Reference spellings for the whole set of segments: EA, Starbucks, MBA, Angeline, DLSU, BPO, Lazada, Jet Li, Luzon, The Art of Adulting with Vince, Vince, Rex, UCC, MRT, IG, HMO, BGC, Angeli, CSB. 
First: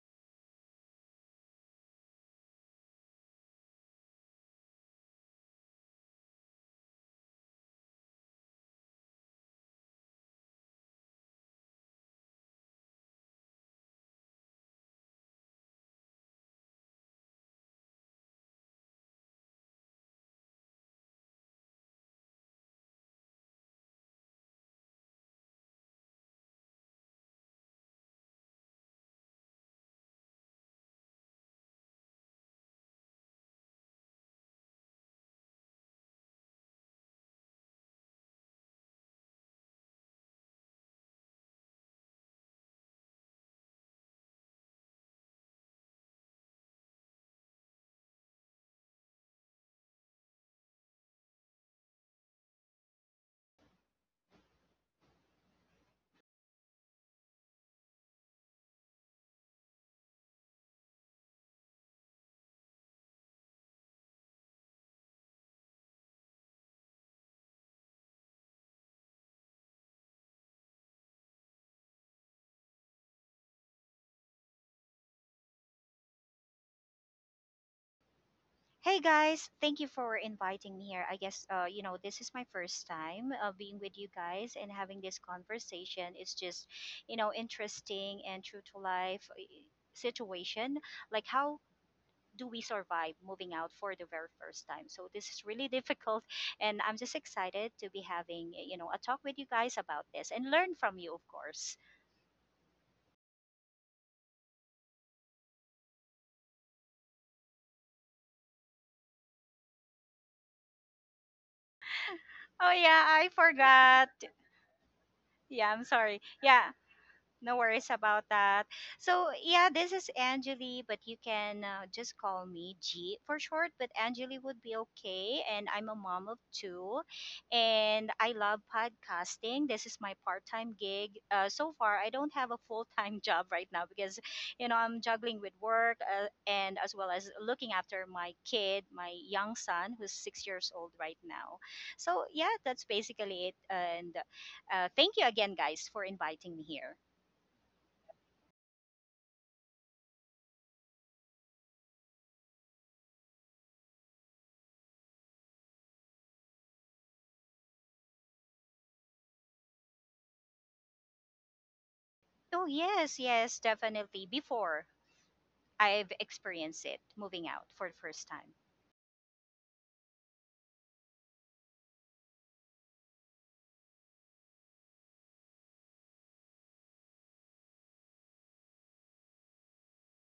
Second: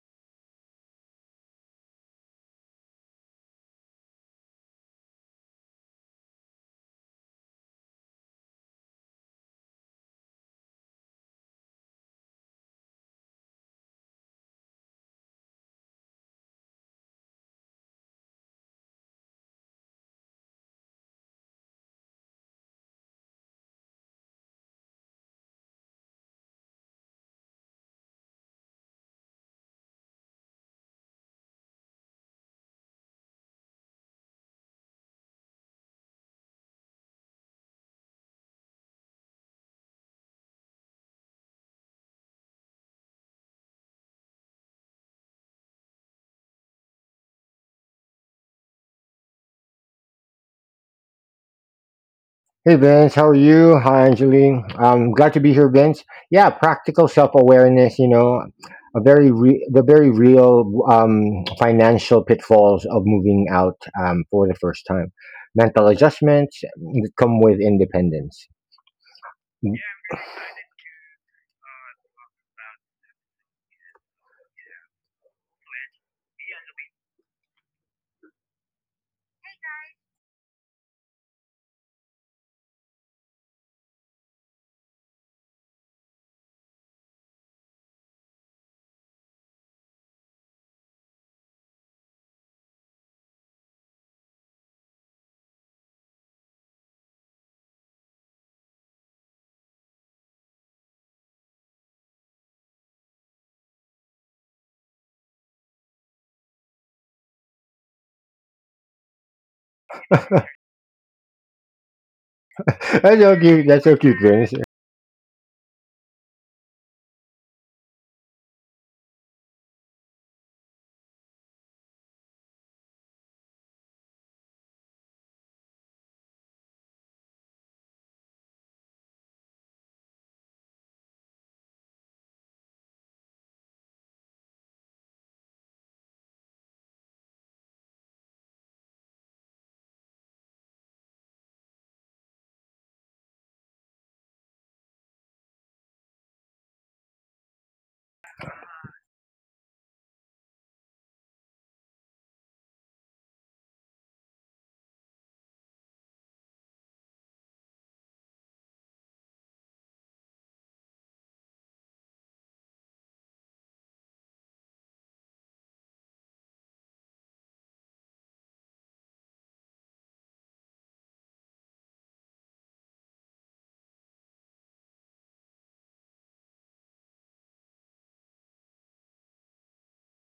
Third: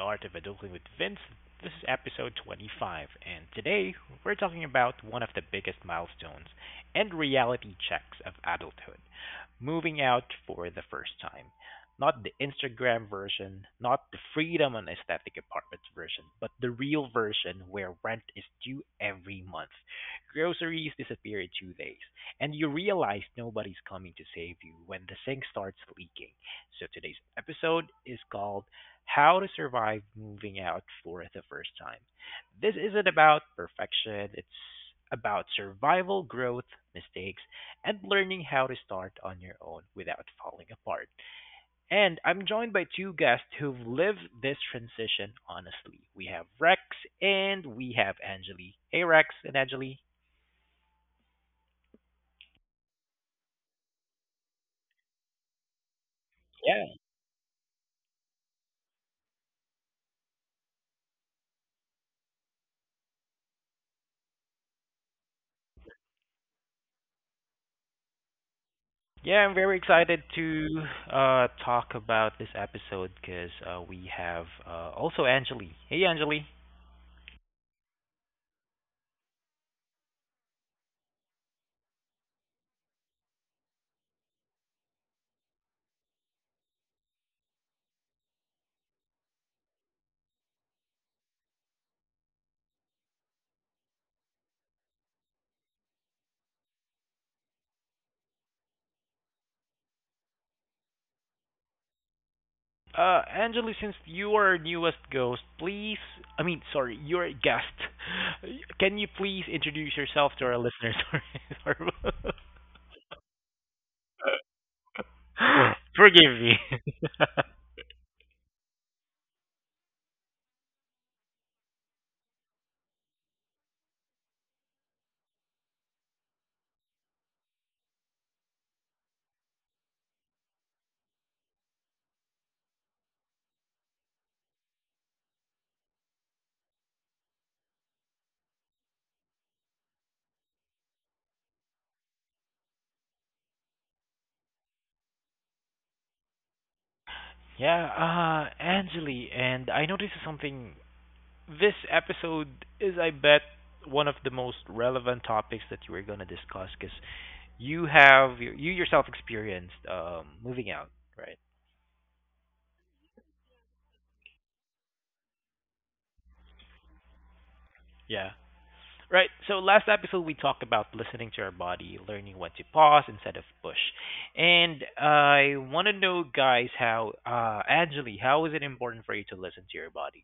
Art of Adulting with Vince. This is episode 25, and today we're talking about one of the biggest milestones and reality checks of adulthood, moving out for the first time. Not the Instagram version, not the freedom and aesthetic apartments version, but the real version where rent is due every month, groceries disappear in 2 days, and you realize nobody's coming to save you when the sink starts leaking. So today's episode is called How to Survive Moving Out for the First Time. This isn't about perfection, it's about survival, growth, mistakes, and learning how to start on your own without falling apart. And I'm joined by two guests who've lived this transition honestly. We have Rex and we have Angeli. Hey, Rex and Angeli. Hey Vince, how are you? Hi Angeline. I'm glad to be here, Vince. Yeah, Yeah. practical self-awareness. You know, the very real financial pitfalls of moving out for the first time. Mental adjustments that come with independence. Yeah, I'm very excited to talk about this episode because we have also Angeli. Hey, Angeli. Hey guys, thank you for inviting me here. I guess this is my first time being with you guys and having this conversation. It's just interesting and true to life situation. Like how do we survive moving out for the very first time? So this is really difficult, and I'm just excited to be having a talk with you guys about this and learn from you, of course. Angeli, since you are our newest ghost, please, I mean, sorry, you're a guest. Can you please introduce yourself to our listeners? Sorry, sorry. Oh yeah, That's I so cute. That's so forgot. cute, Vince. Yeah, I'm sorry. Forgive me. Yeah, no worries about that. So, yeah, this is Angeli, but you can just call me G for short, but Angeli would be okay. And I'm a mom of two, and I love podcasting. This is my part time gig. So far, I don't have a full time job right now because, I'm juggling with work and as well as looking after my kid, my young son, who's 6 years old right now. So, yeah, that's basically it. And thank you again, guys, for inviting me here. Yeah, Angeli, and I noticed something. This episode is, I bet, one of the most relevant topics that you are gonna discuss. Cause you have you yourself experienced moving out, right? Oh, yes, yes, definitely. Before I've experienced it, moving out for the first Yeah. time. Right. So last episode we talked about listening to our body, learning when to pause instead of push, and I want to know, guys, how, Angeli, how is it important for you to listen to your body?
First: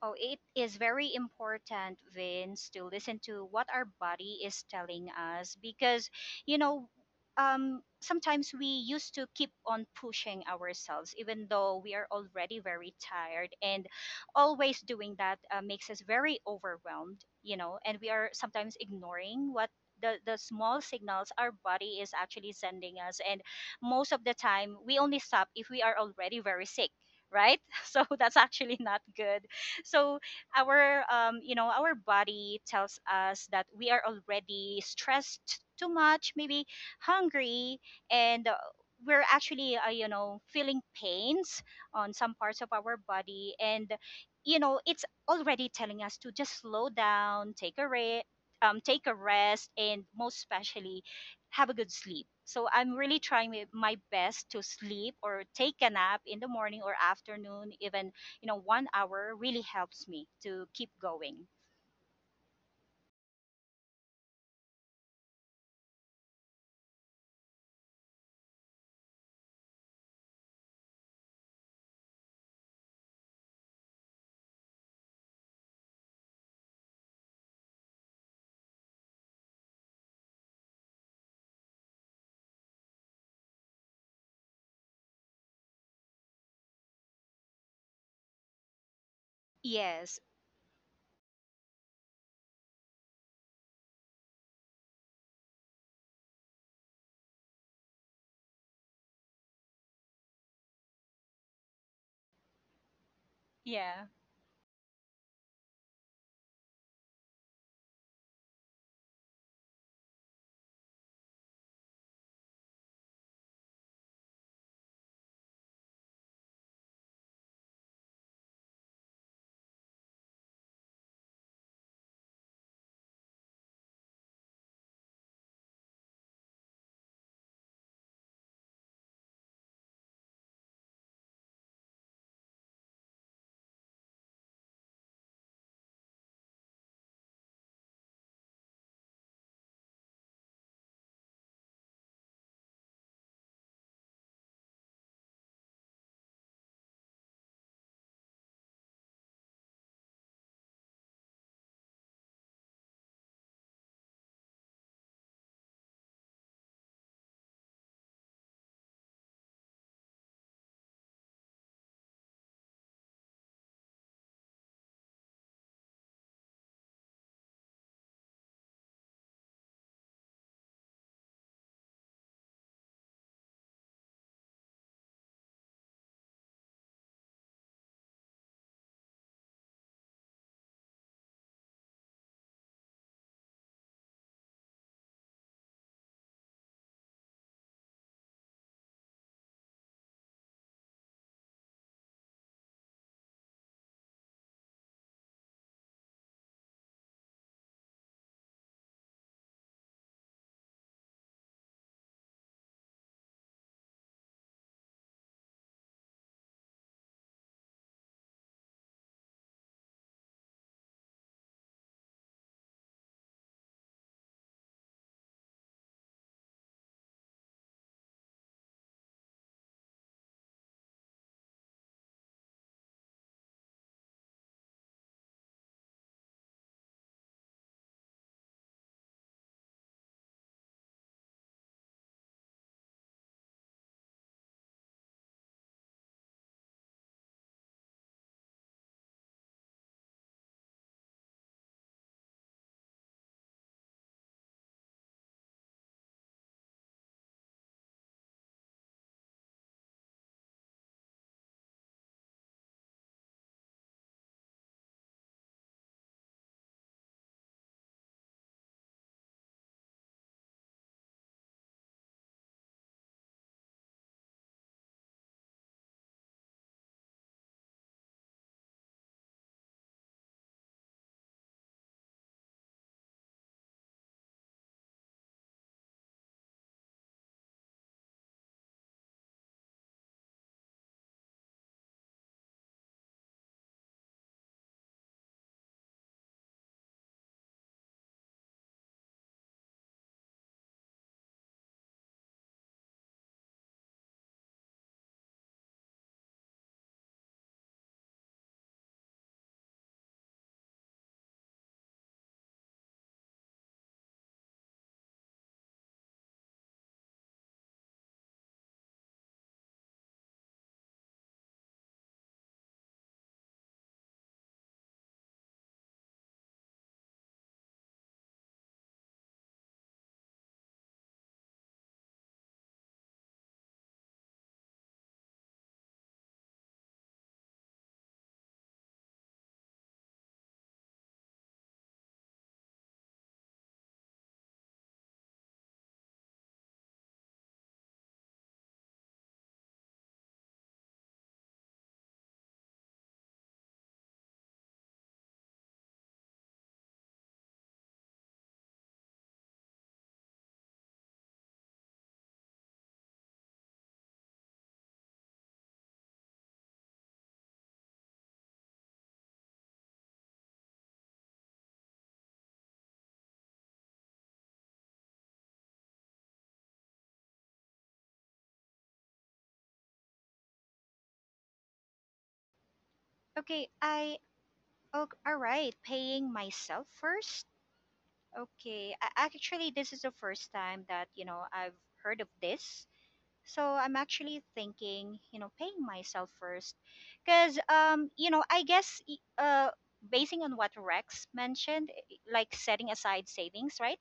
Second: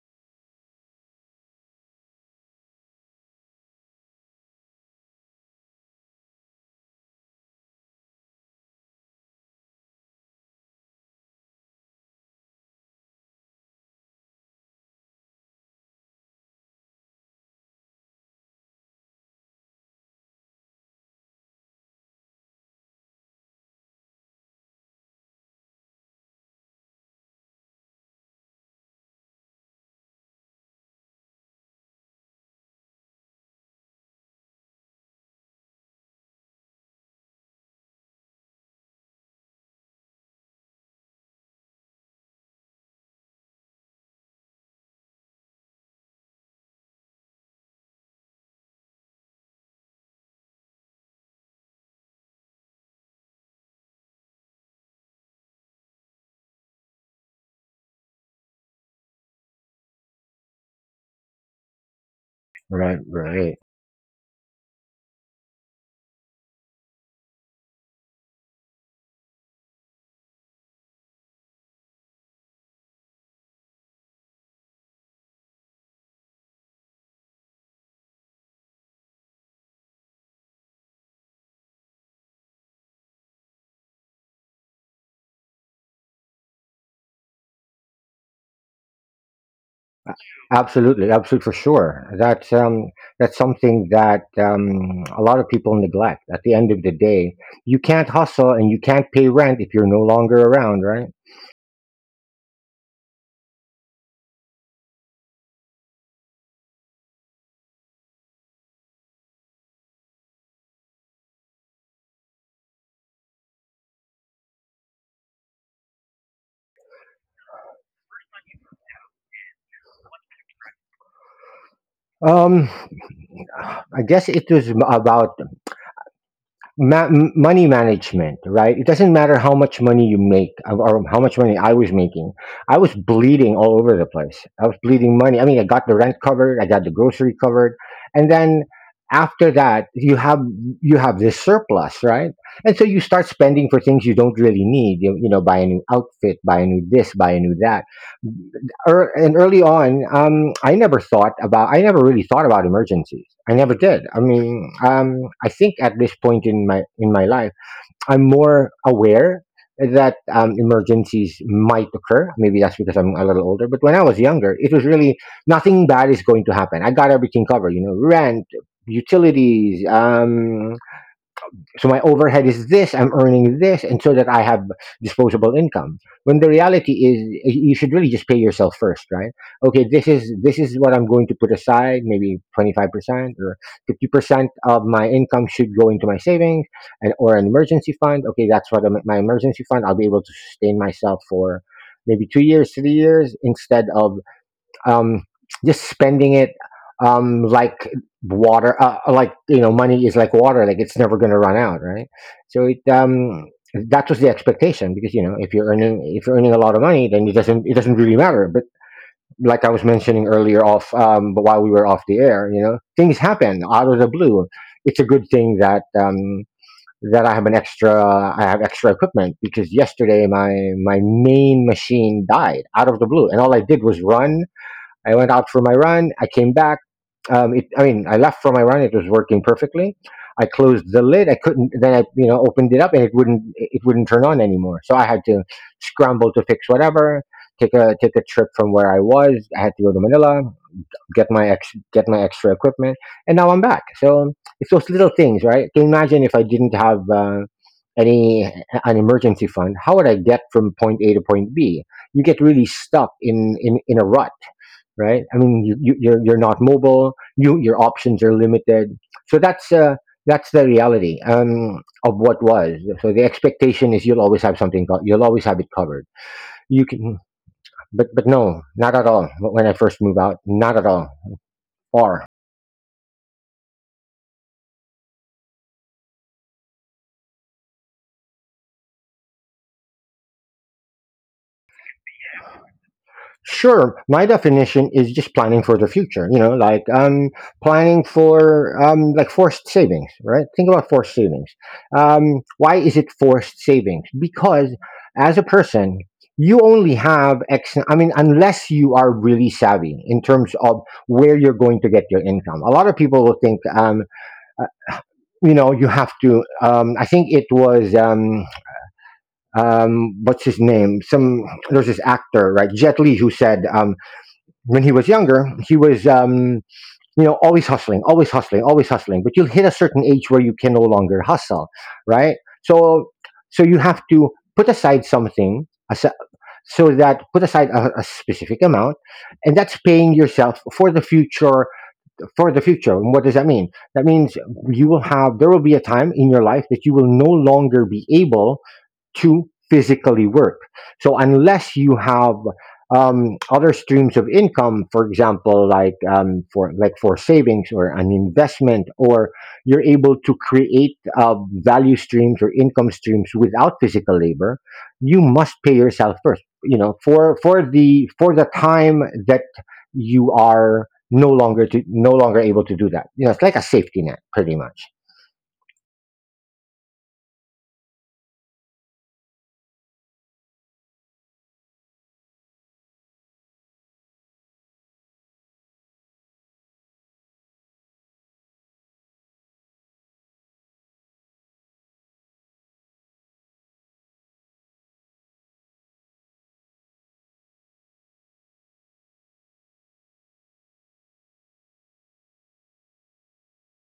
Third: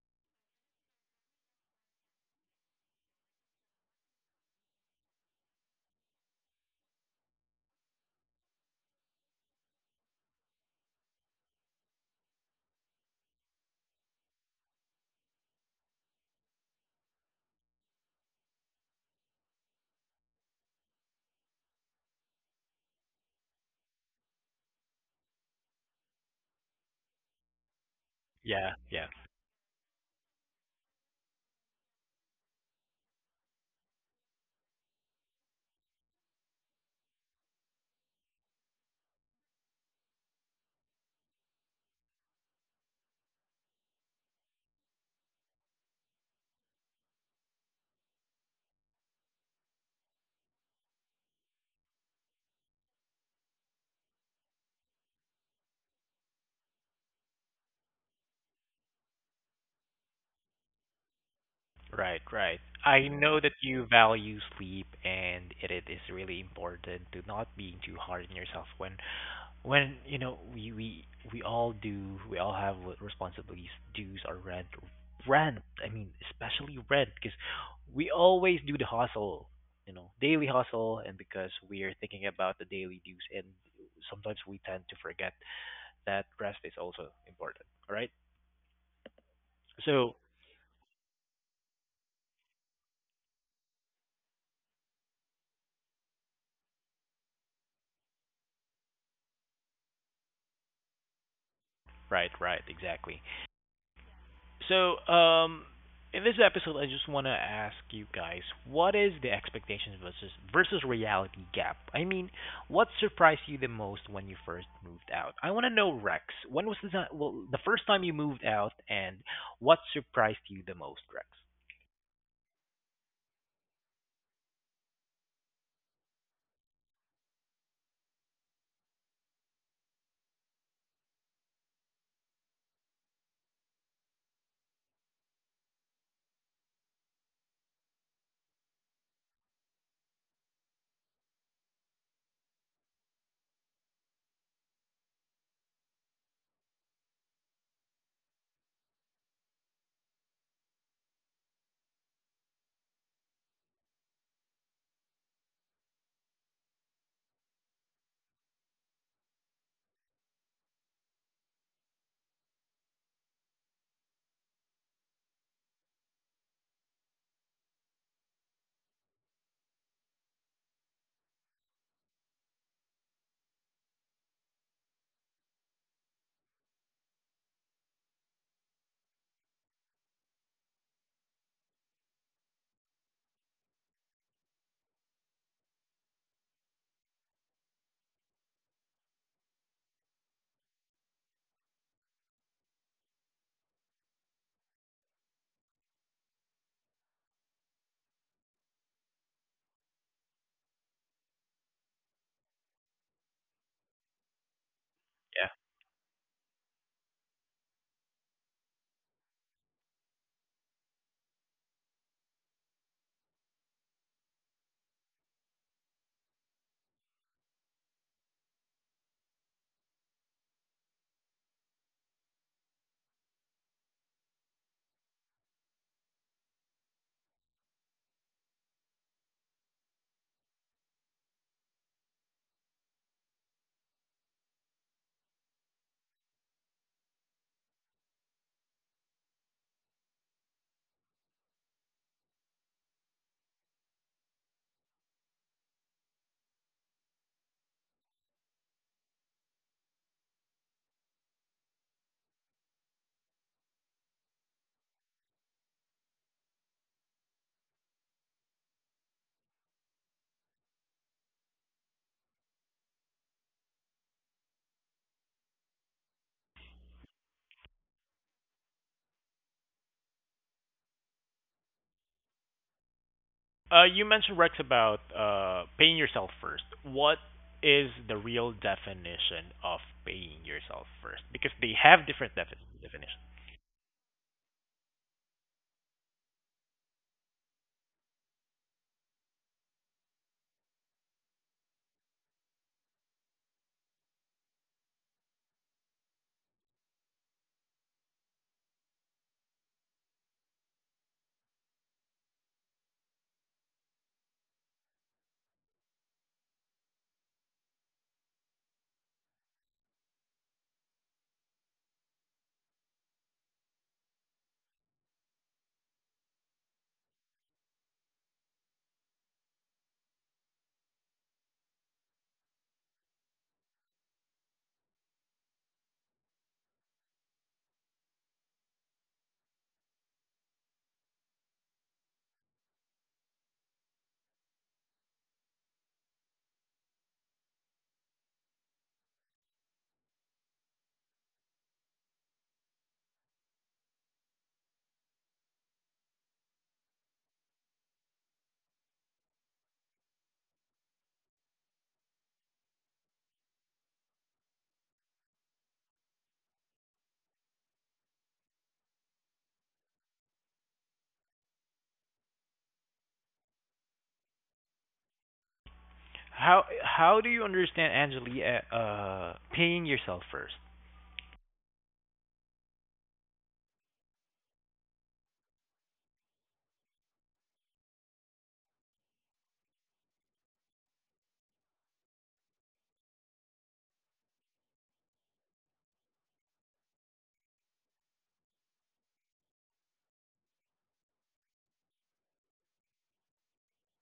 Oh, it is very important, Vince, to listen to what our body is telling us because, you know, sometimes we used to keep on pushing ourselves, even though we are already very tired. And always doing that makes us very overwhelmed, and we are sometimes ignoring what the small signals our body is actually sending us, and most of the time we only stop if we are already very sick, right? So that's Yeah. actually not Yeah. good. So our our body tells us that we are already stressed too much, maybe hungry, and we're actually feeling pains on some parts of our body, and it's already telling us to just slow down, take a take a rest, and most especially have a good sleep. So I'm really trying my best to sleep or take a nap in the morning or afternoon, even one hour really helps me to keep going. Right, right. I Right, Yeah. know that right. you value sleep and it is really important to not being too hard on yourself when you know we all do we all have w- responsibilities, dues or rent. I mean, especially rent because we always do the hustle, daily hustle, and because we are thinking about the daily dues and sometimes we tend to forget that rest is also important, all right? So, Yes. Absolutely, absolutely, for sure. That's something that a lot of people neglect. At the end of the day, you can't hustle and you can't pay rent if you're no longer around, right? right, right, exactly. Yeah. So, in this episode, I just want to ask you guys, what is the expectations versus reality gap? I mean, what surprised you the most when you first moved out? I want to know, Rex, when was the time, well, the first time you moved out, and what surprised you the most, Rex? Um, I guess it was about money management, right? It doesn't matter how much money you make or how much money I was making. I was bleeding all over the place. I was bleeding money. I mean, I got the rent covered, I got the grocery covered, and then after that, you have this surplus, right? And so you start spending for things you don't really need. You know, buy a new outfit, buy a new this, buy a new that and early on, I never really thought about emergencies. I never did. I mean, I think at this point in my life, I'm more aware that emergencies might occur. Maybe that's because I'm a little older. But when I was younger, it was really nothing bad is going to happen. I got everything covered. You know, rent, utilities, so my overhead is this, I'm earning this, and so that I have disposable income. When the reality is you should really just pay yourself first, right? Okay, this is what I'm going to put aside, maybe 25% or 50% of my income should go into my savings and or an emergency fund. Okay, that's my emergency fund, I'll be able to sustain myself for maybe 2 years, 3 years instead of um, just spending it um, like like, you know, money is like water, like it's never going to run out, right? So it that was the expectation because, you know, Yeah. if you're earning a lot of money, then it doesn't really matter. But like I was mentioning earlier, off but while we were off the air, you know, things happen out of the blue. It's a good thing that. That I have an extra, I have extra equipment because yesterday my main machine died out of the blue, and all I did was run. I went out for my run. I came back. I mean, I left for my run. It was working perfectly. I closed the lid. I couldn't. Then I, you know, opened it up, and it wouldn't. It wouldn't turn on anymore. So I had to scramble to fix whatever. Take a trip from where I was. I had to go to Manila, get my extra equipment, and now I'm back. So it's those little things, right? Can you imagine if I didn't have any an emergency fund? How would I get from point A to point B? You get really stuck in in a rut, right? I mean, you're not mobile. You your options are limited. So that's the reality of what was. So the expectation is you'll always have something. You'll always have it covered. You can, but no, not at all. When I first moved out, not at all. Or. You mentioned, Rex, about paying yourself first. What is the real definition of paying yourself first? Because they have different definitions. Sure. My definition is just planning for the future, you know, like planning for like forced savings, right? Think about forced savings. Why is it forced savings? Because as a person, you only have X. I mean, unless you are really savvy in terms of where you're going to get your income. A lot of people will think uh, you know, you have to. I think it was what's his name? Some There's this actor, right? Jet Li, who said when he was younger, he was, you know, always hustling. But you hit a certain age where you can no longer hustle, right? So, so you have to put aside something, asi- so that put aside a specific amount, and that's paying yourself for the future for the future. And what does that mean? That means you will have, there will be a time in your life that you will no longer be able to physically work. So unless you have other streams of income, for example, like for savings or an investment, or you're able to create value streams or income streams without physical labor, you must pay yourself first. You know, for for the time that you are no longer able to do that. You know, it's like a safety net, pretty much. How do you understand, Anjali, paying yourself first? Okay. I. Oh, all right. Paying myself first. Okay. Actually, this is the first time that I've heard of this. So I'm actually thinking, paying myself first, because I guess basing on what Rex mentioned, like setting aside savings, right,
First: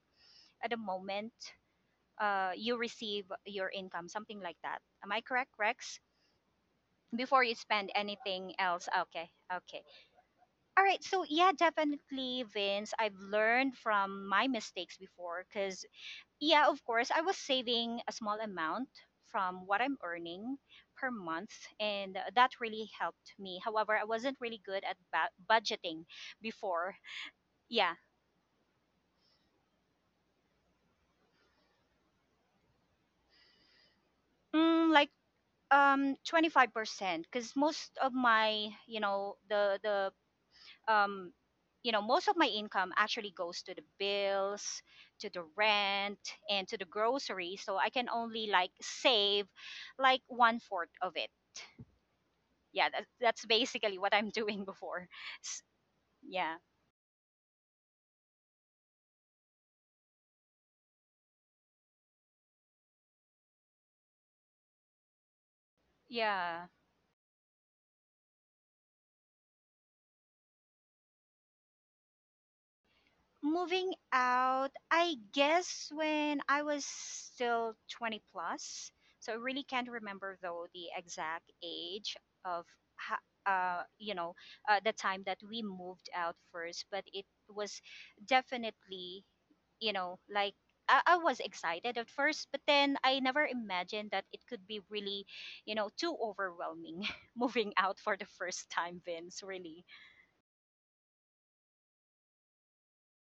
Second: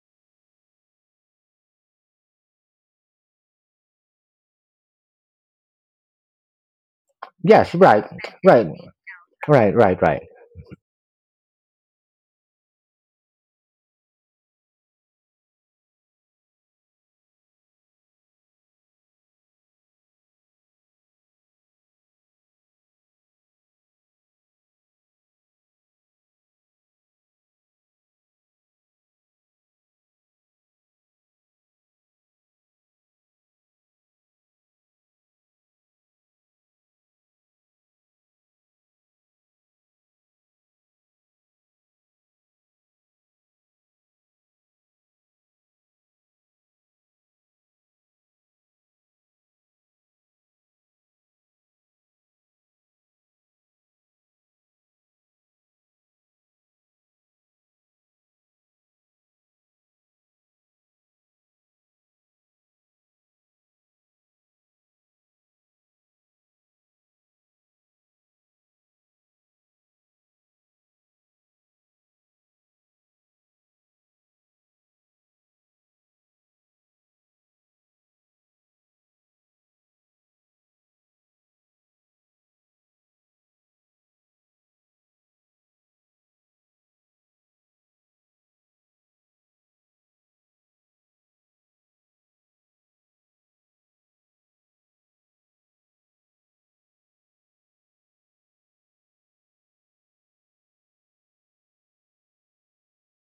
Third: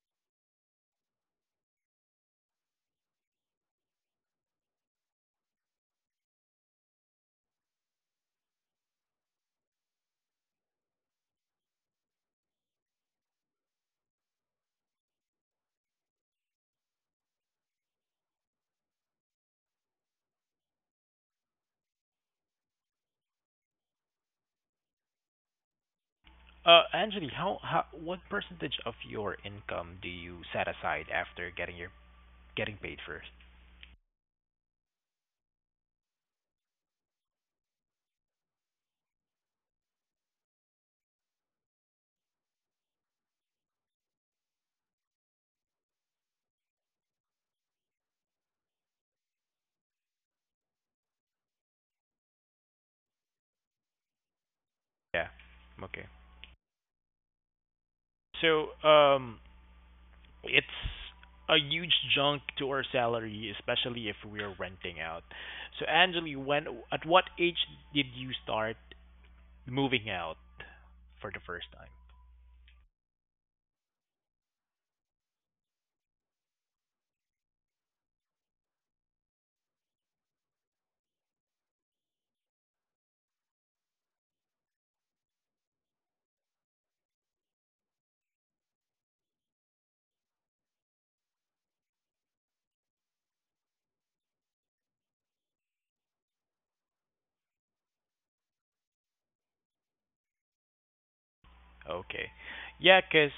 at the moment you receive your income, something like that. Am I correct, Rex? Before you Yes, spend right, anything right, else. Okay, right, okay. right, All right. So yeah, definitely, Vince. I've learned from my mistakes before because yeah, of course, I was saving a small amount from what I'm earning per month, and that really helped me. However, I wasn't really good at budgeting before. Anjali, how Yeah, what percentage of your income do you set aside after getting your getting paid first? Like 25% because most of my the um most of my income actually goes to the bills, to the rent, and to the grocery, so I can only like save like one fourth of it. Yeah, that's basically what I'm doing before. Yeah. S- Okay. yeah, So it's a huge chunk to our salary, especially if we are renting out. So Anjali, yeah. when at what age did you start moving out for the first time? Moving out, I guess when I was still 20 plus. So I really can't remember though the exact age of, ho- uh you know the time that we moved out first, but it was definitely, like I was excited at first, but then I never imagined that it could be really too overwhelming moving out for the first time, Vince. Really, Okay. Yeah, 'cause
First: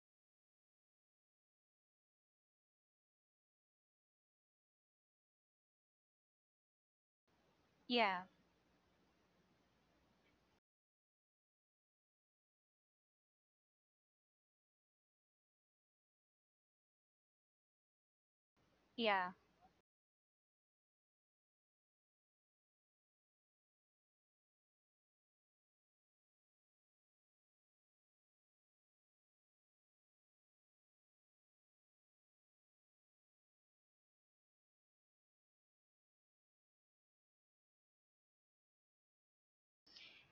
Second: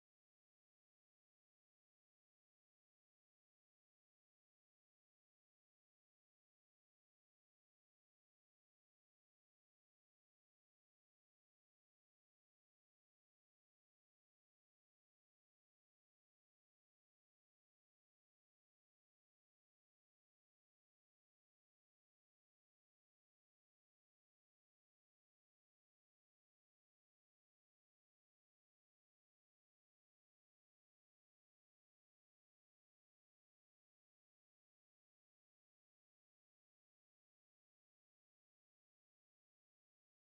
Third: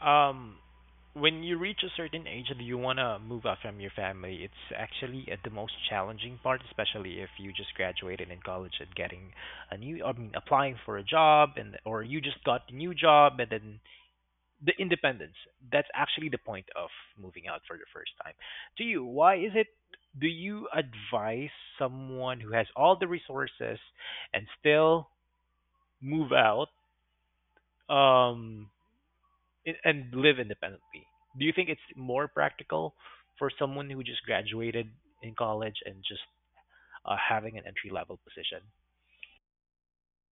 um when you reach a certain age and you want to move out from your family, it's actually at the most challenging part, especially if you just yeah, graduated in college and getting a new, I mean, applying for a job, and or you just got a new job, and then the independence. That's actually the point of moving out for the first time. To you, yeah. why is it do you advise someone who has all the resources and still move out? Um I- and live independently. Do you think it's more practical for someone who just graduated in college and just having an entry level position?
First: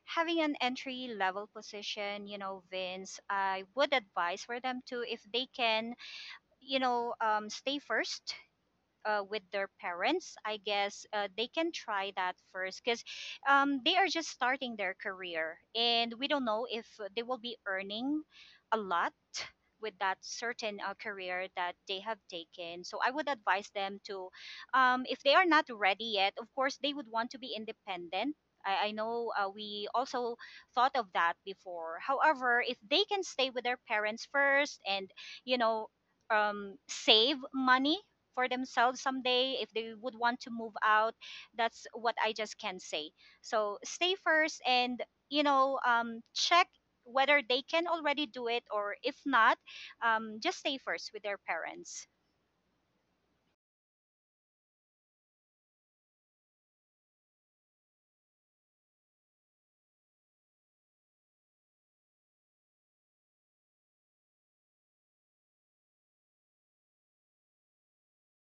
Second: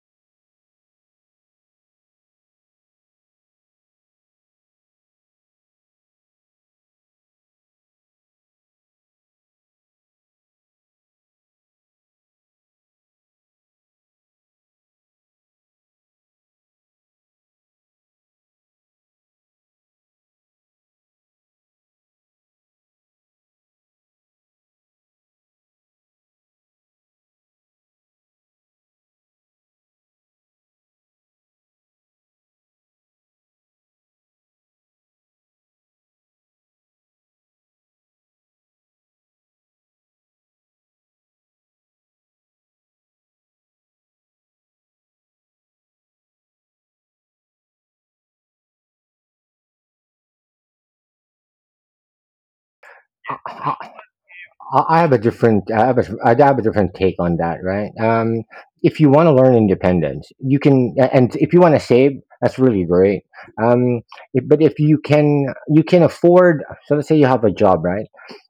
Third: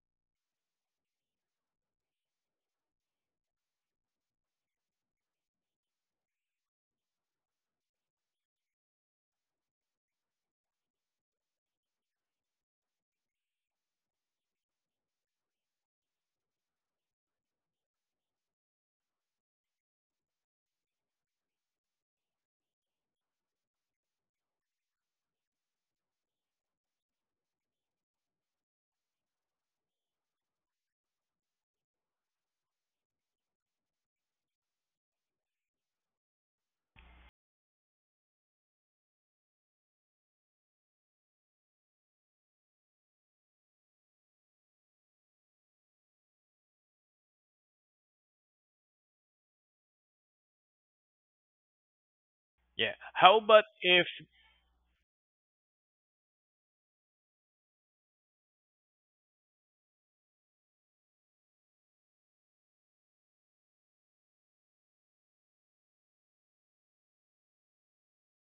Having an entry level position, Vince, I would advise for them to, if they can, stay first with their parents. I guess they can try that first because they are just starting their career and we don't know if they will be earning a lot with that certain career that they have taken. So I would advise them to, if they are not ready yet, of course, they would want to be independent. I know, we also thought of that before. However, if they can stay with their parents first and, you know, save money for themselves someday if they would want to move out, that's what I just can say. So stay first and check whether they can already do it, or if not, just stay first with their parents. Yeah. How about right. if I have a different, I have a different take on that, right? If you want to learn independence, you can, and if you want to save, that's really great. Um, if, But if you can, you can afford. So let's say you have a job, right?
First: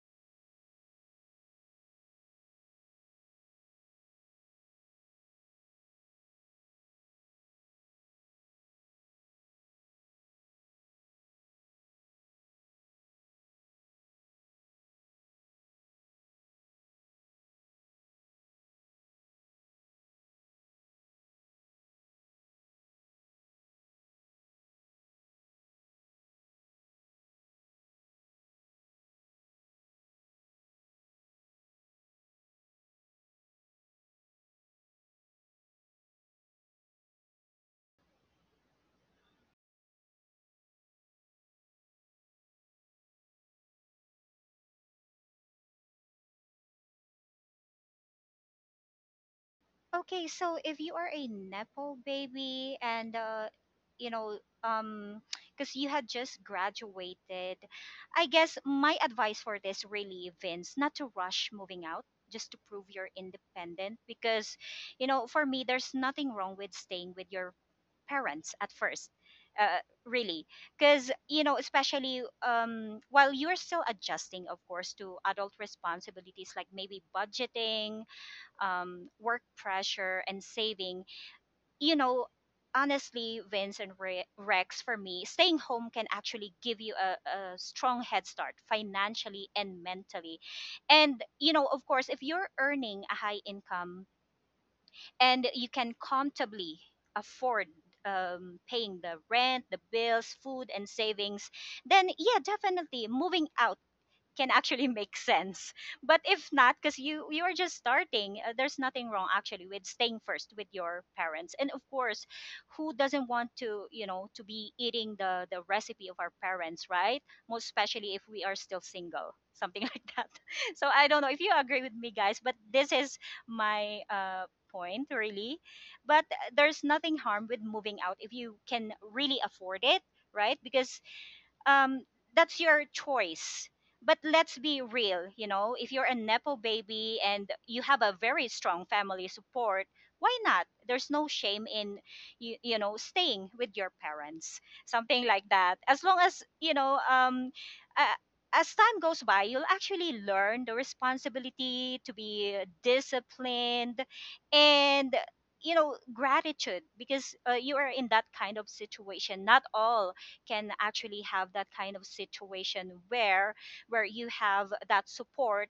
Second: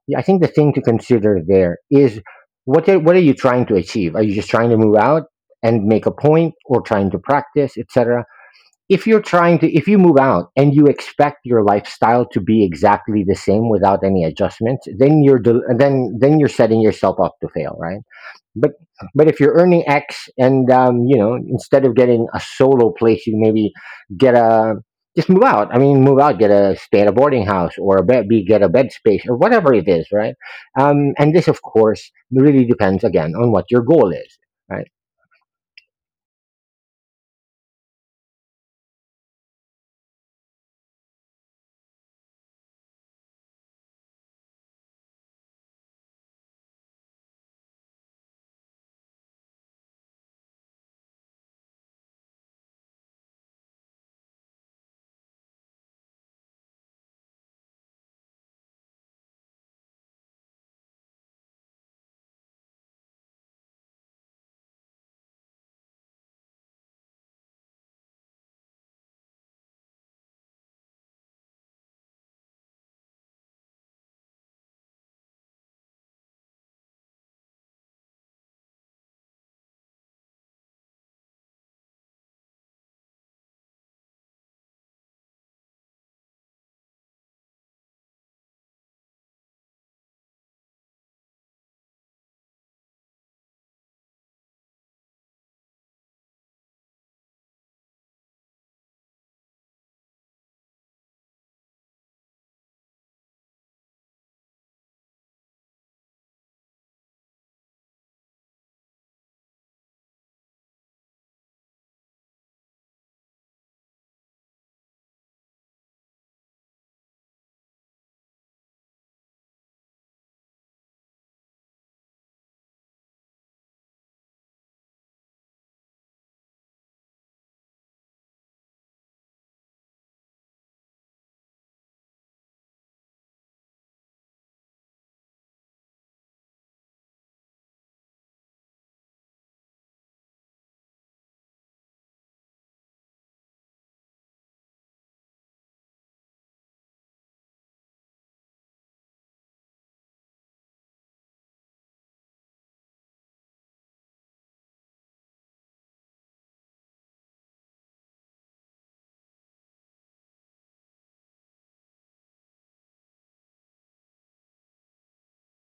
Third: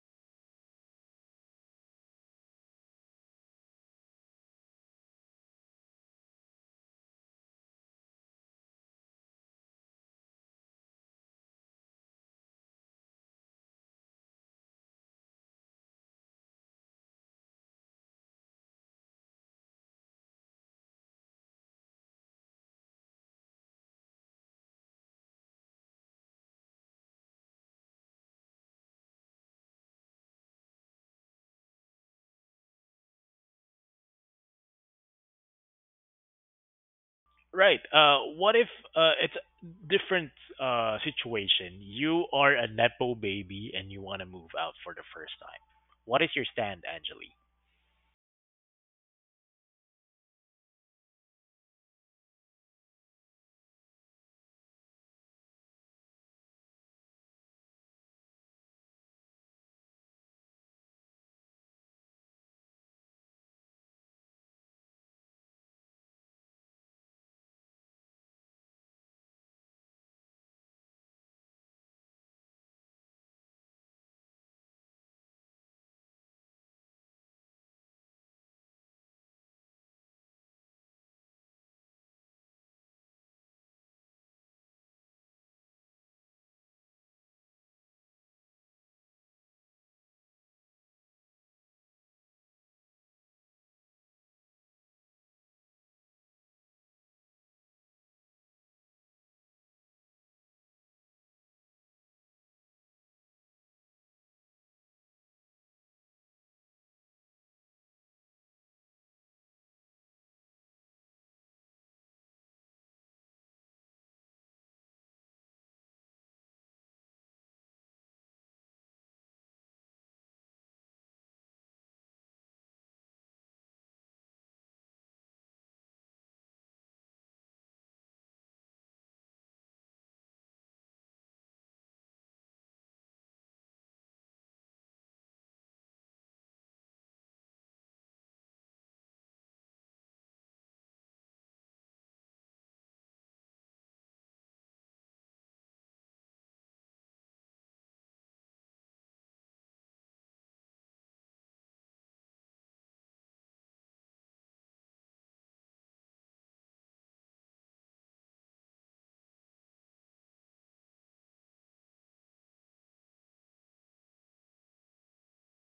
Yeah, I think the thing to consider there is what are you trying to achieve? Are you just trying to move out and make a point, or trying to practice, etc.? If you're trying to if you move out and you expect your lifestyle to be exactly the same without any adjustments, then you're del- then you're setting yourself up to fail, right? But but if you're earning x and you know, instead of getting a solo place, you maybe get a just move out. Move out, get a stay at a boarding house or a bed be get a bed space or whatever it is, right? And this, of course, really depends again on what your goal is, right? right? What if it's a different situation? You are a nepo baby and you want to move out for the first time. What is your stand, Angeli? Okay, so if you are a nepo baby and you know, um, because you had just graduated, I guess my advice for this really, Vince, not to rush moving out just to prove you're independent. Because, for me, there's nothing wrong with staying with your parents at first. Really, because especially while you're still adjusting, of course, to adult responsibilities like maybe budgeting, work pressure and saving, you know, honestly, Vince and Rex, for me, staying home can actually give you a strong head start financially and mentally. And, of course, if you're earning a high income and you can comfortably afford paying the rent, the bills, food, and savings, then yeah, definitely moving out can actually make sense. But if not, because you are just starting, there's nothing wrong actually with staying first with your parents. And of course, who doesn't want, to to be eating the recipe of our parents, right? Most especially if we are still single, something like that. So I don't know if you agree with me, guys, but this is my point really, but there's nothing harm with moving out if you can really afford it, right? Because um, that's your choice. But let's be real, if you're a Nepo baby and you have a very strong family support, why not? There's no shame in, staying with your parents, something like that. As long as, uh, as time goes by, you'll actually learn the responsibility to be disciplined and, gratitude because you are in that kind of situation. Not all can actually have that kind of situation, where you have that support.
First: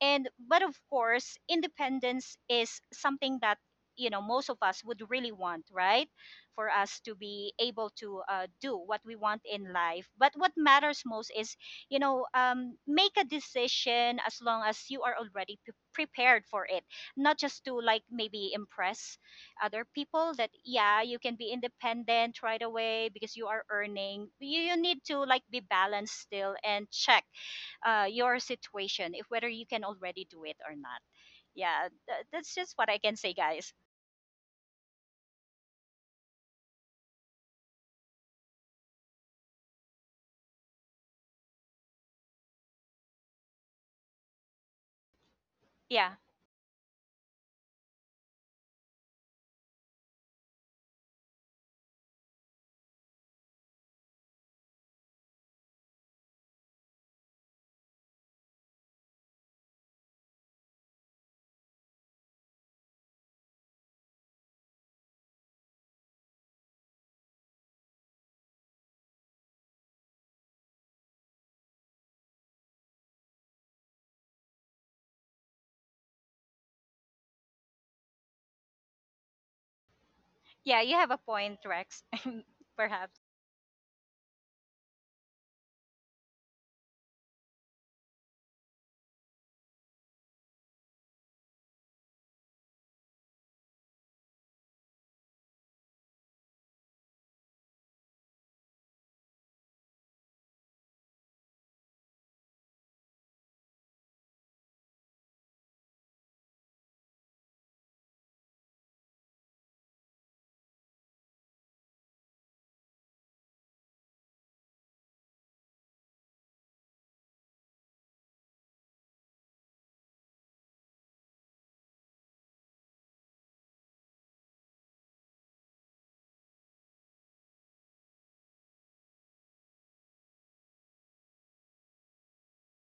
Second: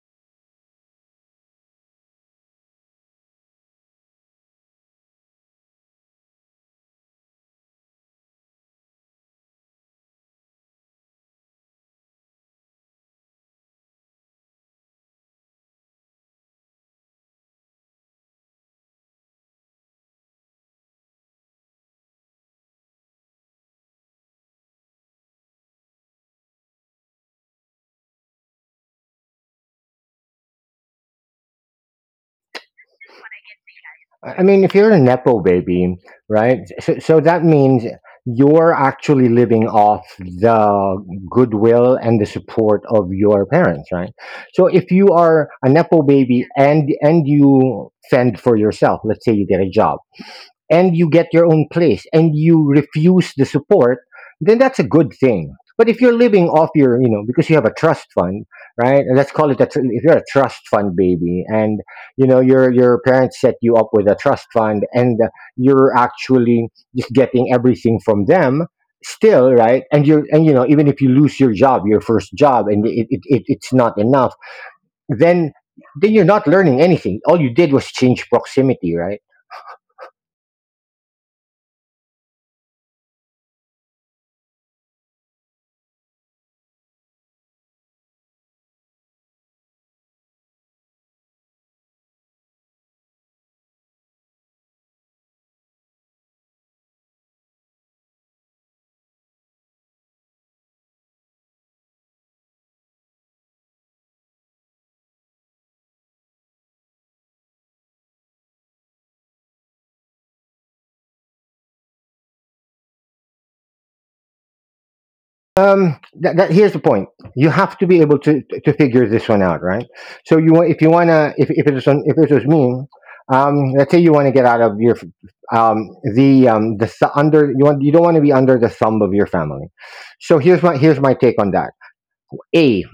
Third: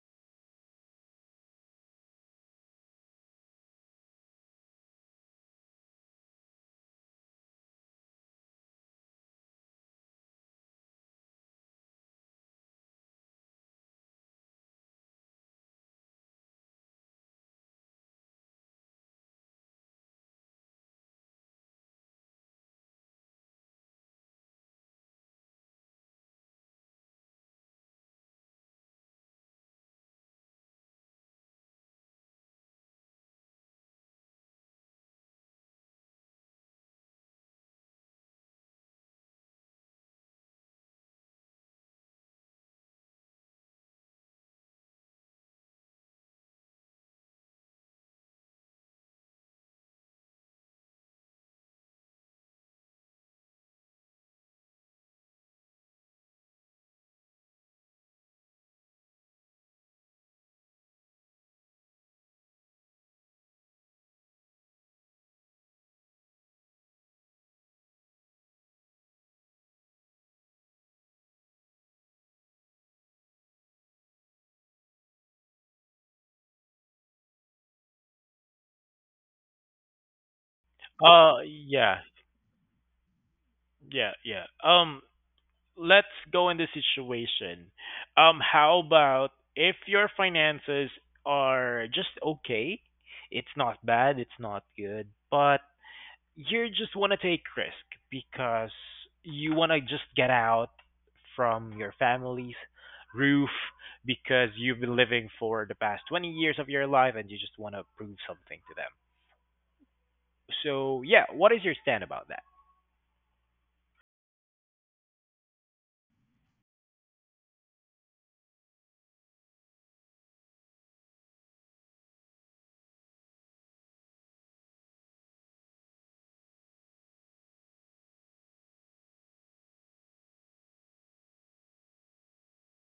And but of course, independence is something that, most of us would really want, right? For us to be able to do what we want in life, but what matters most is, make a decision as long as you are already prepared for it, not just to like maybe impress other people that, yeah, you can be independent right away because you are earning. You need to like be balanced still and check your situation, if whether you can already do it or not. Yeah, that's just what I can say, guys. I mean, if you're a Nepo baby, right? So that means you're actually living off the goodwill and the support of your parents, right? So if you are a Nepo Yeah, baby and you fend for yourself, let's say you get a job, and you get your own place and you refuse the support, then that's a good thing. But if you're living off your, you know, because you have a trust fund, right? And let's call it a if you're a trust fund baby, and you know, your parents set you up with a trust fund, and you're actually just getting everything from them still, right? And you're and you know, even if you lose your job, your first job, and it's not enough, then you're not learning anything. All you did was change proximity, right? yeah, you have a Uh, point, yeah, Rex. Perhaps. yeah, yeah. Um, let's go in this situation. How about if your finances are just okay, it's not bad, it's not good, but you just want to take risk because you want to just get out from your family's roof because you've been living for the past 20 years of your life and you just want to prove something to them. So, yeah, what is your stand about that? That, that Here's the point. You have to be able to figure this one out, right? So you want if you want to if it's on, if it was me, let's say you want to get out of your um the th- under you want, you don't want to be under the thumb of your family. So here's my take on that. a,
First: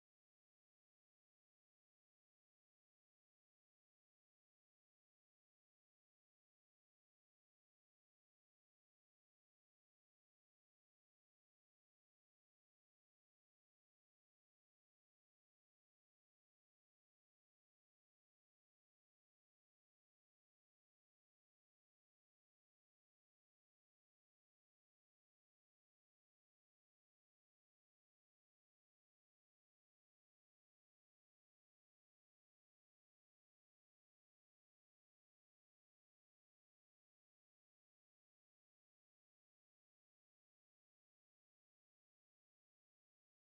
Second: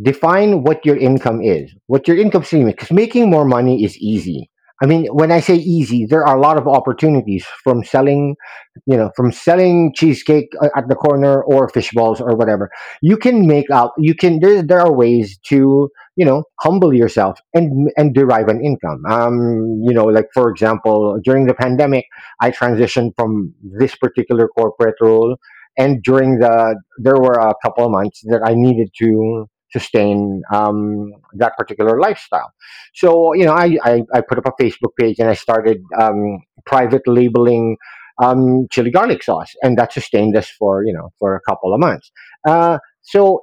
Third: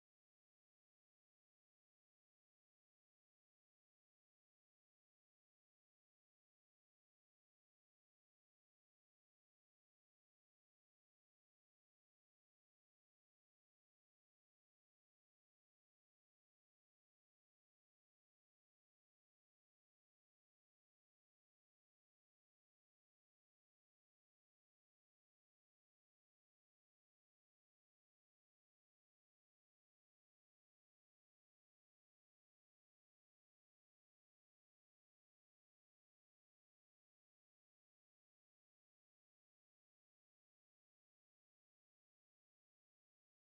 Define what your income is, what your income stream is, because making more money is easy. I mean, when I say easy, there are a lot of opportunities from selling, you know, from selling cheesecake at the corner or fish balls or whatever. You can make out, you can, there are ways to, you know, humble yourself and derive an income. You know, like for example, during the pandemic, I transitioned from this particular corporate role and during the there were a couple of months that I needed to sustain that particular lifestyle. So, you know, I put up a Facebook page and I started private labeling chili garlic sauce, and that sustained us for, you know, for a couple of months. Uh, so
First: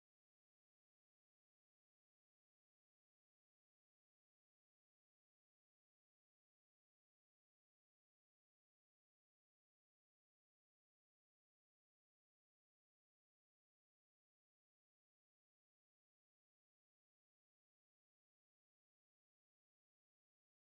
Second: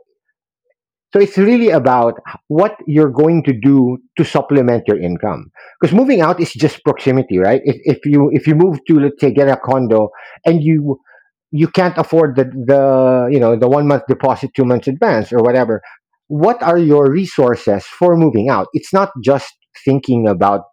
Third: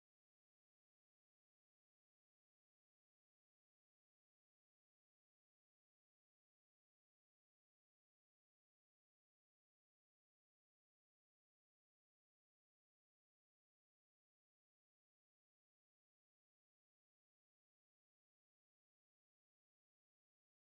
so it's really about what you're going to do to supplement your income. Because moving out is just proximity, right? If you move to, let's say, get a condo and you can't afford the you know the 1 month deposit, 2 months advance, or whatever, what are your resources for moving out? It's not just thinking about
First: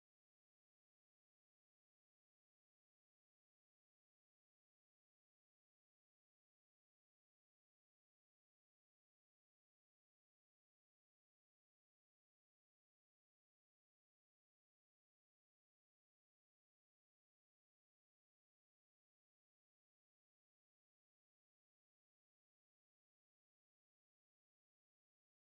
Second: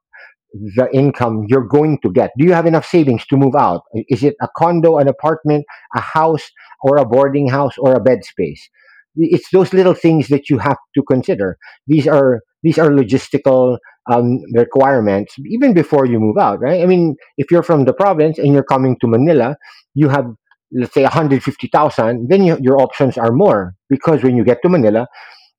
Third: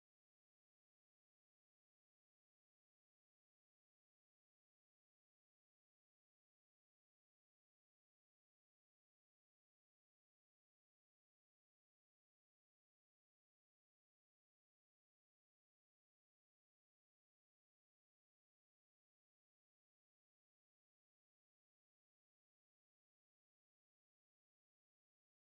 the income you're going to get. Do you have enough savings to move out? Is it a condo, an apartment, a house, or a boarding house, or a bed space? It's those little things that you have to consider. These are logistical requirements even before you move out, right? I mean, if you're from the province and you're coming to Manila, you have let's say 150,000, then your options are more because when you get to Manila,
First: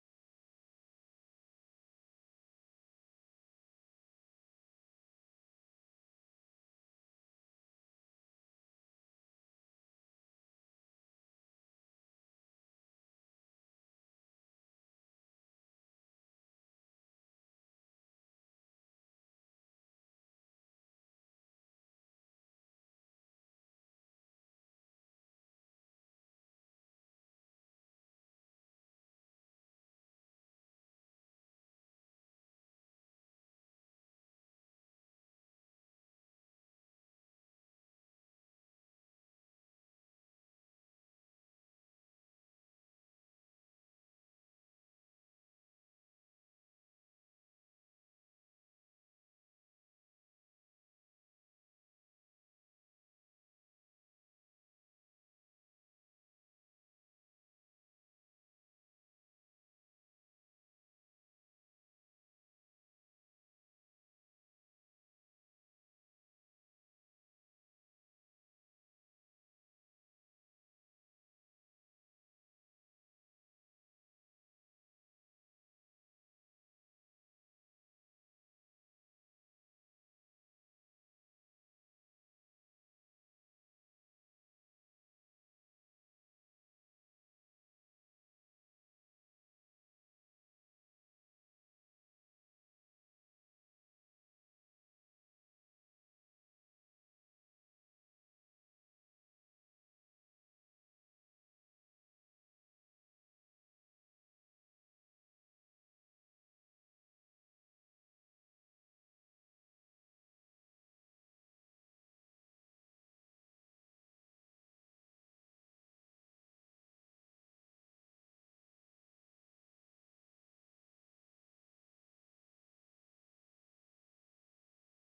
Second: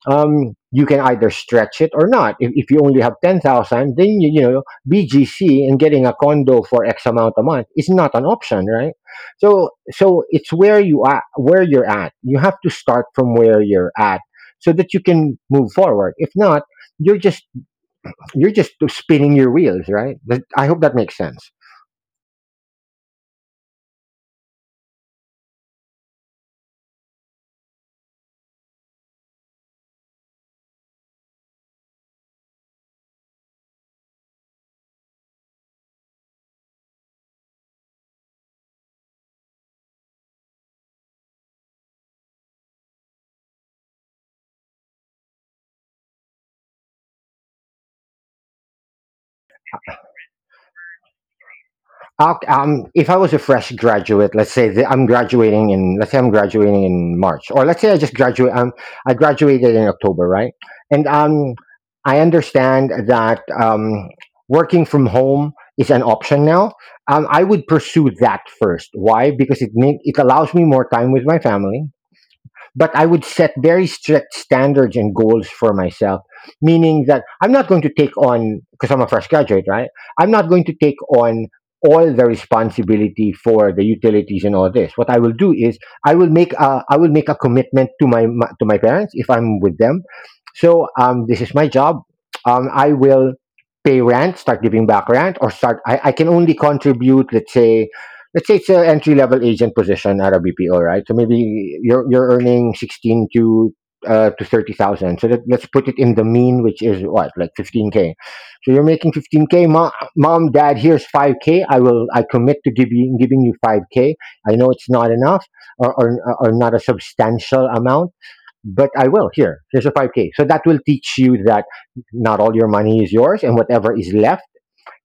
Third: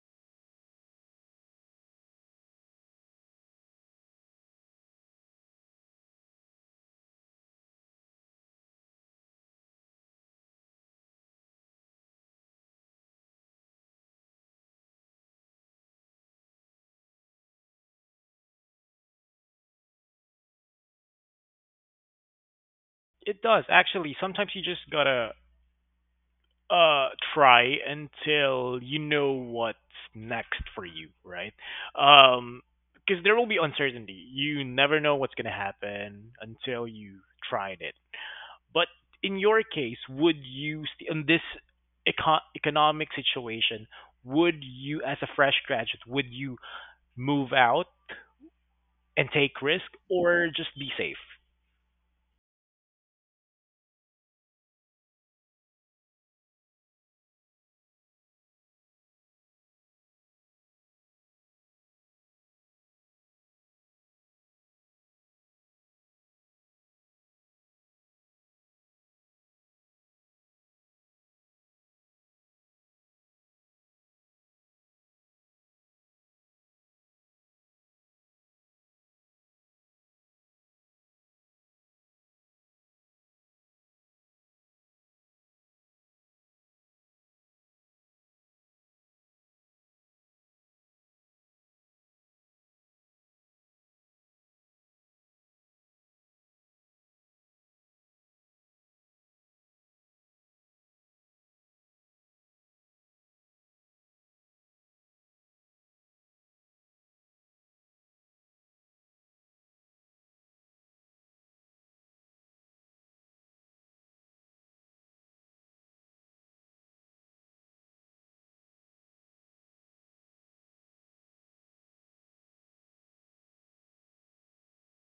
you can either stretch it or not. If you only have 10,000, then you know, BGC and getting a condo for X amount a month is not an option, right? So it's where you are, where you're at. You have to start from where you're at so that you can move forward. If not, you're just, you're just spinning your wheels, right? I hope that makes sense. It does actually. Sometimes you just gotta try until you know what's next for you, right? um because there will be uncertainty. You never know what's going to happen until you tried it. But in your case, would you in this economic situation, would you as a fresh graduate, would you move out and take risk or just be safe? If I was a fresh graduate, let's say that I'm graduating in, let's say I'm graduating in March, or let's say I just I graduated in October, right? And I understand that working from home is an option now. I would pursue that first. Why? Because it it allows me more time with my family, but I would set very strict standards and goals for myself, meaning that I'm not going to take on, because I'm a fresh graduate, right? I'm not going to take on all the responsibility for the utilities and all this. What I will do is I will I will make a commitment to my, my to my parents if I'm with them. So this is my job. I will pay rent, start giving back rent, or start. I can only contribute, let's say it's an entry level agent position at a BPO, right? So maybe you're earning sixteen to 30,000. So let's put it in the mean, which is what like 15K k. So you're making 15K k. Mom, dad, here's five k. I commit to giving you five k. I know it's not enough or, or not a substantial amount. But I will. Here. Here's a 5K. So that will teach you that not all your money is yours, and whatever is left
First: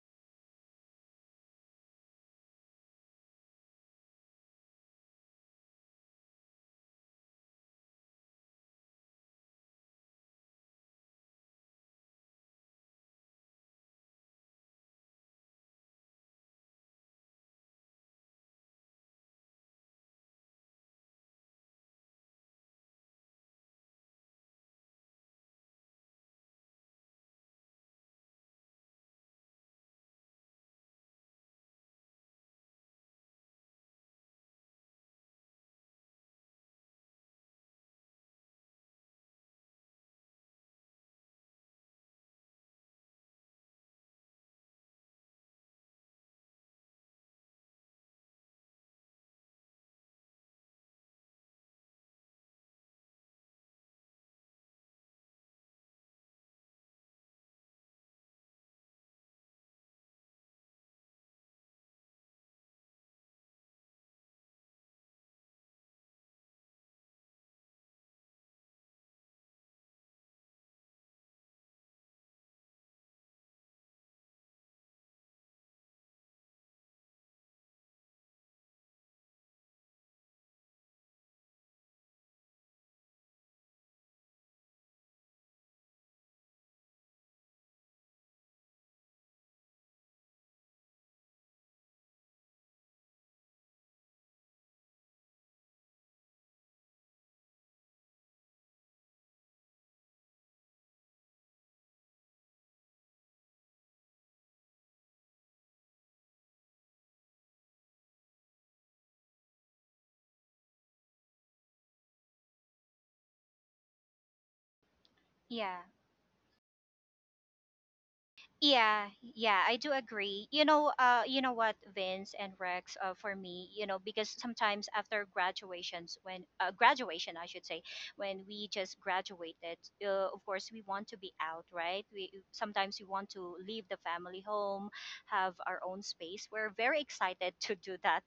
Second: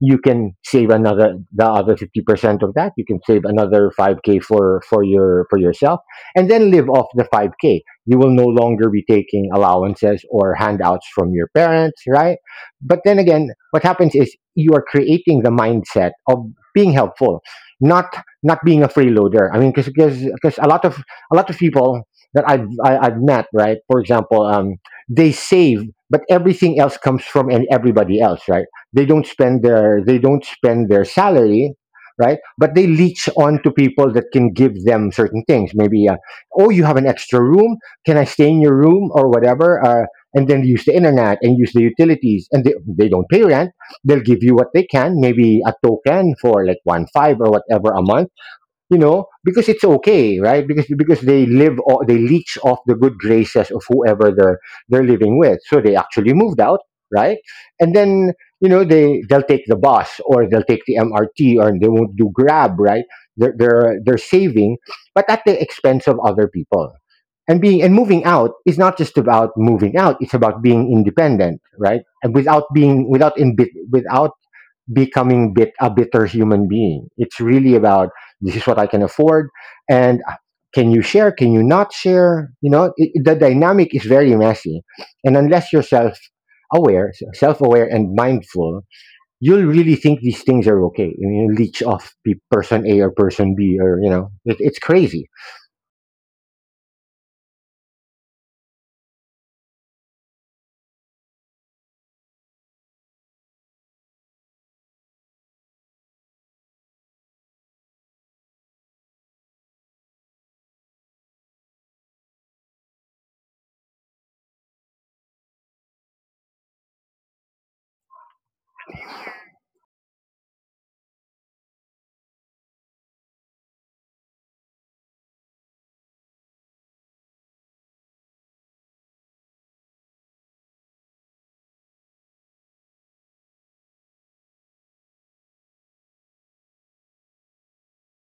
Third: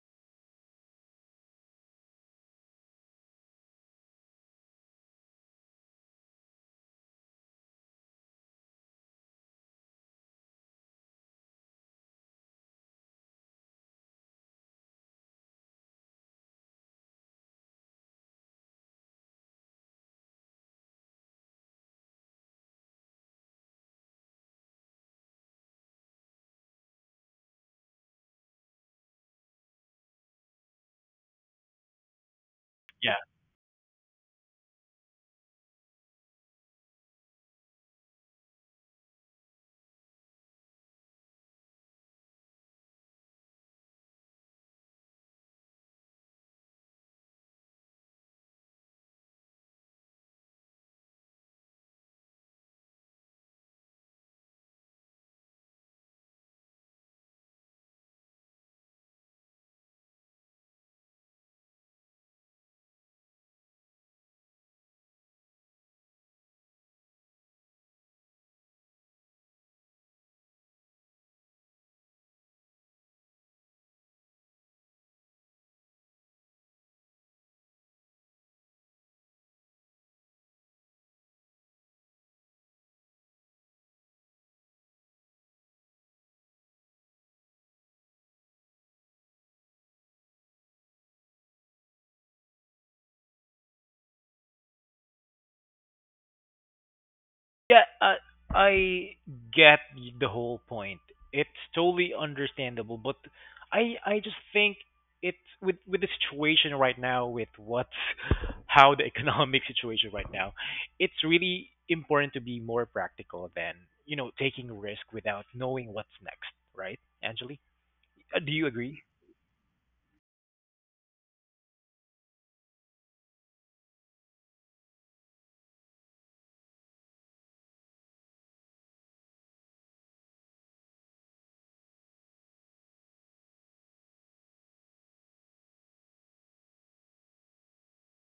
you can save another, the other 50% of that you can save another 5k for your for yourself and then live off the 5k. You will no longer be taking allowances or handouts from your parents, right? But then again, what happens is you are creating the mindset of being helpful, not not being a freeloader. I mean, because a lot of people that I've met, right, for example, they save, but everything else comes from and everybody else, right? They don't spend their salary, right, but they Yeah. leech on to people that can give them certain things, maybe, oh, you have an extra room, can I stay in your room or whatever, and then use the internet and use the utilities, and they don't pay rent. They'll give you what they can, maybe a token for like one five or whatever a month, you know, because it's okay, right? Because they live, or they leech off the good graces of whoever they're living with, so they actually moved out, right? And then, you know, they they'll take the bus or they'll take the mrt, or they won't do grab, right? They're saving, but at the expense of other people. And being, and moving out is not just about moving out, it's about being independent, right? And without being without becoming bitter human being. It's really about this is what I can afford, and can you share? Can you not share? You know, it, the dynamic is very messy, and unless you're self aware and mindful, you'll really think these things are okay, and you leech off person A or person B, or you know, it, it's crazy. Yeah, I get the whole point. It's totally understandable, but I just think it's with the situation right now, with what's how the economic situation right now, it's really important to be more practical than you know taking risk without Yeah. knowing what's next, right, Angeli? Do you agree? Yeah, yeah, I do agree. You know what, Vince and Rex, for me, because sometimes after graduations, when graduation, I should say, when we just graduated, of course, we want to be out, right? We sometimes we want to leave the family home, have our own space. We're very excited to do that,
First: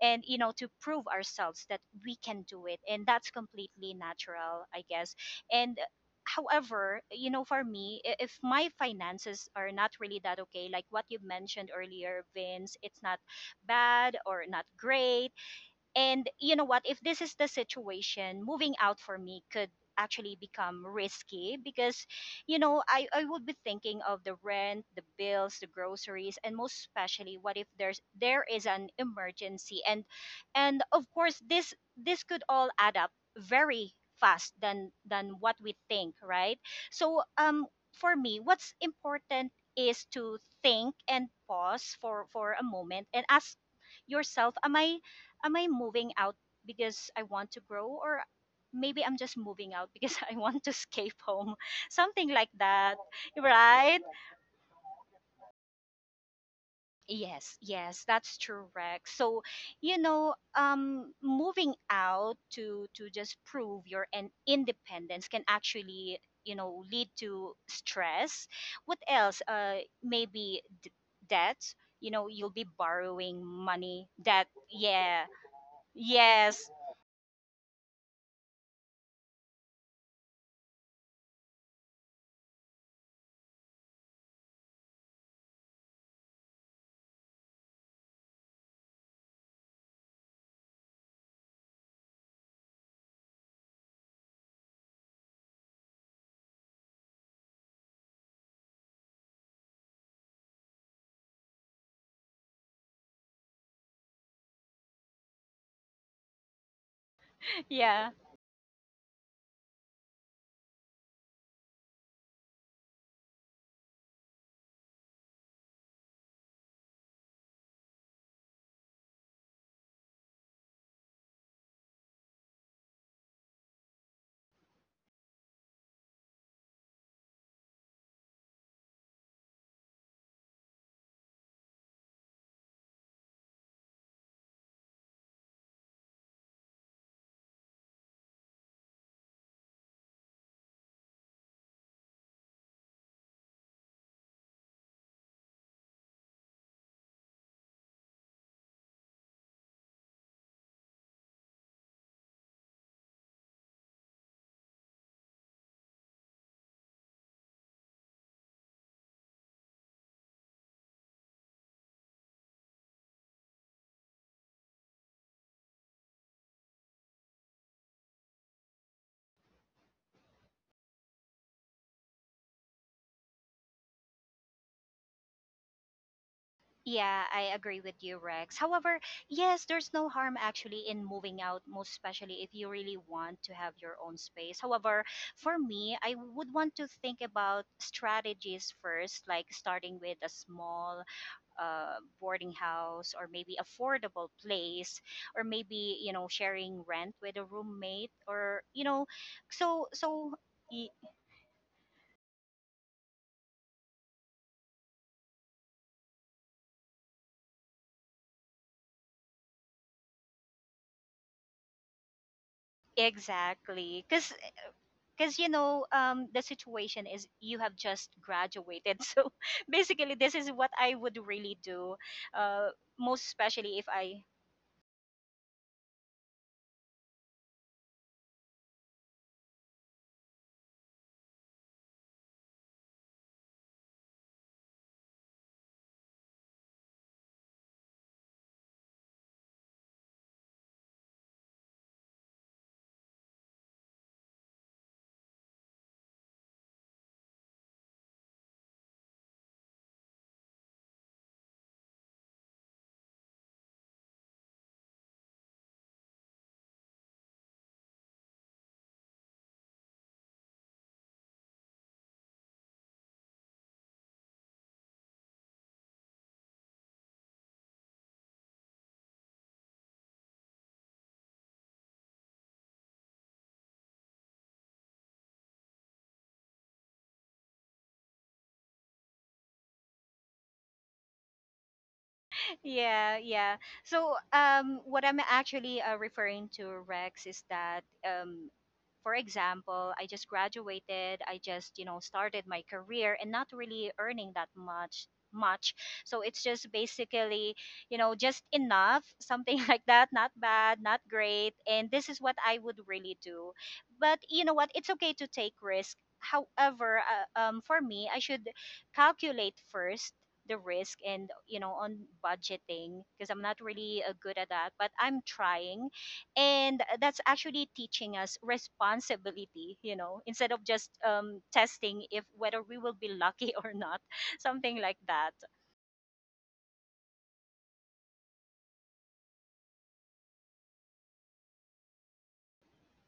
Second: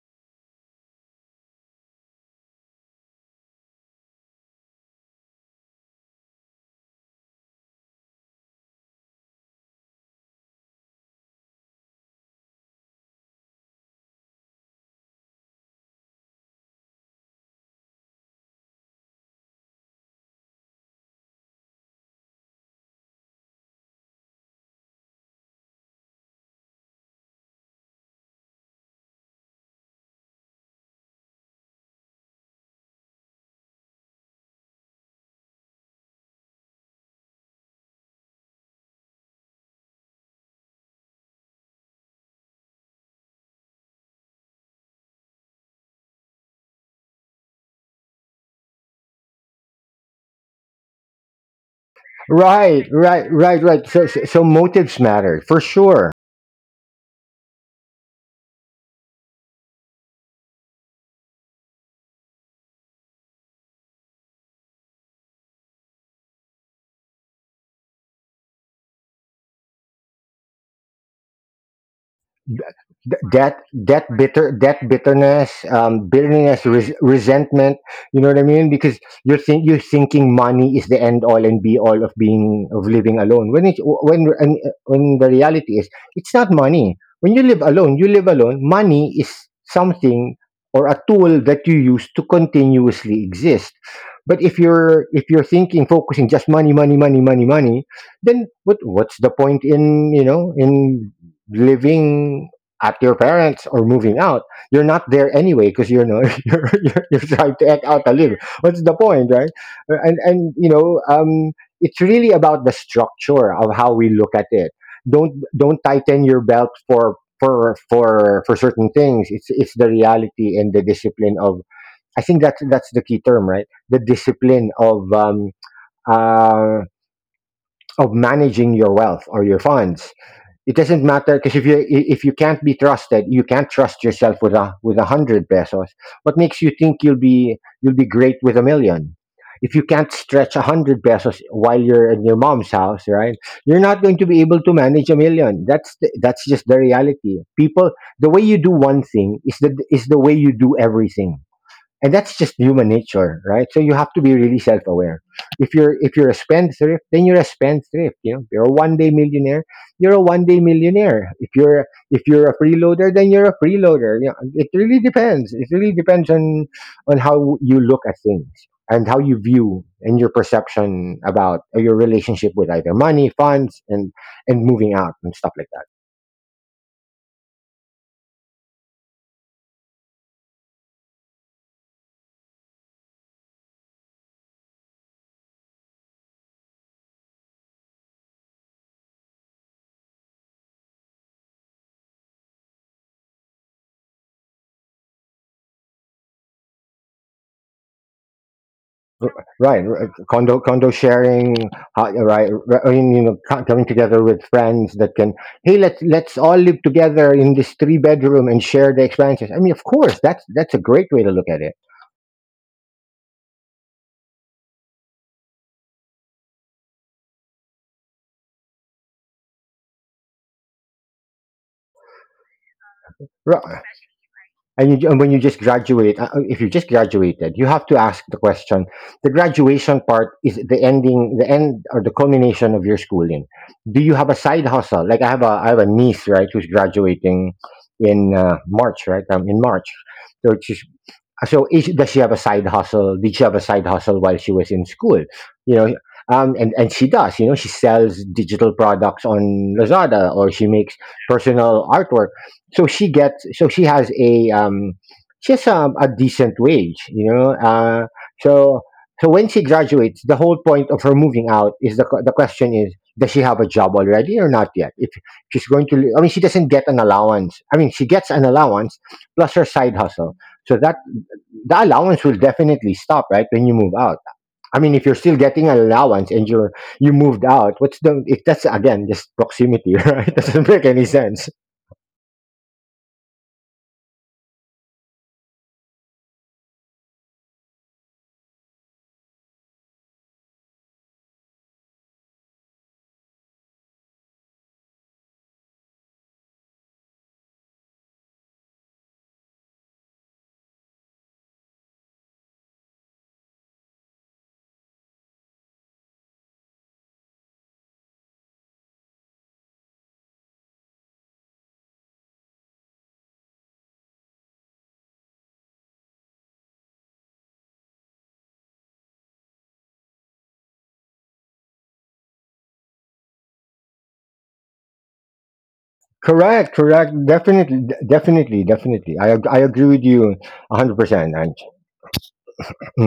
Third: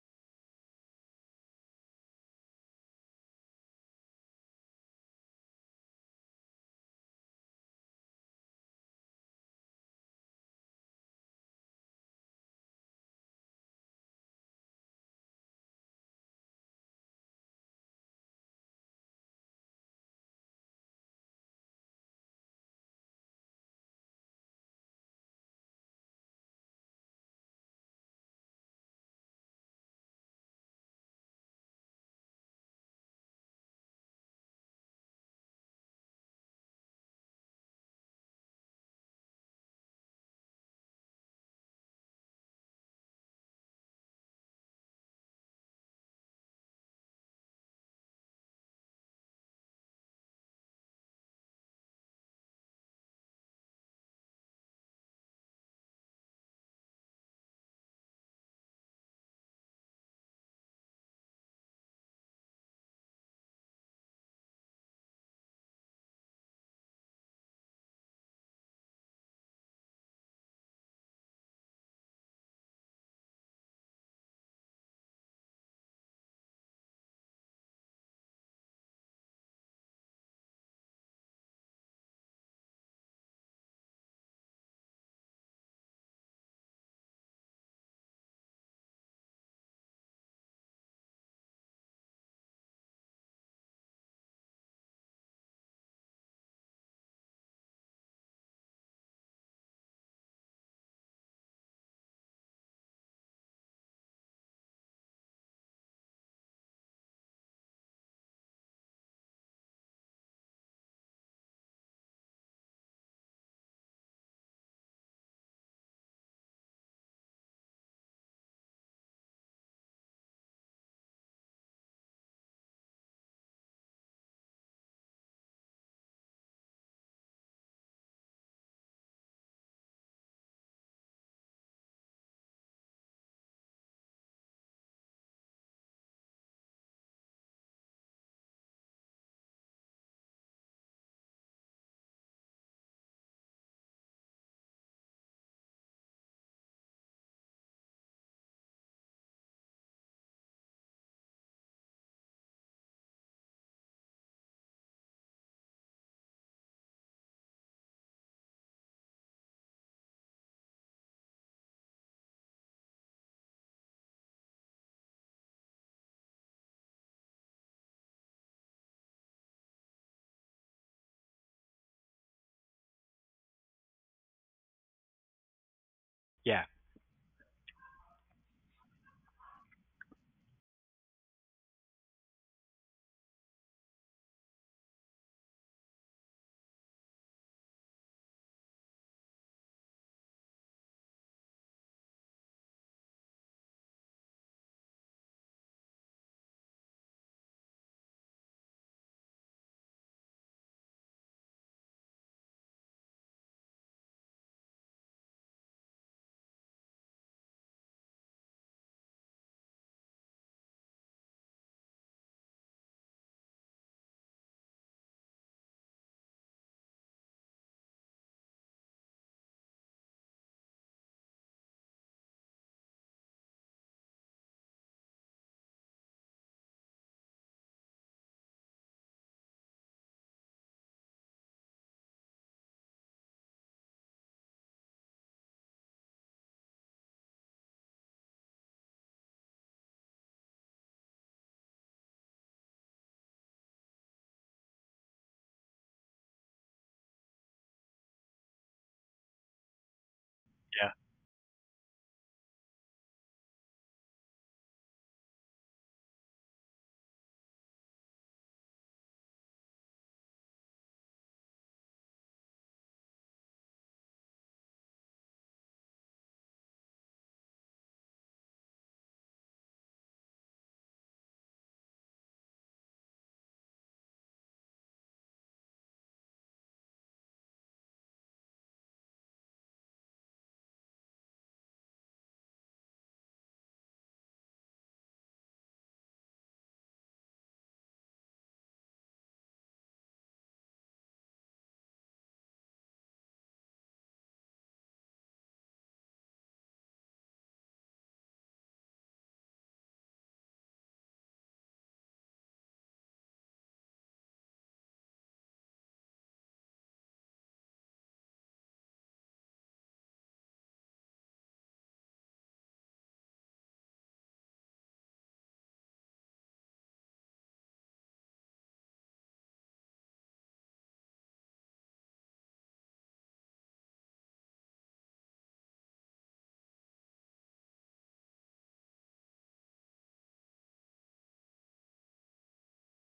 and to prove ourselves that we can do it, and that's completely natural, I guess. And however, for me, if my finances are not really that okay, like what you mentioned earlier, Vince, it's not bad or not great, and you know what? If this is the situation, moving out for me could actually become risky because, I would be thinking of the rent, the bills, the groceries, and most especially, what if there is an emergency, and of course this could all add up very fast, than what we think, right? So for me, what's important is to think and pause for a moment and ask yourself, am I moving out because I want to grow, or maybe I'm just moving out because I want to escape home? Something like Right, that, right, right, right. right? So motives matter for sure. Yes, yes, that's true, Rex. So, moving out, to just prove your an independence can actually, lead to stress. What else? Maybe debt. You'll be Th- borrowing that money. that Debt. bitter that Yeah. Bitterness, Yes. bitterness, resentment. You know what I mean, because you're thinking money is the end all and be all of living alone, when the reality is it's not money. When you live alone, you live alone, money is something or a tool that you use to continuously exist. But if you're thinking, focusing just money money money money money, then what what's the point in, you know, in living at your parents or moving out? You're not there anyway because you're, no, you're you're trying to act out Yeah. a little. What's the point, right? And you know, it's really about the structure of how we look at it. Don't tighten your belt for certain things. It's the reality and the discipline of. I think that's the key term, right? The discipline uh, of managing your wealth or your funds. It doesn't matter because if you can't be trusted, you can't trust yourself with a hundred pesos. What makes you think you'll be great with a million? If you can't stretch a hundred pesos while you're in your mom's house, right? You're not going to be able to manage a million. That's just the reality. People, the way you do one thing is the way you do everything, and that's just human nature, right? So you have to be really self-aware. If you're a spendthrift, then you're a spendthrift, you know? If you're a one day millionaire, you're a one day millionaire. If you're if you're a freeloader, then you're a freeloader, you know, it really depends, it really depends on how you look at things, and how you view and your perception about your relationship with either money, funds, and moving out and stuff like that. Yeah, Yeah, I agree with you, Rex. However, yes, there's no harm actually in moving out, most especially if you really want to have your own space. However, for me, I would want to think about strategies first, like starting with a small boarding house or maybe affordable place, or maybe, sharing rent with a roommate, or, Right, so, so. condo y- condo sharing. I mean, you know, coming together with friends that can, hey, let's all live together in this three bedroom and share the expenses. I mean, of course that's a great way to look at it. Exactly, because the situation is you have just graduated so basically this is what I would really do uh, most especially if I And when you just graduate if you just graduated, you have to ask the question. The graduation part is the end or the culmination of your schooling. Do you have a side hustle? Like, I have a I have a niece, right, who's graduating in March, right, in March. So she's, does she have a side hustle? Did she have a side hustle while she was in school? You know, and she does. You know, she sells digital products on Lazada, or she yeah, makes personal artwork. So she gets. So she has a decent wage. You know, so so when she graduates, the whole point of her moving out is the question is. Does she have a job already or not yet? If she's going to, I mean, she doesn't get an allowance. I mean, she gets an allowance plus her side hustle. So that the allowance will definitely stop right when you move out. I mean, if you're still getting an allowance and you're, you moved out, what's the, if that's again just proximity right, doesn't make any sense. yeah, yeah. So what I'm actually referring to, Rex, is that for example, I just graduated, I just, you know, started my career and not really earning that much. So it's just basically, you know, just enough, something like that, not bad, not great, and this is what I would really do. But you know what, it's okay to take risk. However, for me, I should calculate first the risk and, you know, on budgeting, because I'm not really good at that, but I'm trying. And that's actually teaching us responsibility, you know, instead of just testing if whether we will be lucky or not, something like that. Correct, correct, definitely, definitely definitely I agree with you 100%. And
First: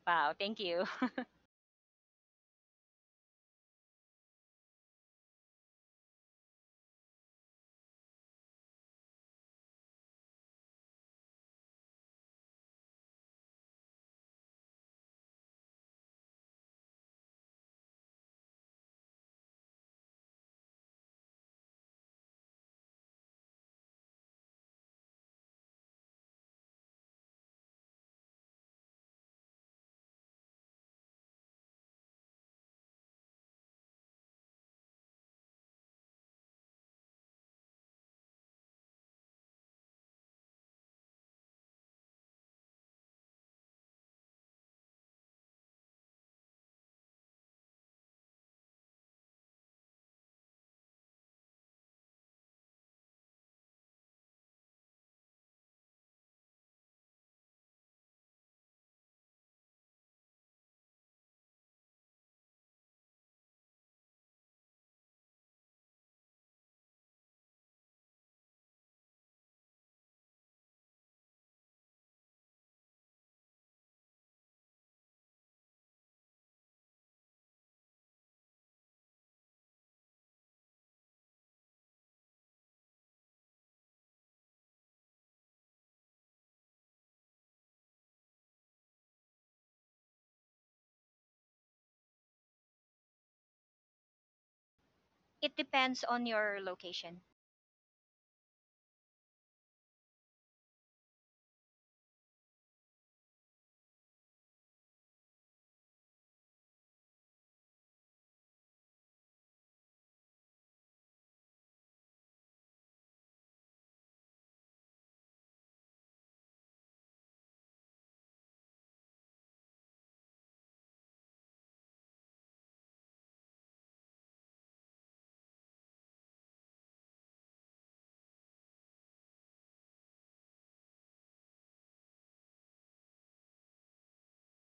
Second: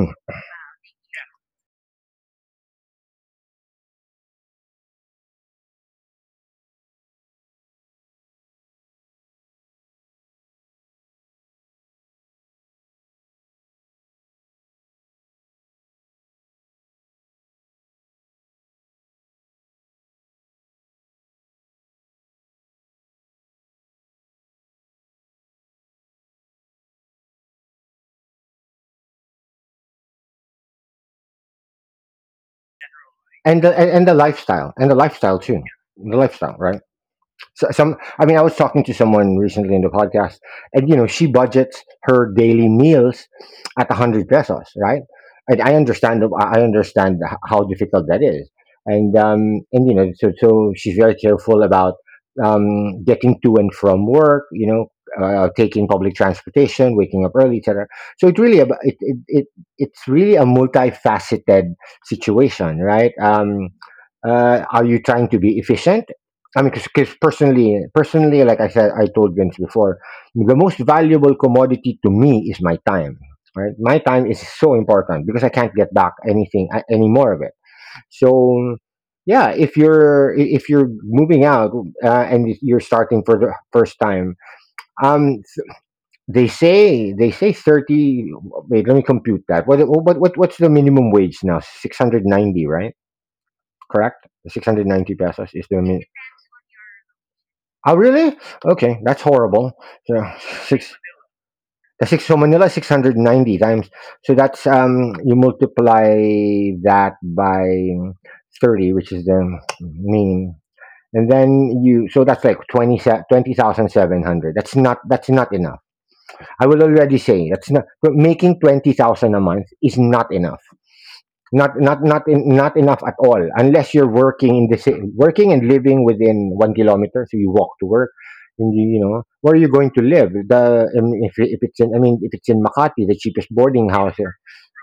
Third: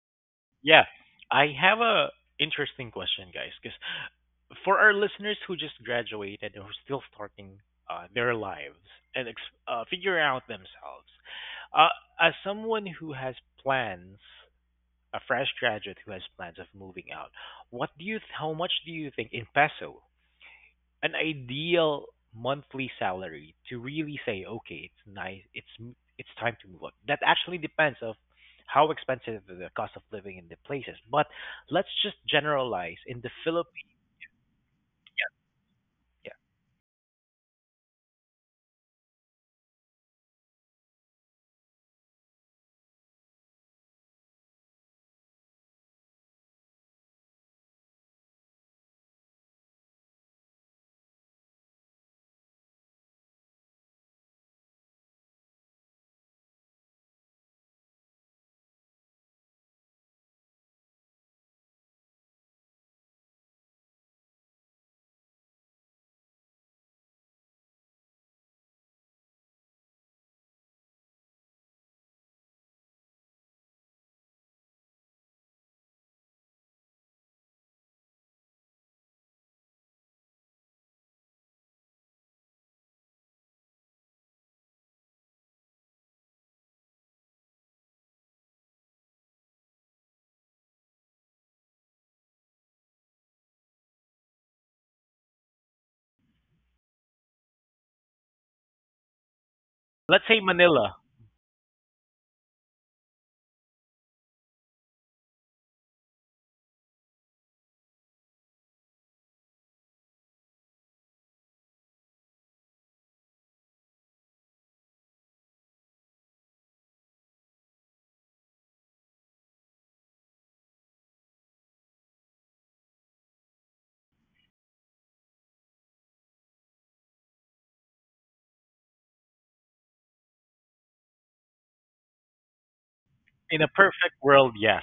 Wow, thank yeah. you. I have a interesting question, guys, because for our listeners who just graduated and who are still starting their lives and figuring out themselves, uh, as someone who has plans, a fresh graduate who has plans of moving out, what do you? How much do you think in peso an ideal monthly salary to really say, okay, it's nice, it's time to move on? That actually depends of how expensive the cost of living in the places. But let's just generalize in the Philippines. And the lifestyle, and the lifestyle too, the Yeah. lifestyle, right? So, some, I mean, I was talking to someone recently in the podcast, and you know, she budgets her daily meals at a hundred pesos, right? And I understand how difficult that is, and you know, so so she's very careful about getting to and from work, you know, taking public transportation, waking up early, etc. So it really, it's really a multifaceted situation, right? Are you trying to be efficient? I mean, because personally, personally, like I said, I told Vince before, the most valuable commodity to me is my time. Right, my time is so important because I can't get back anything, any more of it. So, yeah, if if you're moving out and if you're starting for the first time, um, they say thirty. Wait, let me compute that. What's the minimum wage now? 690, right? Correct. 690 pesos It is the min- depends on your location. Oh, really? Okay, that's horrible. Let's So say Manila. six, the six. So Manila 690 times. So that's you multiply that by 30, which is the mean, and then you. So that's like 20 se- 20,700. That's not. That's not enough. I will already say that's not. Making 20,000 a month is not enough, not enough at all unless you're working working and living within 1 kilometer so you walk to work and where are you going to live? The if it's in I mean if it's in Makati, the cheapest In a boarding perfect house here. world, yes.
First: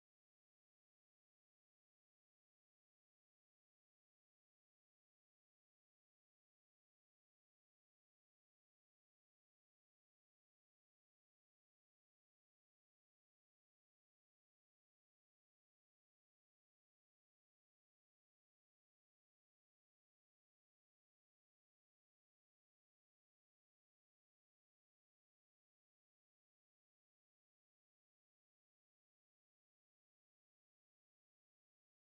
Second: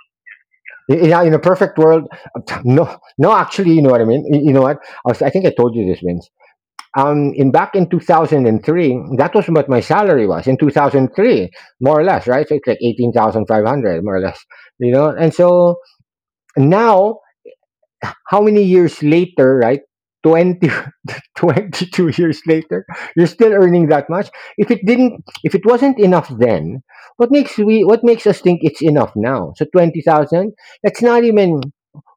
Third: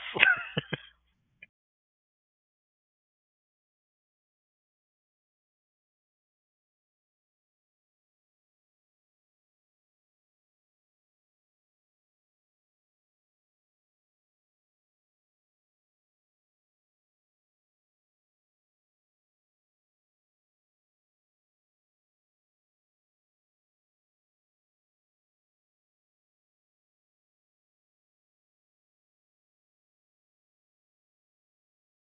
In a perfect world no, actually you know what I mean, you know what, I think I told you this, Vince, in back in 2003, that was what my salary was in 2003, more or less, right? So it's like 18,500, more or less, you know. And so now, how many years later, right? 20, 22 years later, you're still earning that much. If it wasn't enough then, what makes us think it's enough now? So 20,000, that's not even,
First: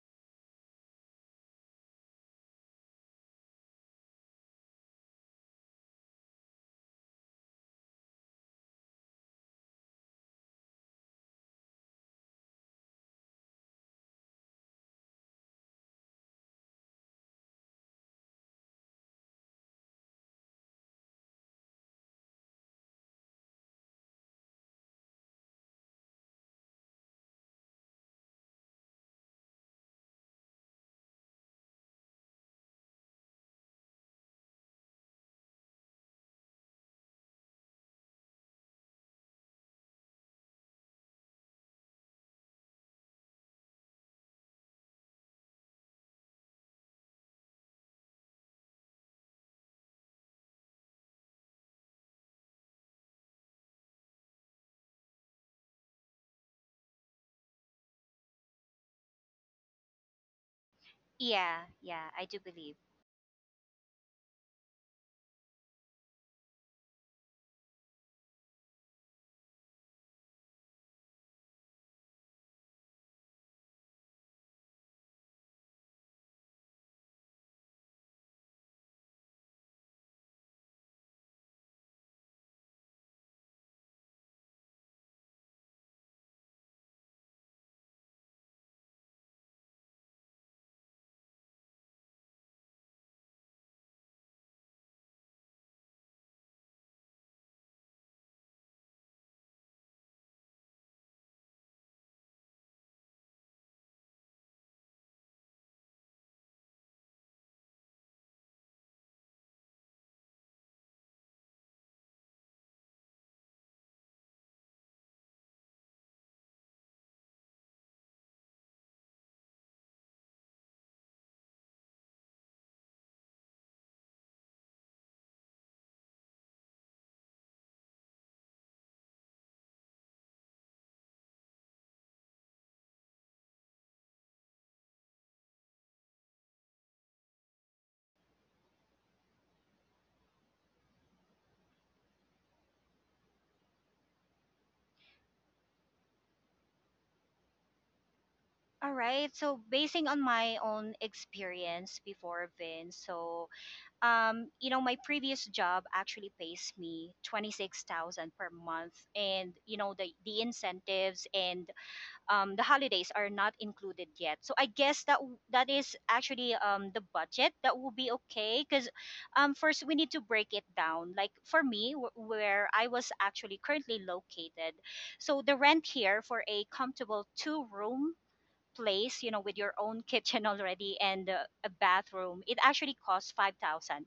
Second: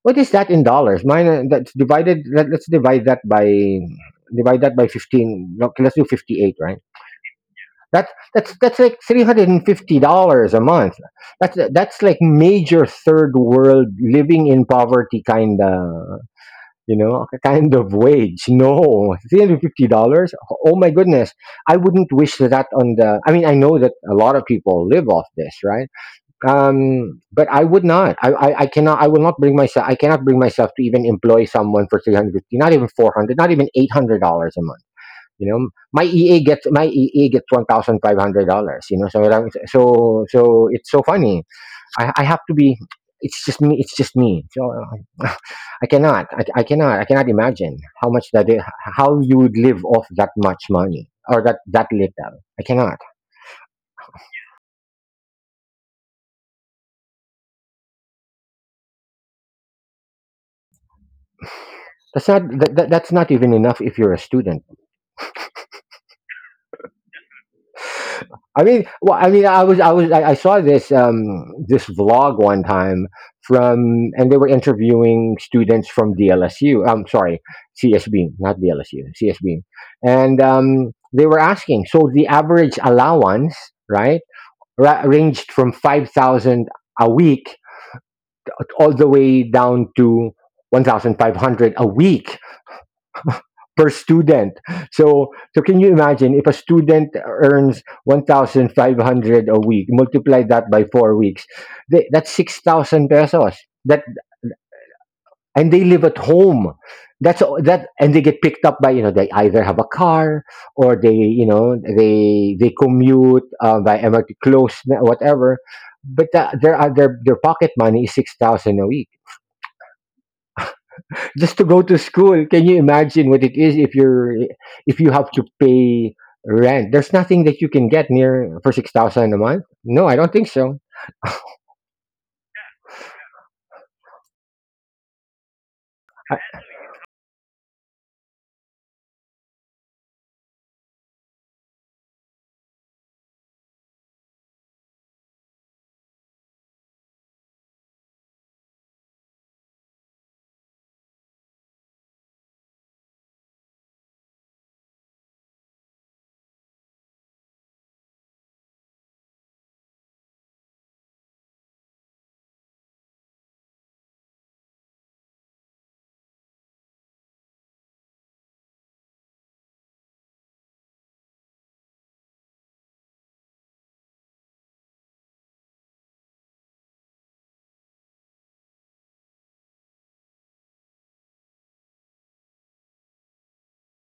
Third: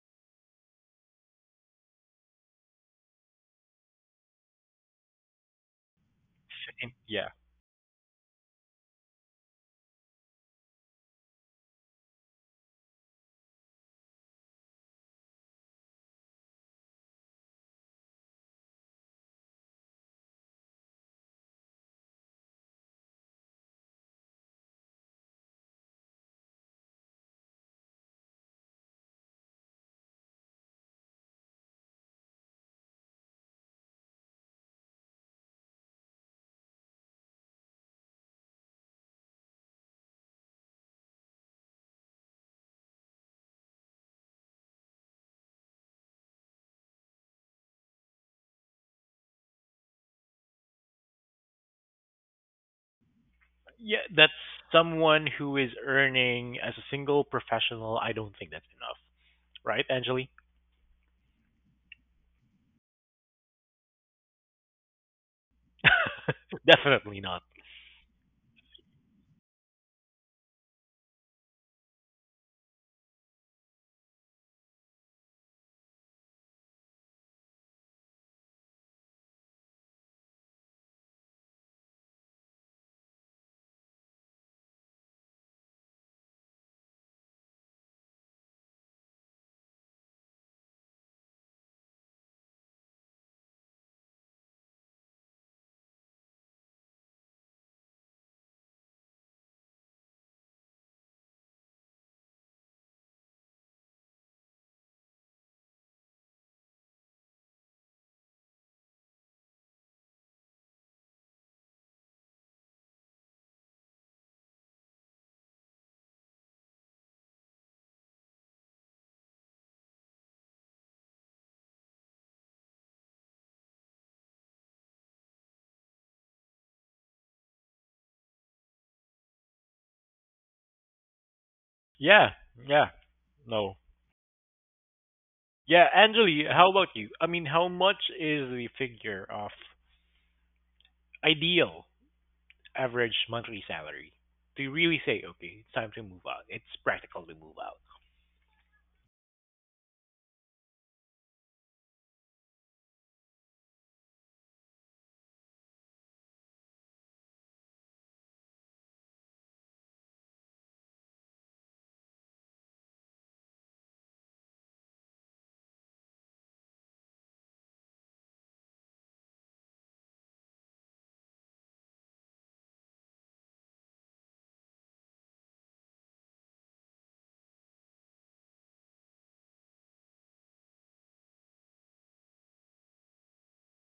what is that in dollars? That's divided, let's divide that by 15, no, okay, let's do 58, right? Same, yeah. That, that's like $350 a month. That's like major third world living in poverty kind of, you know, a kind of wage. No, $350. Oh my goodness. I wouldn't wish that on the, I mean, I know that a lot of people live off this, right? But I would not, I cannot, I will not bring myself, I cannot bring myself to even employ someone for 350, not even 400, not even $800 a month. You know, my EA gets $1,500, you know, so, so it's so funny. I have to be. It's just me. It's just me. So uh, I cannot. I cannot. I cannot imagine how much that is, how you would live off that much money, or that that little. I cannot. Yeah, that's someone who is earning as a single professional. I don't think that's enough. Right, Angeli? Yeah, yeah, That's I not. do believe. That's not even enough if you're a student. Definitely not. I mean, I saw this, this vlog one time from, and they were interviewing students from DLSU. I'm sorry, CSB, not DLSU, CSB, and they were asking. So the average allowance, right, ranged from 5,000 a week all the way down to 1,500 a week per student. So, so can you imagine? If a student earns 1,500 a week, multiply that by 4 weeks, they, that's 6,000 pesos. That, and they live at home. And they get picked up by, you know, they either have a car, or they, you know, they commute by MRT, close, whatever. But that, their pocket money is 6,000 a week, just to go to school. Can you imagine what it is if you're, if you have to pay rent? There's nothing that you can get near for 6,000 a month. No, I don't think so. Yeah, yeah. No. Yeah, Angeli, how about you? I mean, how much is the figure of ideal average monthly salary? Do you really say, okay, it's time to move out? It's practical to move out. All right, so basing on my own experience before, Vince, so you know, my previous job actually pays me 26,000 per month, and you know, the incentives and the holidays are not included yet. So I guess that that is actually the budget that will be okay, because first we need to break it down. Like for me, where I was actually currently located, so the rent here for a comfortable two room place, you know, with your own kitchen already, and a bathroom, it actually costs 5,000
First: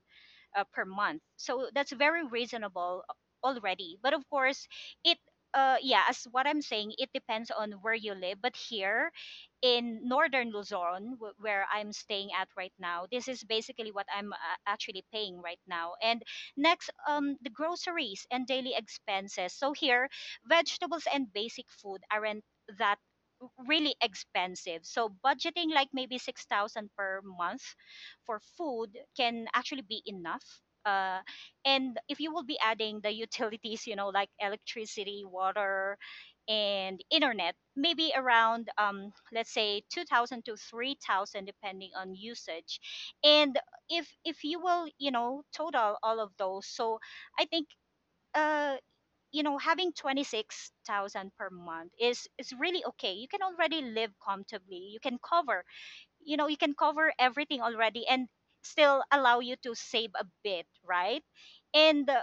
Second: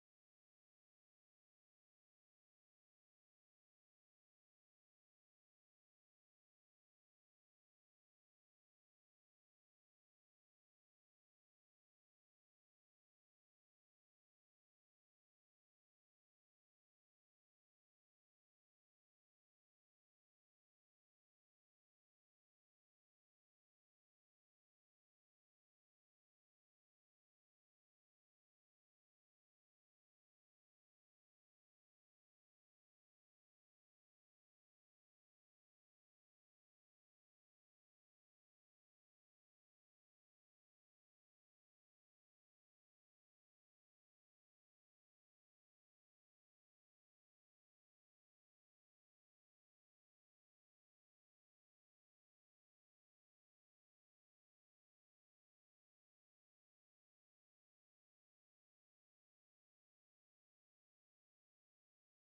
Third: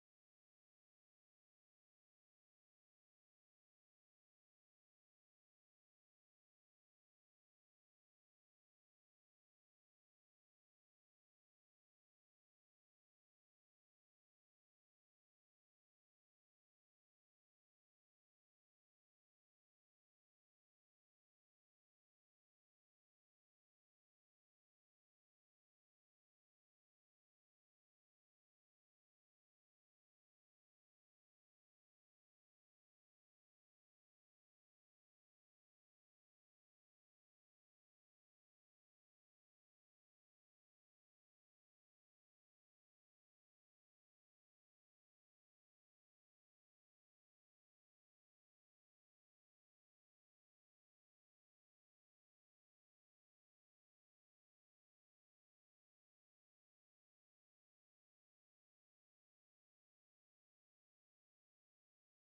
per month. So that's very reasonable already. But of course, it yeah, as what I'm saying, it depends on where you live. But here in northern Luzon, where I'm staying at right now, this is basically what I'm actually paying right now. And next, the groceries and daily expenses. So here, vegetables and basic food aren't that really expensive. So budgeting like maybe 6,000 per month for food can actually be enough. Uh, and if you will be adding the utilities, you know, like electricity, water, and internet, maybe around, let's say, 2,000 to 3,000, depending on usage. And if you will, you know, total all of those, so I think, uh, you know, having 26,000 per month is really okay. You can already live comfortably, you can cover, you know, you can cover everything already, and still allow you to save a bit, right? And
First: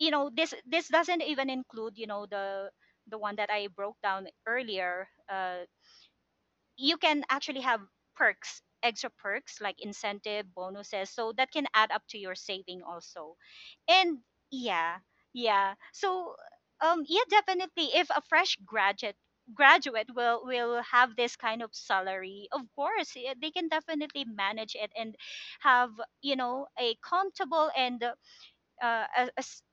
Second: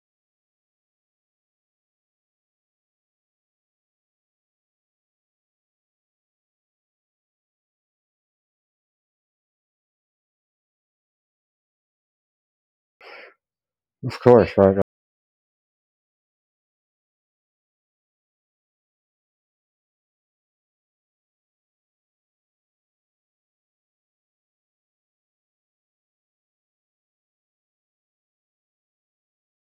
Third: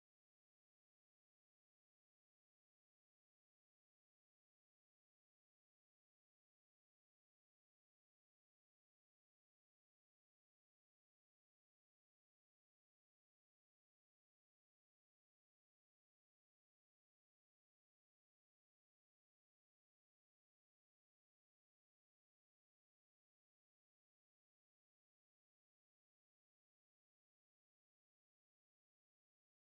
you know, this doesn't even include, you know, the one that I broke down earlier. You can actually have perks, extra perks like incentive bonuses, so that can add up to your saving also. And Of course, right? yeah, yeah. So yeah, definitely, if a fresh graduate will have this kind of salary, of course, they can definitely manage it and have, you know, a comfortable and uh, a, a s-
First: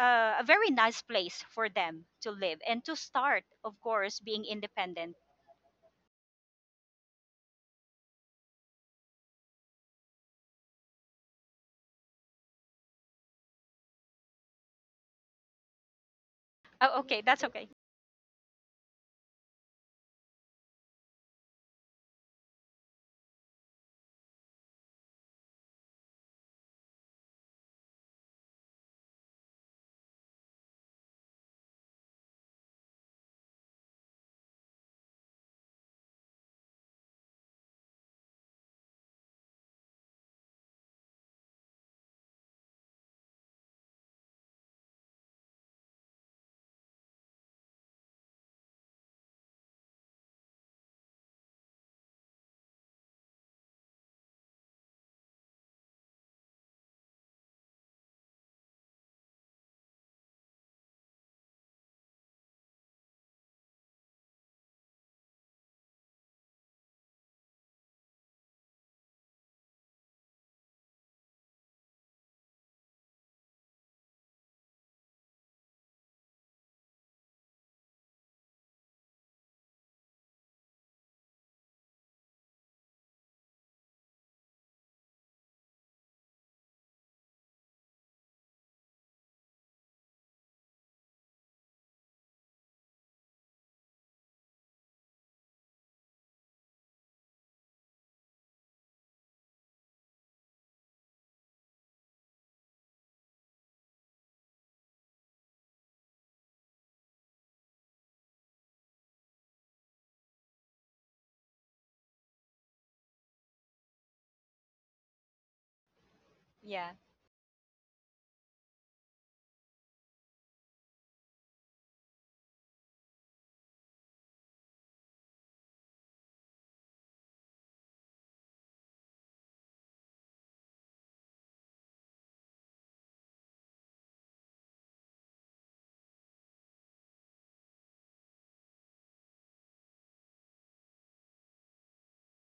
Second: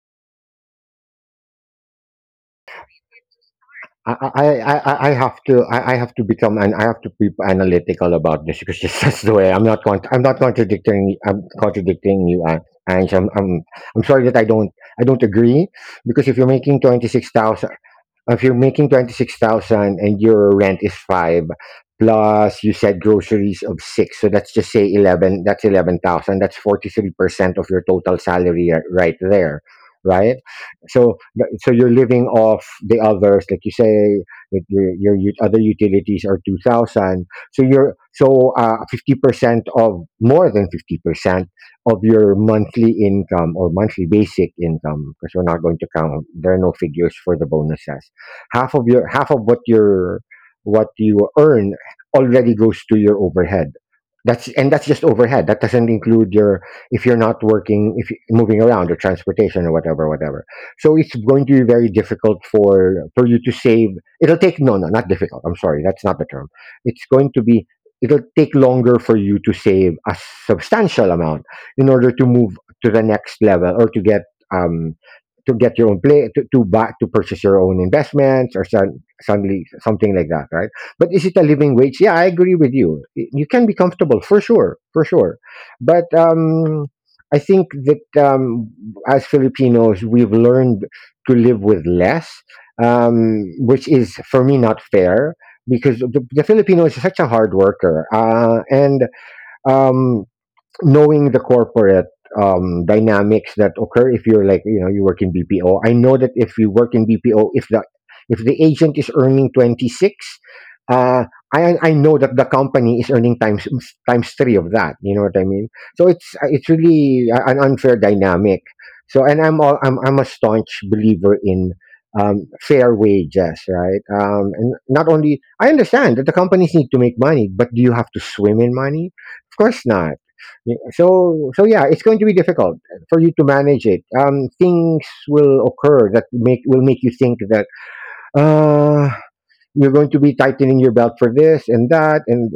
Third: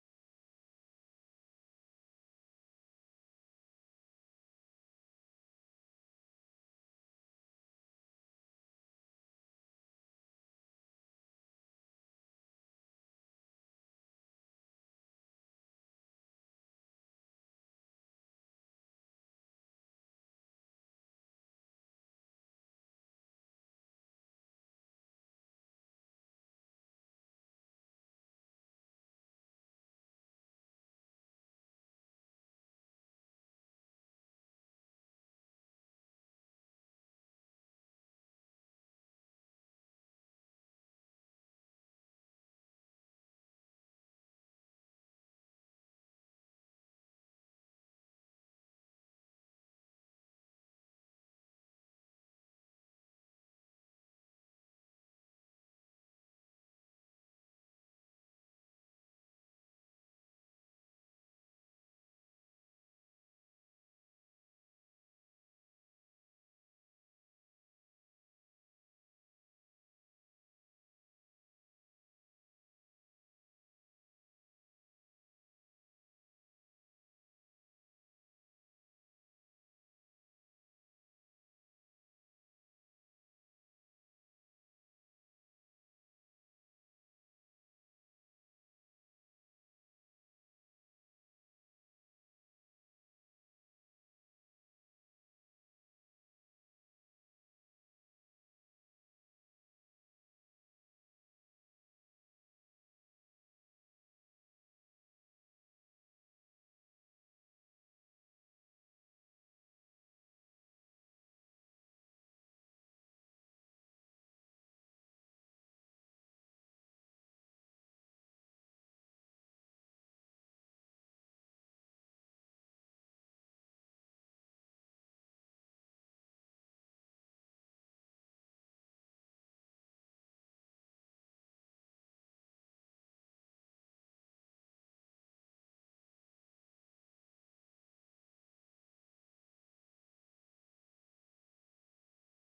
a very nice place for them to live and to start, of course, being I independent. have to, I have to become, and I have to be analytical about this because this, that's the way. I'm not contradicting, I'm contradicting you, and I'm sorry that I don't, I don't agree. Because if you're making Oh, twenty okay, six that's okay. thousand if you're making 26,000 and your rent is five, plus you said groceries of six, so that's, just say eleven, that's 11,000, that's 43% of your total salary, right there, right? So you're living off the others. Like you say that your other utilities are 2000, so you're so, 50% of, more than 50% of your monthly income, or monthly basic income, because we're not going to count, there are no figures for the bonuses. Half of your, half of what your, what you earn already goes to your overhead. That's, and that's just overhead, that doesn't include your, if you're not working, if you moving around, or transportation, or whatever, whatever. So it's going to be very difficult for you to save. It'll take, no, no, not difficult. I'm sorry, that's not the term. It's going to be. It'll take longer for you to save a substantial amount in order to move to the next level, or to get, um to get your own play, to buy, to purchase your own investments, or some, suddenly something like that, right? But is it a living wage? Yeah, I agree with you. You can be comfortable, for sure, for sure. But I think that, as Filipinos, we've learned to live with less, which is for me not fair, because the Filipino is such a hard worker, and um, knowing the corporate dynamics that occur, if you're like, you know, you work in BPO. I know that if you work in BPO, if the, if the agent is earning twenty six, uh, I know that the company is earning times, times three of that. You know what I mean? So it's Yeah. really a- an unfair dynamic. So, and I'm all, I'm a staunch believer in, fair wages, right? And not only, I understand that the companies need to make money, but do you have to swim in money? Of course not. Yeah, so, so yeah, it's going to be difficult for you to manage it. Things will occur that make will make you think that, uh, you're going to be tightening your belt for this and that,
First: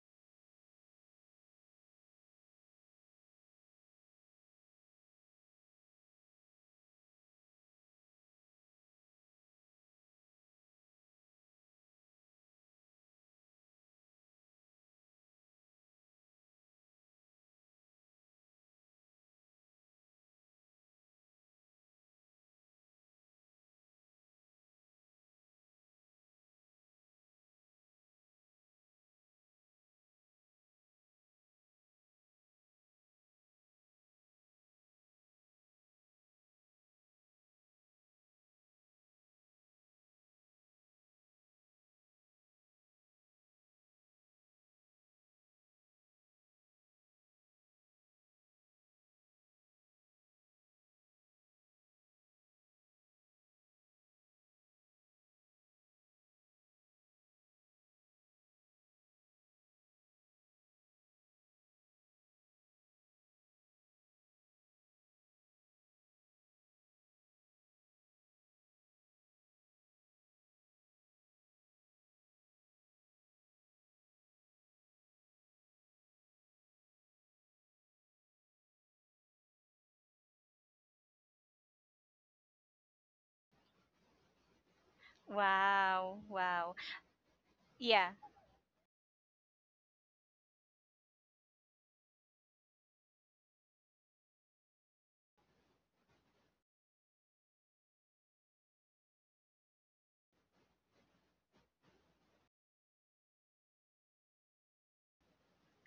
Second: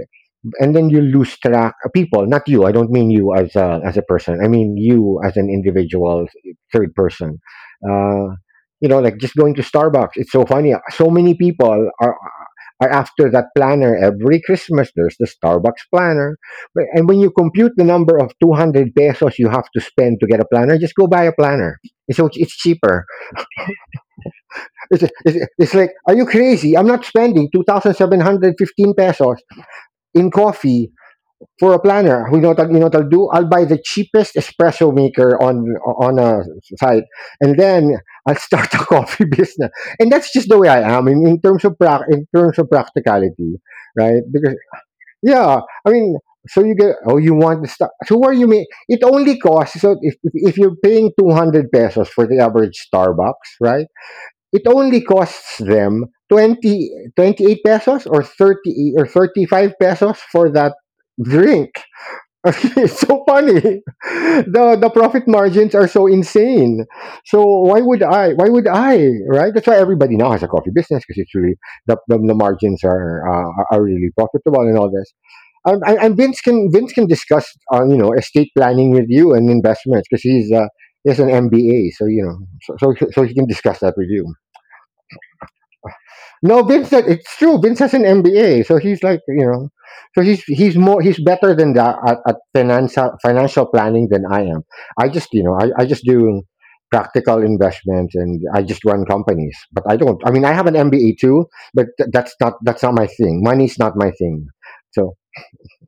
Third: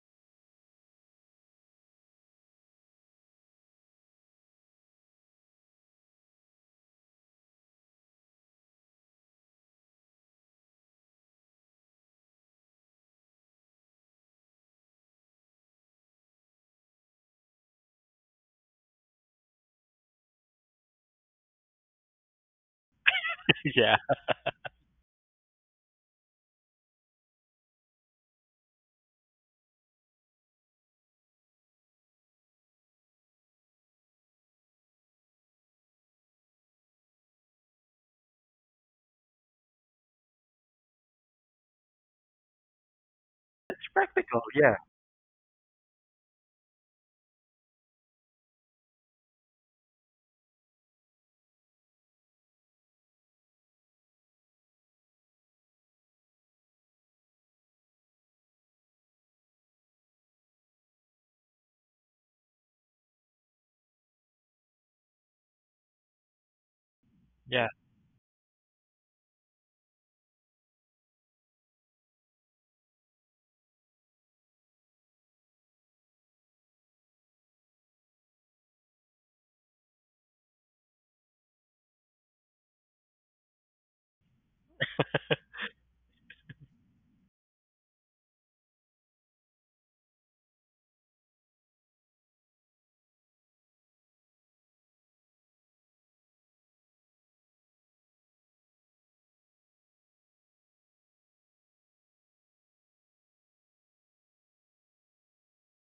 and then you lose track. People, not you. I don't mean you as a, as a person. I mean you as an individual, third person. Uh, you know, like just going to Starbucks. It's so funny. So many people are, or after that planner, every Christmas there's the Starbucks planner. And when you compute the number of 200 pesos you have to spend to get a planner, just go buy a planner. So it's cheaper. Yeah. It's like, are you crazy? I'm not spending 2,715 pesos in coffee for a planner. You know what, you know what I'll do? I'll buy the cheapest espresso maker on a site, and then I'll start a coffee business. And that's just the way I am in terms of prac in terms of practicality, It's right? practical, yeah. Yeah, I mean, so you get, oh, you want to start. So where, you mean, it only costs, so if you're paying 200 pesos for the average Starbucks, right? It only costs them 20, 28 pesos, or thirty, or thirty five pesos for that drink. It's so funny. The profit margins are so insane. So Yeah. why would I? Why would I? Right? That's why everybody now has a coffee business, because it's really the margins are, are really profitable and all this. And Vince can discuss on, you know, estate planning with you, and investments, because he has an MBA, so you know, so, so he can discuss that with you. Wow, No, wow. Vince, it's true. Vince has an Yeah. MBA, so he's like, you know, so he's more he's better than that at financial planning than I am. I just, you know, I just do practical investments, and I just run companies, but I don't. I mean, I have an MBA too, but that's not, that's not my thing. Money's not my thing. So.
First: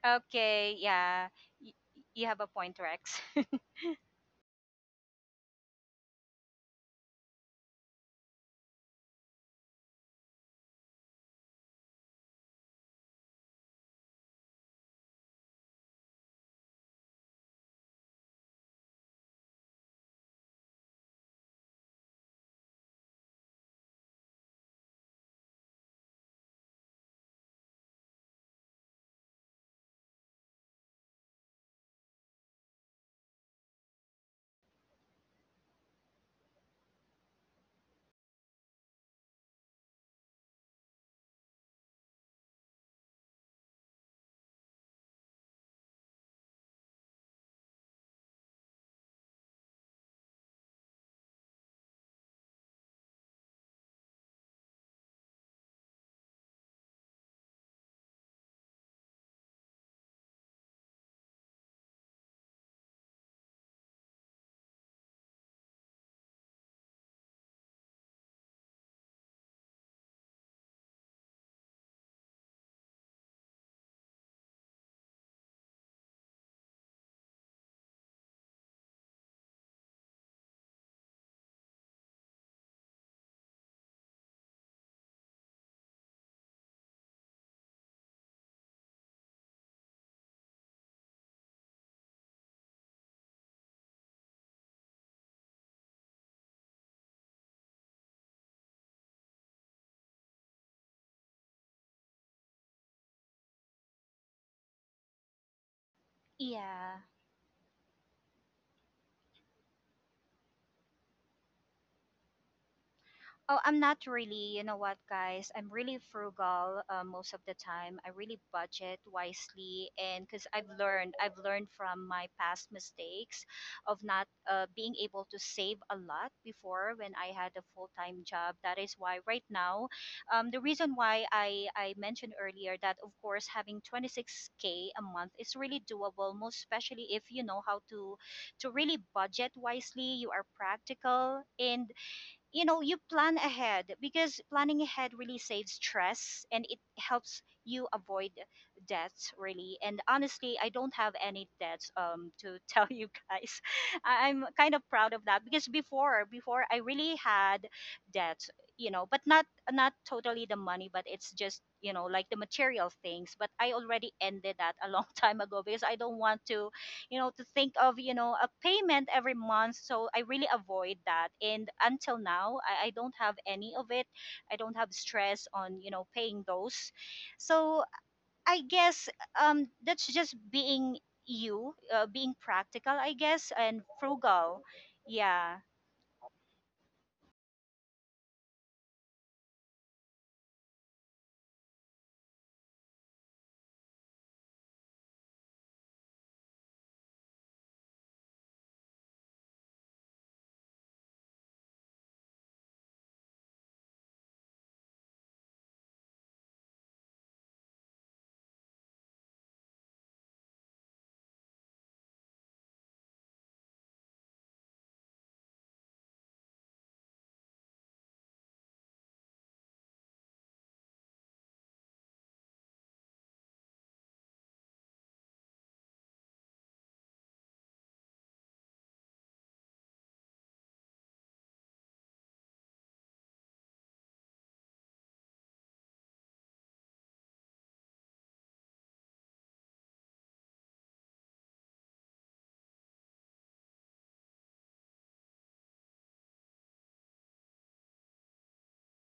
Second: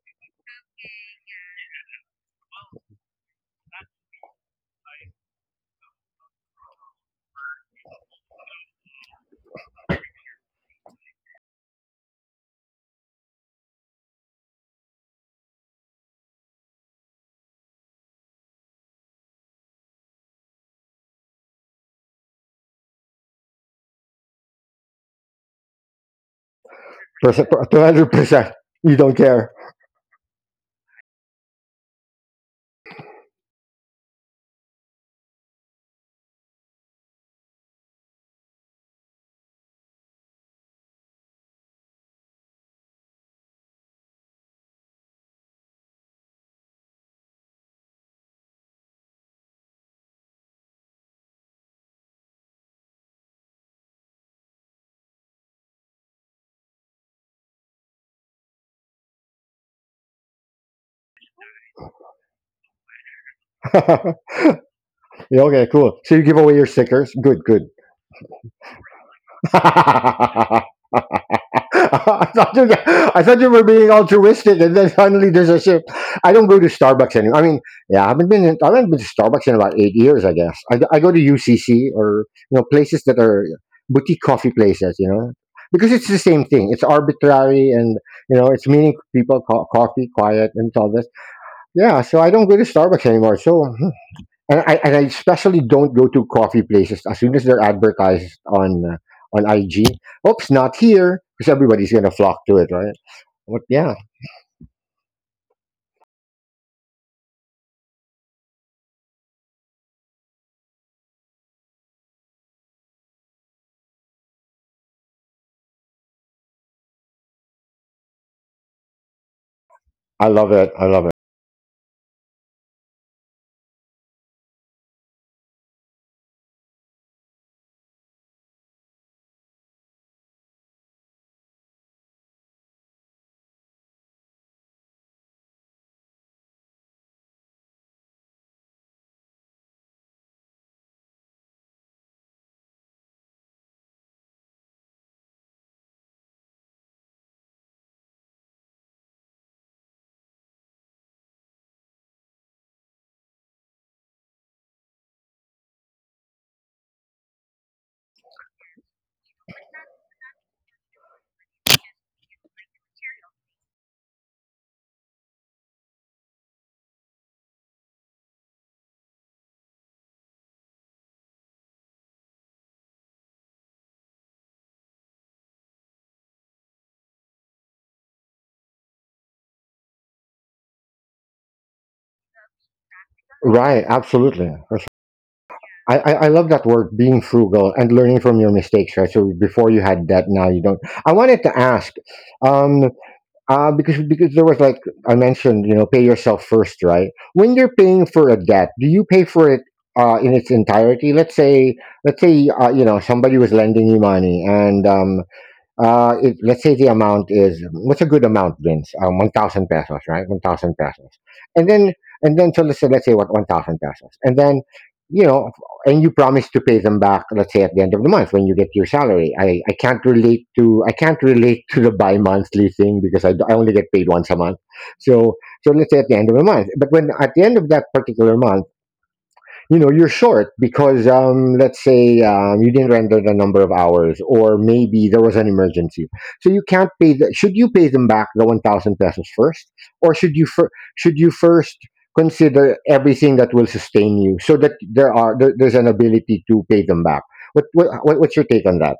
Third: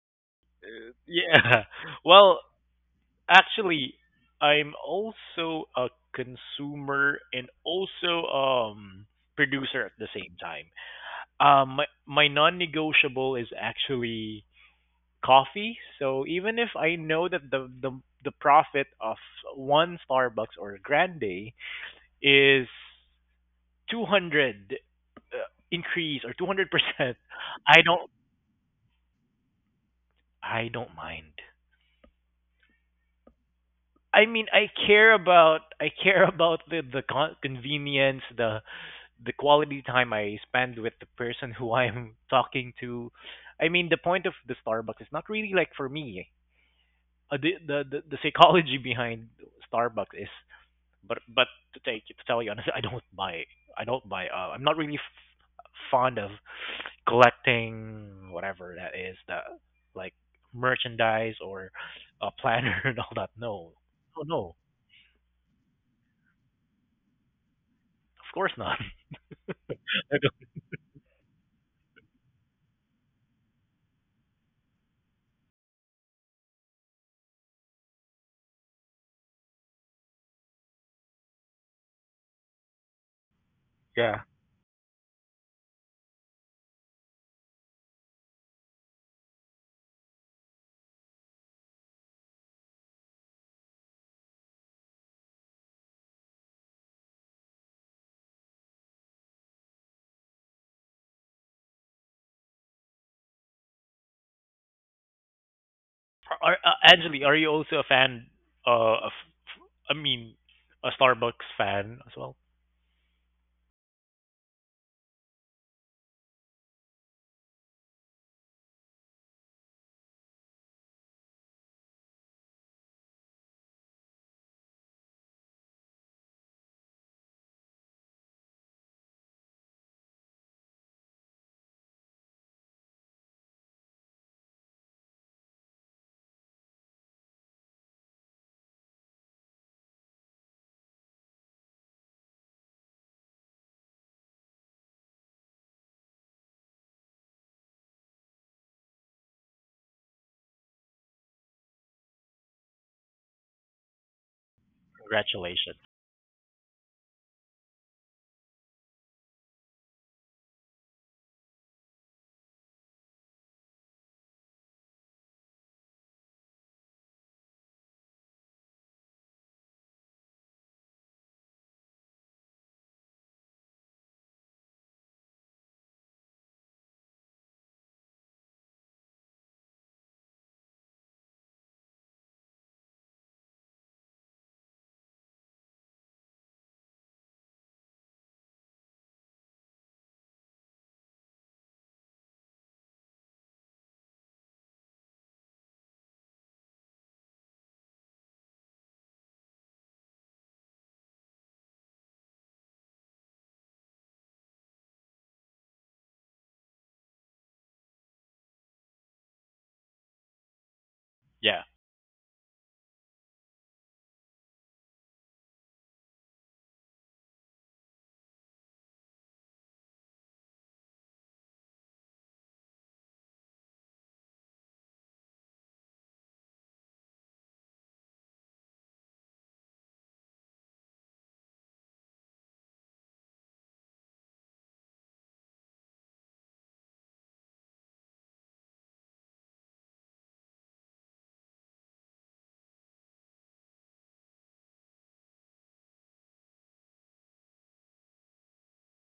Okay, yeah. Yeah. Y- you have Well, a point, Rex. actually, I'm also a consumer and also producer at the same time. Um, my non-negotiable is actually coffee. So even if I know that the profit of one Starbucks or Grande is 200 uh, increase or 200%, Percent, I don't 200%. You don't care. I don't mind. I mean, I care about the convenience, the quality time I spend with the person who I'm talking to. I mean, the point of the Starbucks is not really like for me. The psychology behind Starbucks is, but to take to tell you honestly, I don't buy. I'm not really fond of collecting whatever that is the like merchandise or a planner and all that. No, no, no. Okay, cool. So you give away your stickers? Good, good. Of course not. I don't- I, thought you, I thought you were being altruistic, and then suddenly there's a shift. I don't go to Starbucks anymore. I mean, yeah, I haven't been to Starbucks in about 8 years, I guess. I go to UCC, or you know, places that are yeah. boutique coffee places, you know, because it's the same thing. It's arbitrary, and you know, it's meaning people, coffee, quiet, and all this. Yeah, so I don't go to Starbucks anymore. So hmm. And I especially don't go to coffee places as soon as they're advertised on, on IG. Oops, not here, because everybody's gonna flock to it, right? But yeah, Are, yeah. Angeli, are you also a fan of I mean, a Starbucks fan as well. Oh, I'm not really, you know what, guys? I'm really frugal most of the time. I really budget wisely, and I because love it. I love it. I've learned from my past mistakes of not being able to save a lot before when I had a full time job. That is why right now, the reason why I mentioned earlier that of course having 26k a month is really doable, most especially if you know how to really budget wisely. You are practical and you know you plan ahead, because planning ahead really saves stress and it helps you avoid debts, really. And honestly, I don't have any debts, to tell you guys. I'm kind of proud of that, because Congratulations. before I really had debts, you know, but not not totally the money, but it's just, you know, like the material things. But I already ended that a long time ago, because I don't want to, you know, to think of, you know, a payment every month, so I really avoid that. And until now, I don't have any of it. I don't have stress on, you know, paying those. So I guess that's just being you being practical, I guess, and Right, absolutely, frugal. for sure. Yeah. I love that word, being frugal, and learning from your mistakes, right? So before you had debt, now you don't. I wanted to ask, um, because there was like, I mentioned, you know, pay yourself first, right? When you're paying for a debt, do you pay for it, in its entirety? Let's say, you know, somebody was lending you money, and if, let's say the amount is, what's a good amount, Vince? 1,000 pesos, right? 1,000 pesos, Yeah, and then and then so let's say, let's say what, 1,000 pesos, and then, you know, and you promise to pay them back. Let's say at the end of the month when you get your salary. I can't relate to the bi monthly thing because I only get paid once a month. So so let's say at the end of the month, but when at the end of that particular month, you know, you're short because let's say you didn't render the number of hours or maybe there was an emergency, so you can't pay the, should you pay them back the 1,000 pesos first, or should you should you first consider everything that will sustain you so that there's an ability to pay them back. What's your take on that?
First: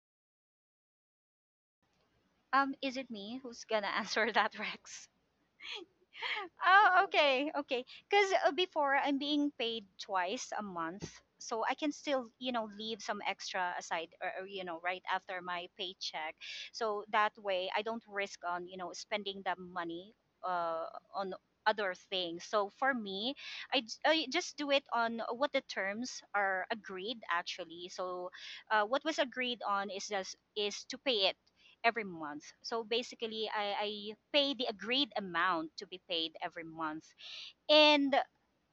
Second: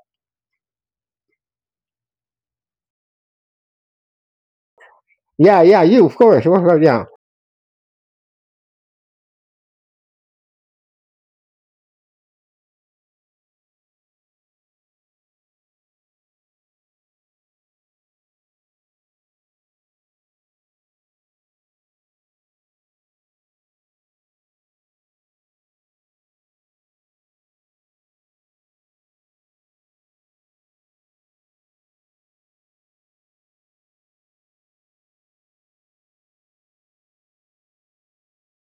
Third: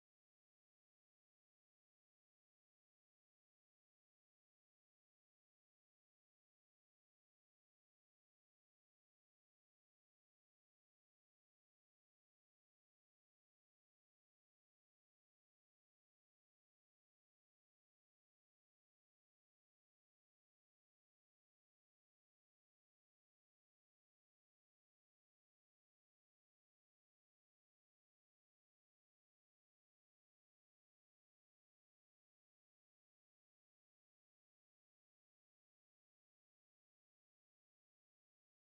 is it me who's gonna answer that, Rex? Yeah, yeah, you of course, Oh, yeah. okay, okay. Because before I'm being paid twice a month, so I can still, you know, leave some extra aside, or you know, right after my paycheck. So that way, I don't risk on, you know, spending the money uh, on other things. So for me, I just do it on what the terms are agreed actually. So what was agreed on is just is to pay it every month. So basically, I pay the agreed amount to be paid every month, and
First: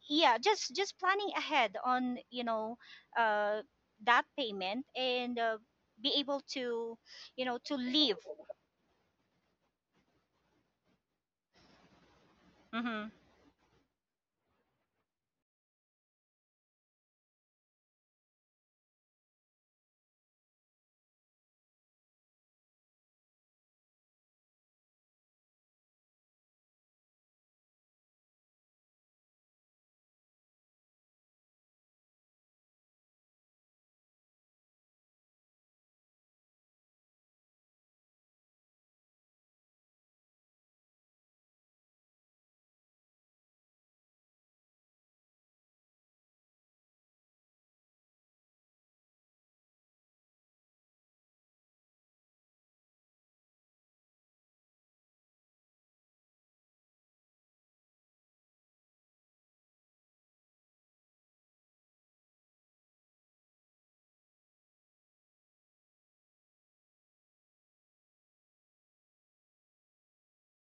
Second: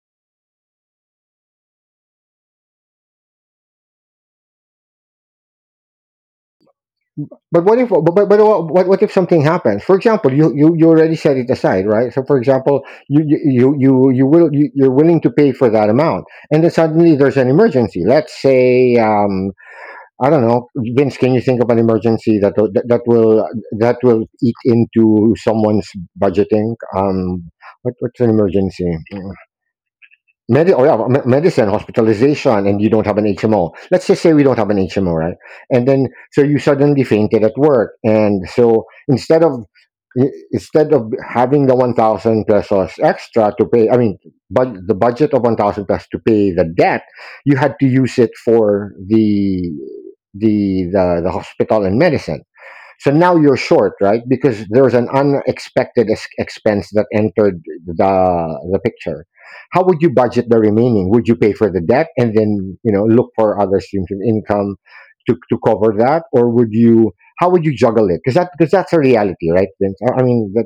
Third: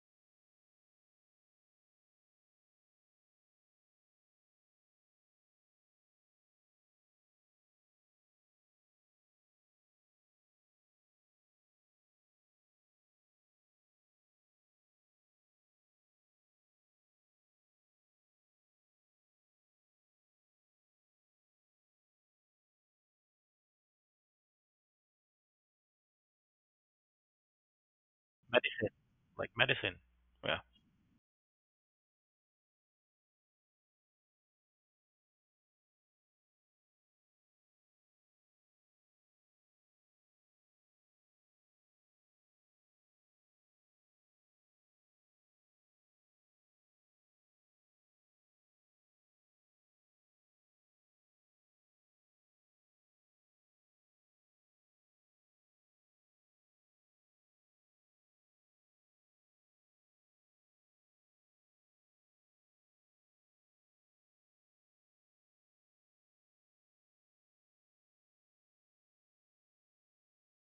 yeah, just planning ahead on, you know, uh, that payment and be able to, you know, But to what if, but, live. But what if something happens? For example, you, you already set it aside, right? So for example, Hmm. You're willing to pay for that amount, and then suddenly there's an emergency. Let's say I don't know, Vince. Can you think of an emergency that will eat into someone's budgeting? What's an emergency? medicine, Mm. like medicine. Yeah. Oh yeah, medicine, hospitalization, and you don't have an HMO. Let's just say we don't have an HMO, right? And then so you suddenly fainted at work, and so instead of, instead of having the 1,000 pesos extra to pay, I mean, but the budget of 1,000 pesos to pay the debt, you had to use it for the, the hospital and medicine. So now you're short, right? Because there's an unexpected expense that entered the picture. How would you budget the remaining? Would you pay for the debt and then, you know, look for other streams of income to cover that, or would you? How would you juggle it? Because that's a reality, right, Vince? I mean, that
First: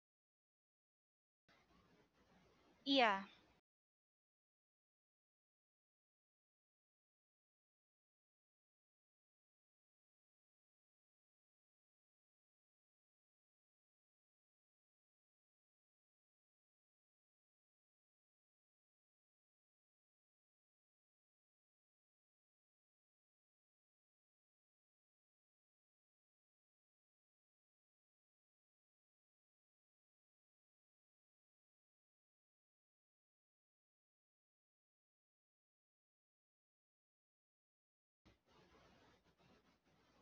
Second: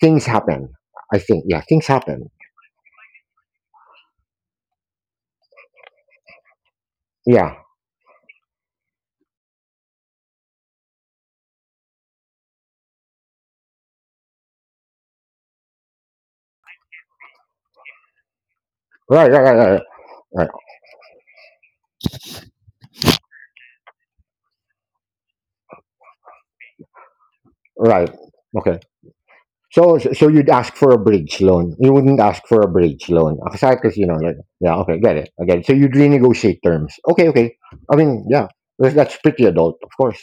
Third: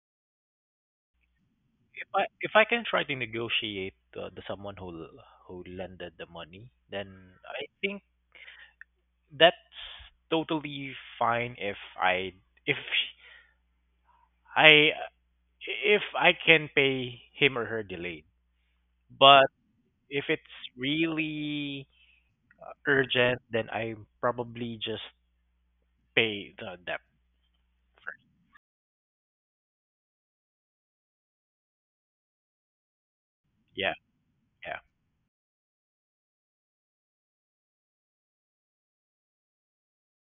things happen. I think, yeah, things If happen. I can try to Yeah. negotiate the someone who lended the money, then Yeah, I think that's totally fine if I if I if I can pay him or her delayed. right, right, But right, right, if it's right. really urgent, then I probably just pay the debt Right. first. Okay. So you'd ask for a bridge loan. You wouldn't ask for a bridge loan. Aside, Yeah, because, you know, like, yeah, yeah. okay, get it. I get it. So you'd renegotiate terms. Okay, okay. I mean, yeah, that's pretty adult, of course.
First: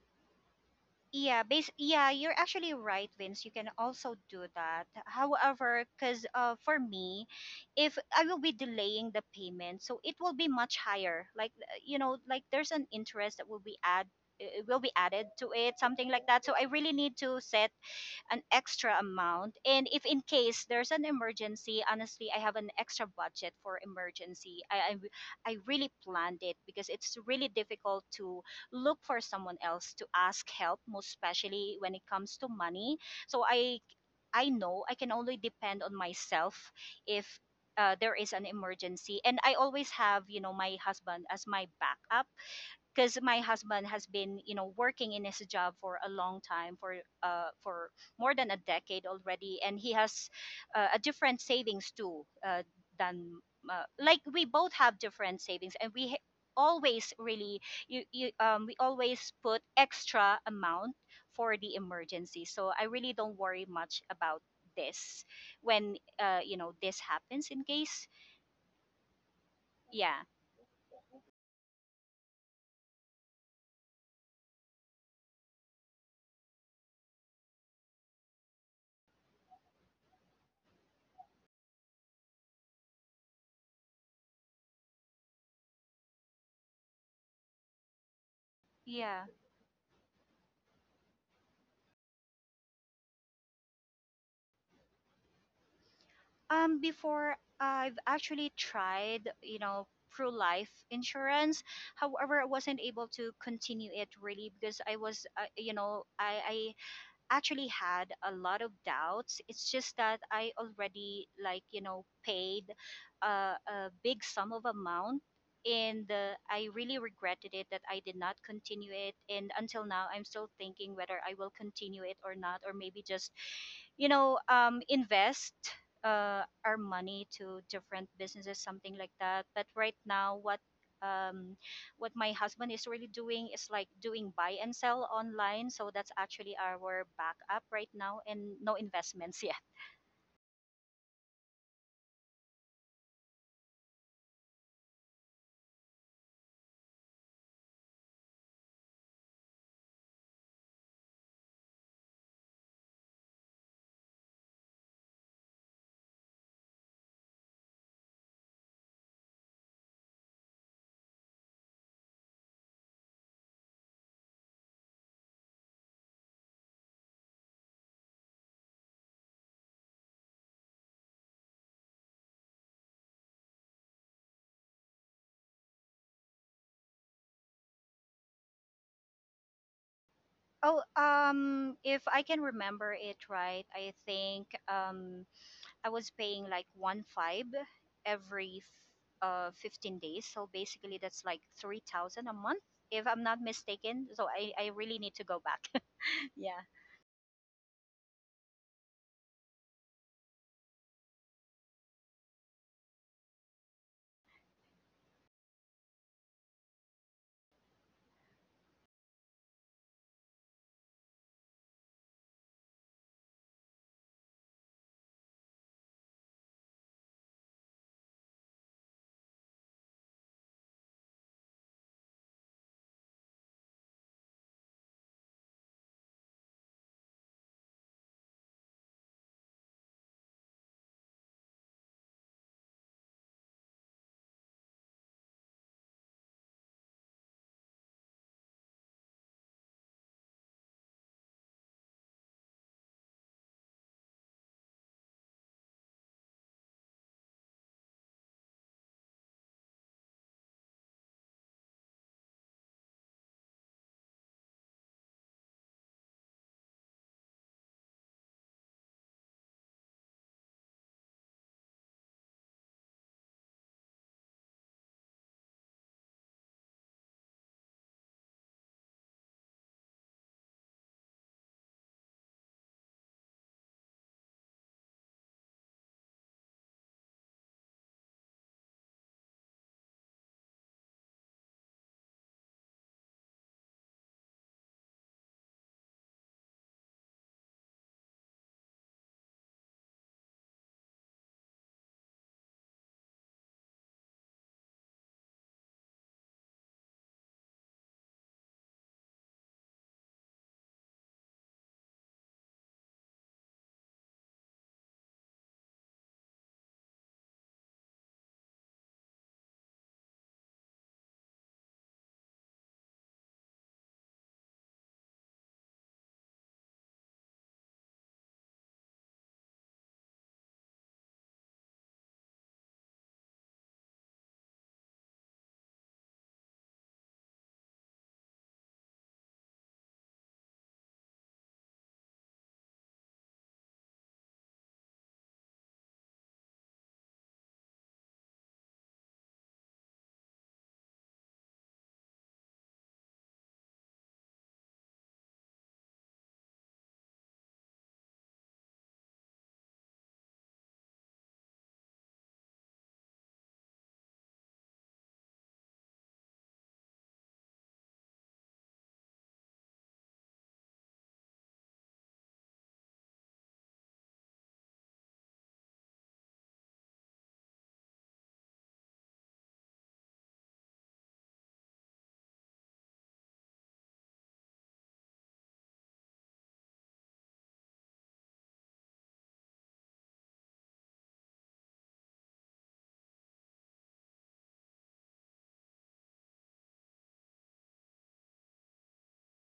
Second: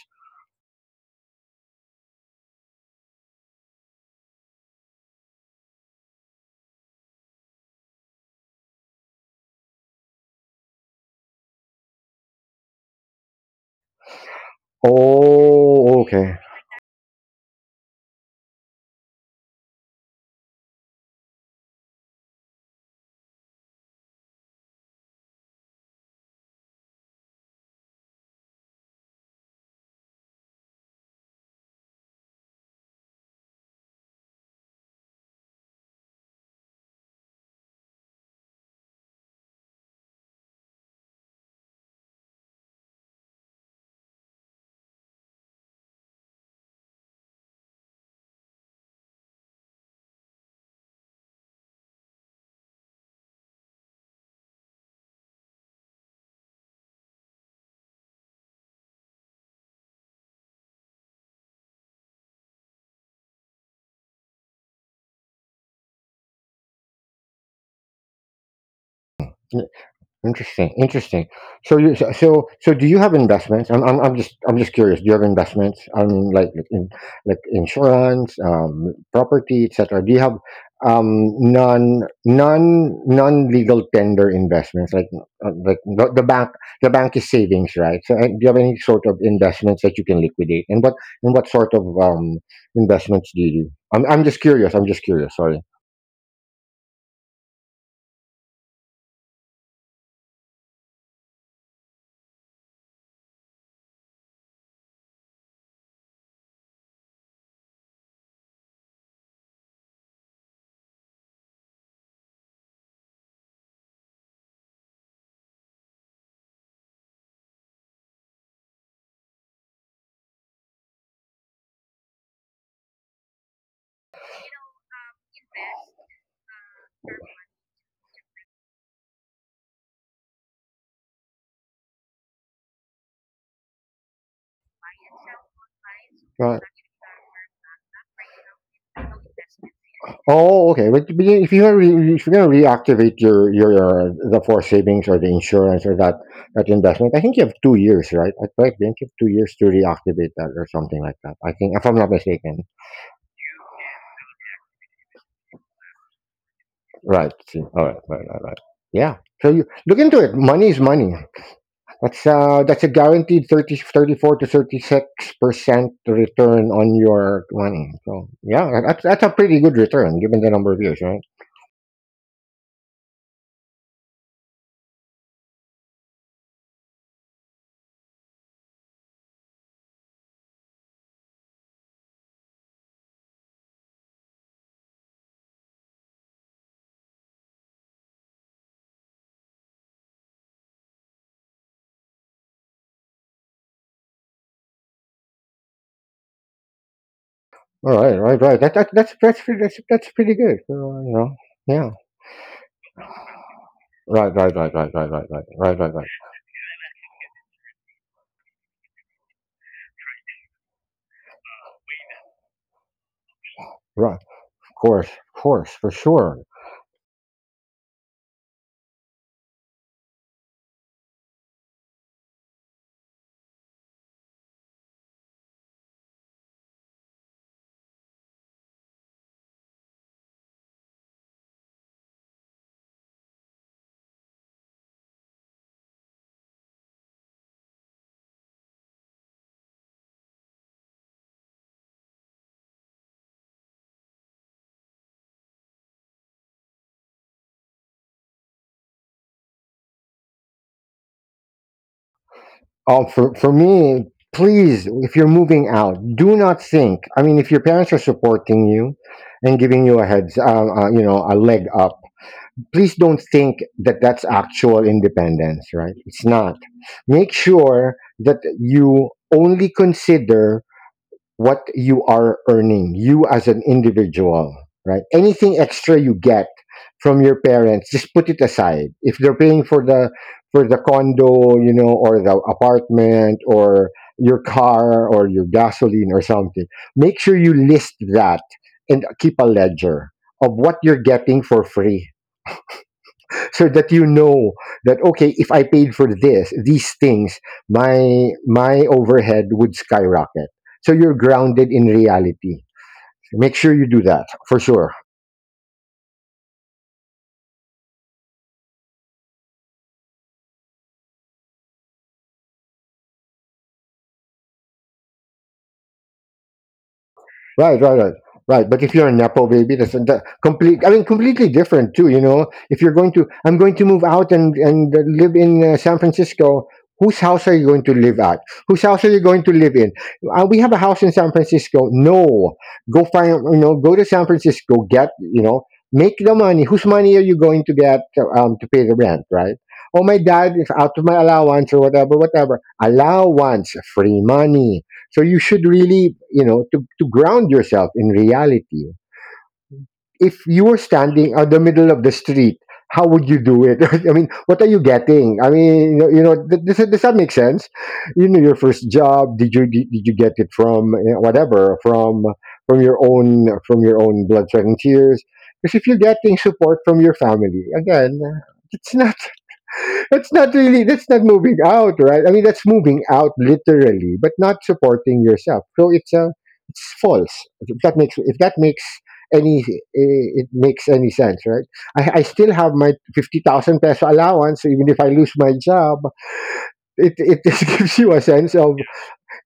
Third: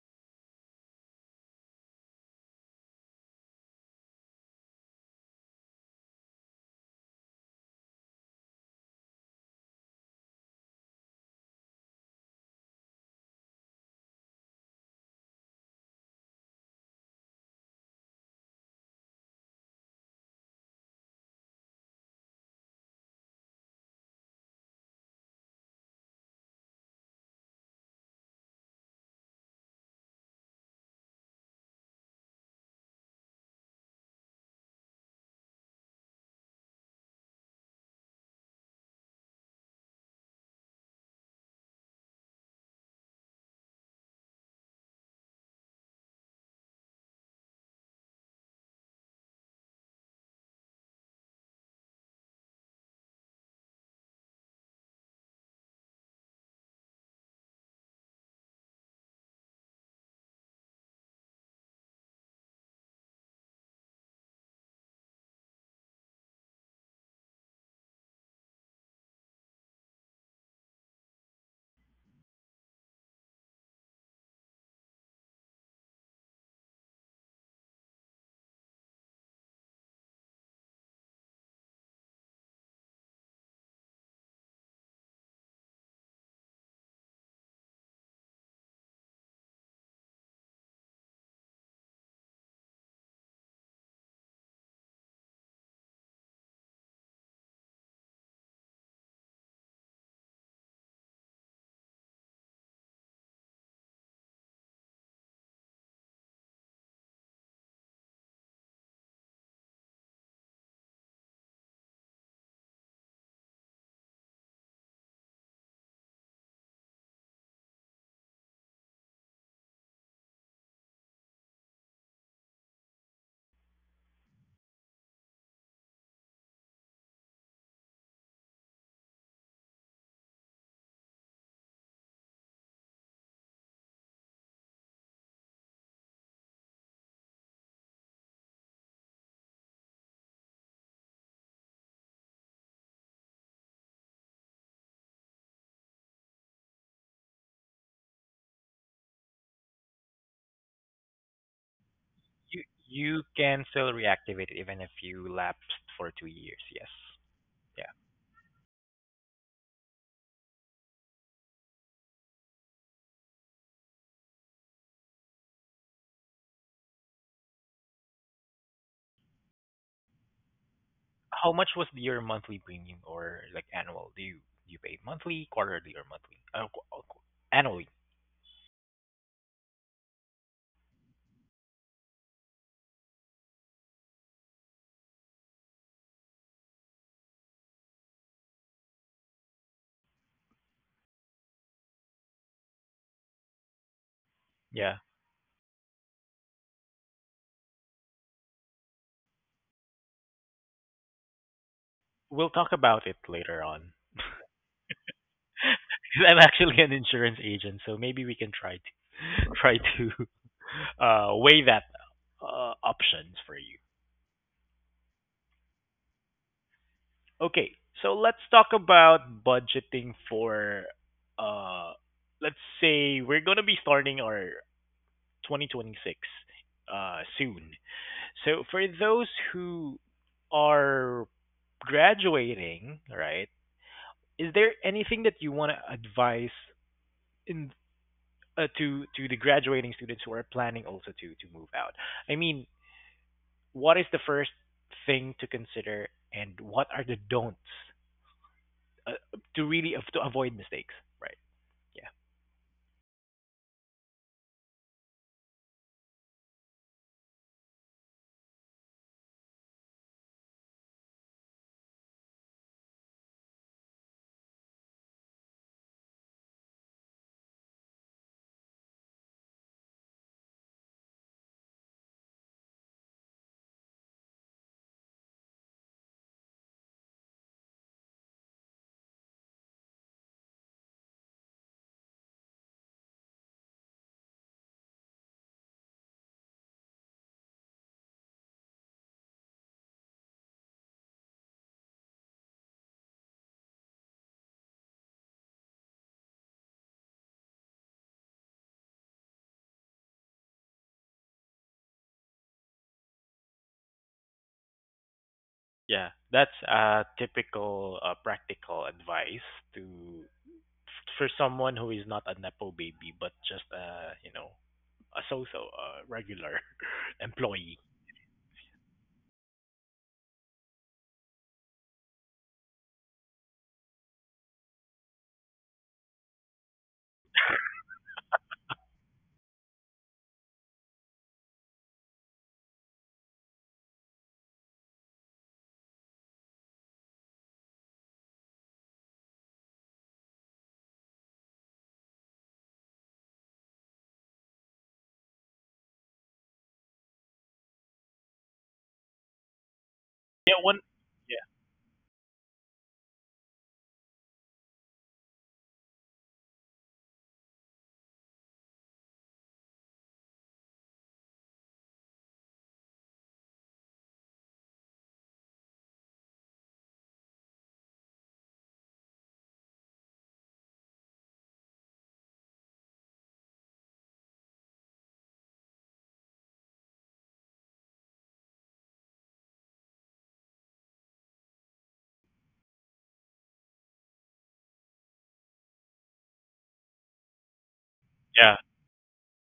Yeah, base yeah, you're actually right, Vince. You can also do that. However, because for me, if I will be delaying the payment, so it will be much higher. Like you know, like there's an interest that will be add will be added to it, Oh, something like okay. that. So I really need to set an extra amount. And if in case there's an emergency, honestly, I have an extra budget for emergency. I really planned it, because it's really difficult to look for someone else to ask help, most especially when it comes to money. So I know I can only depend on myself. If there is an emergency, and I always have, you know, my husband as my backup. Because my husband has been, you know, working in his job for a long time for more than a decade already, and he has a different savings too, than like we both have different savings, and we always really you, you we always put extra amount for the emergency. So I really don't worry much about this when, you know, this happens, in case. Yeah. Interesting, interesting. So do you have investments? I'm just curious. Do you have investments? I mean, like insurance, property, etc. Do you have non non non legal tender investments, like the bank, the bank is savings, right? So do you have any sort of Yeah. investments that you can liquidate, and what sort of investments do you do? I'm just curious, sorry. Before I've actually tried, you know, pro life insurance. However, I wasn't able to continue it really because you know, I actually had a lot of doubts. It's just that I already, like, you know, paid a big sum of amount, and I really regretted it that I did not continue it. And until now, I'm still thinking whether I will continue it or not, or maybe just, you know, invest. Our money to different businesses, something like that. But right now, um, what my husband is really doing is like doing buy and sell online. So that's actually our backup right now, and no investments yet. Oh, okay. But if you're if you're gonna reactivate your the for savings or the insurance or that investment, I think you have 2 years, right? I think you have 2 years to reactivate that or something like that. I think, if I'm not You mistaken. you can still reactivate it even if you lapsed for 2 years. Yes. Right. See. Yeah. All right. Right. Right. Right. Yeah. So you look into it. Money is money. That's a guaranteed 30, 34% to 36% return on your money. So yeah, that's a pretty good return given the number of years, right? How much was your monthly premium or like annual? Do you pay monthly, quarterly, or monthly? Annually. Oh, if I can remember it right, I think, I was paying like one five every 15 days. So basically, that's like 3,000 a month, if I'm not mistaken. So I Yeah. really need to go back. yeah. All right, right, right. That's pretty good. So, you know, yeah. We'll talk about it later on. Right, right, right, right, right, right, right, right, right, right. I'm actually an insurance agent, so maybe we can try to try to weigh that options for you. Right. Of course, for sure. Okay, so let's talk about budgeting for. Uh, let's say we're gonna be starting our 2026 soon. So for those who are graduating, right? Is there anything that you want to advise in to the graduating students who are planning also to move out? I mean, what is the first thing to consider, and what are the don'ts uh, to really to avoid mistakes? Right? Yeah. For me, please, if you're moving out, do not think. I mean, if your parents are supporting you and giving you a heads, you know, a leg up, please don't think that that's actual independence. Right? It's not. Make sure that you only consider what you are earning, you as an individual, right? Anything extra you get from your parents, just put it aside. If they're paying for the condo, you know, or the apartment or your car or your gasoline or something, make sure you list that and keep a ledger of what you're getting for free, so that you know that, okay, if I paid for this these things, my overhead would skyrocket, so you're grounded in reality. Make sure you do that, for sure. Yeah, that's a typical practical advice to for someone who is not a nepo baby but just you know a so-so regular employee. Right, right, right, right. But if you're a nepo baby, that's that complete. I mean, completely different too. You know, if you're going to, I'm going to move out and live in San Francisco. Whose house are you going to live at? Whose house are you going to live in? We have a house in San Francisco. No, go find. You know, go to San Francisco. Get. You know, make the money. Whose money are you going to get to pay the rent? Right. Oh, my dad is out of my allowance or whatever, whatever. Allowance, free money, so you should really, you know, to ground yourself in reality. If Yeah, you were one. standing Yeah. on the middle of the street, how would you do it? I mean, what are you getting? I mean, you know, does that make sense? You know, your first job, did you get it from, you know, whatever, from your own blood, sweat, and tears? Because if you're getting support from your family, again, it's not. That's not moving out, right? I mean, that's moving out literally, but not supporting yourself. So it's false. If that makes any eh, it makes any sense, right? I still have my 50,000 peso allowance, so even if I lose my job. It just gives you a sense Yeah, of,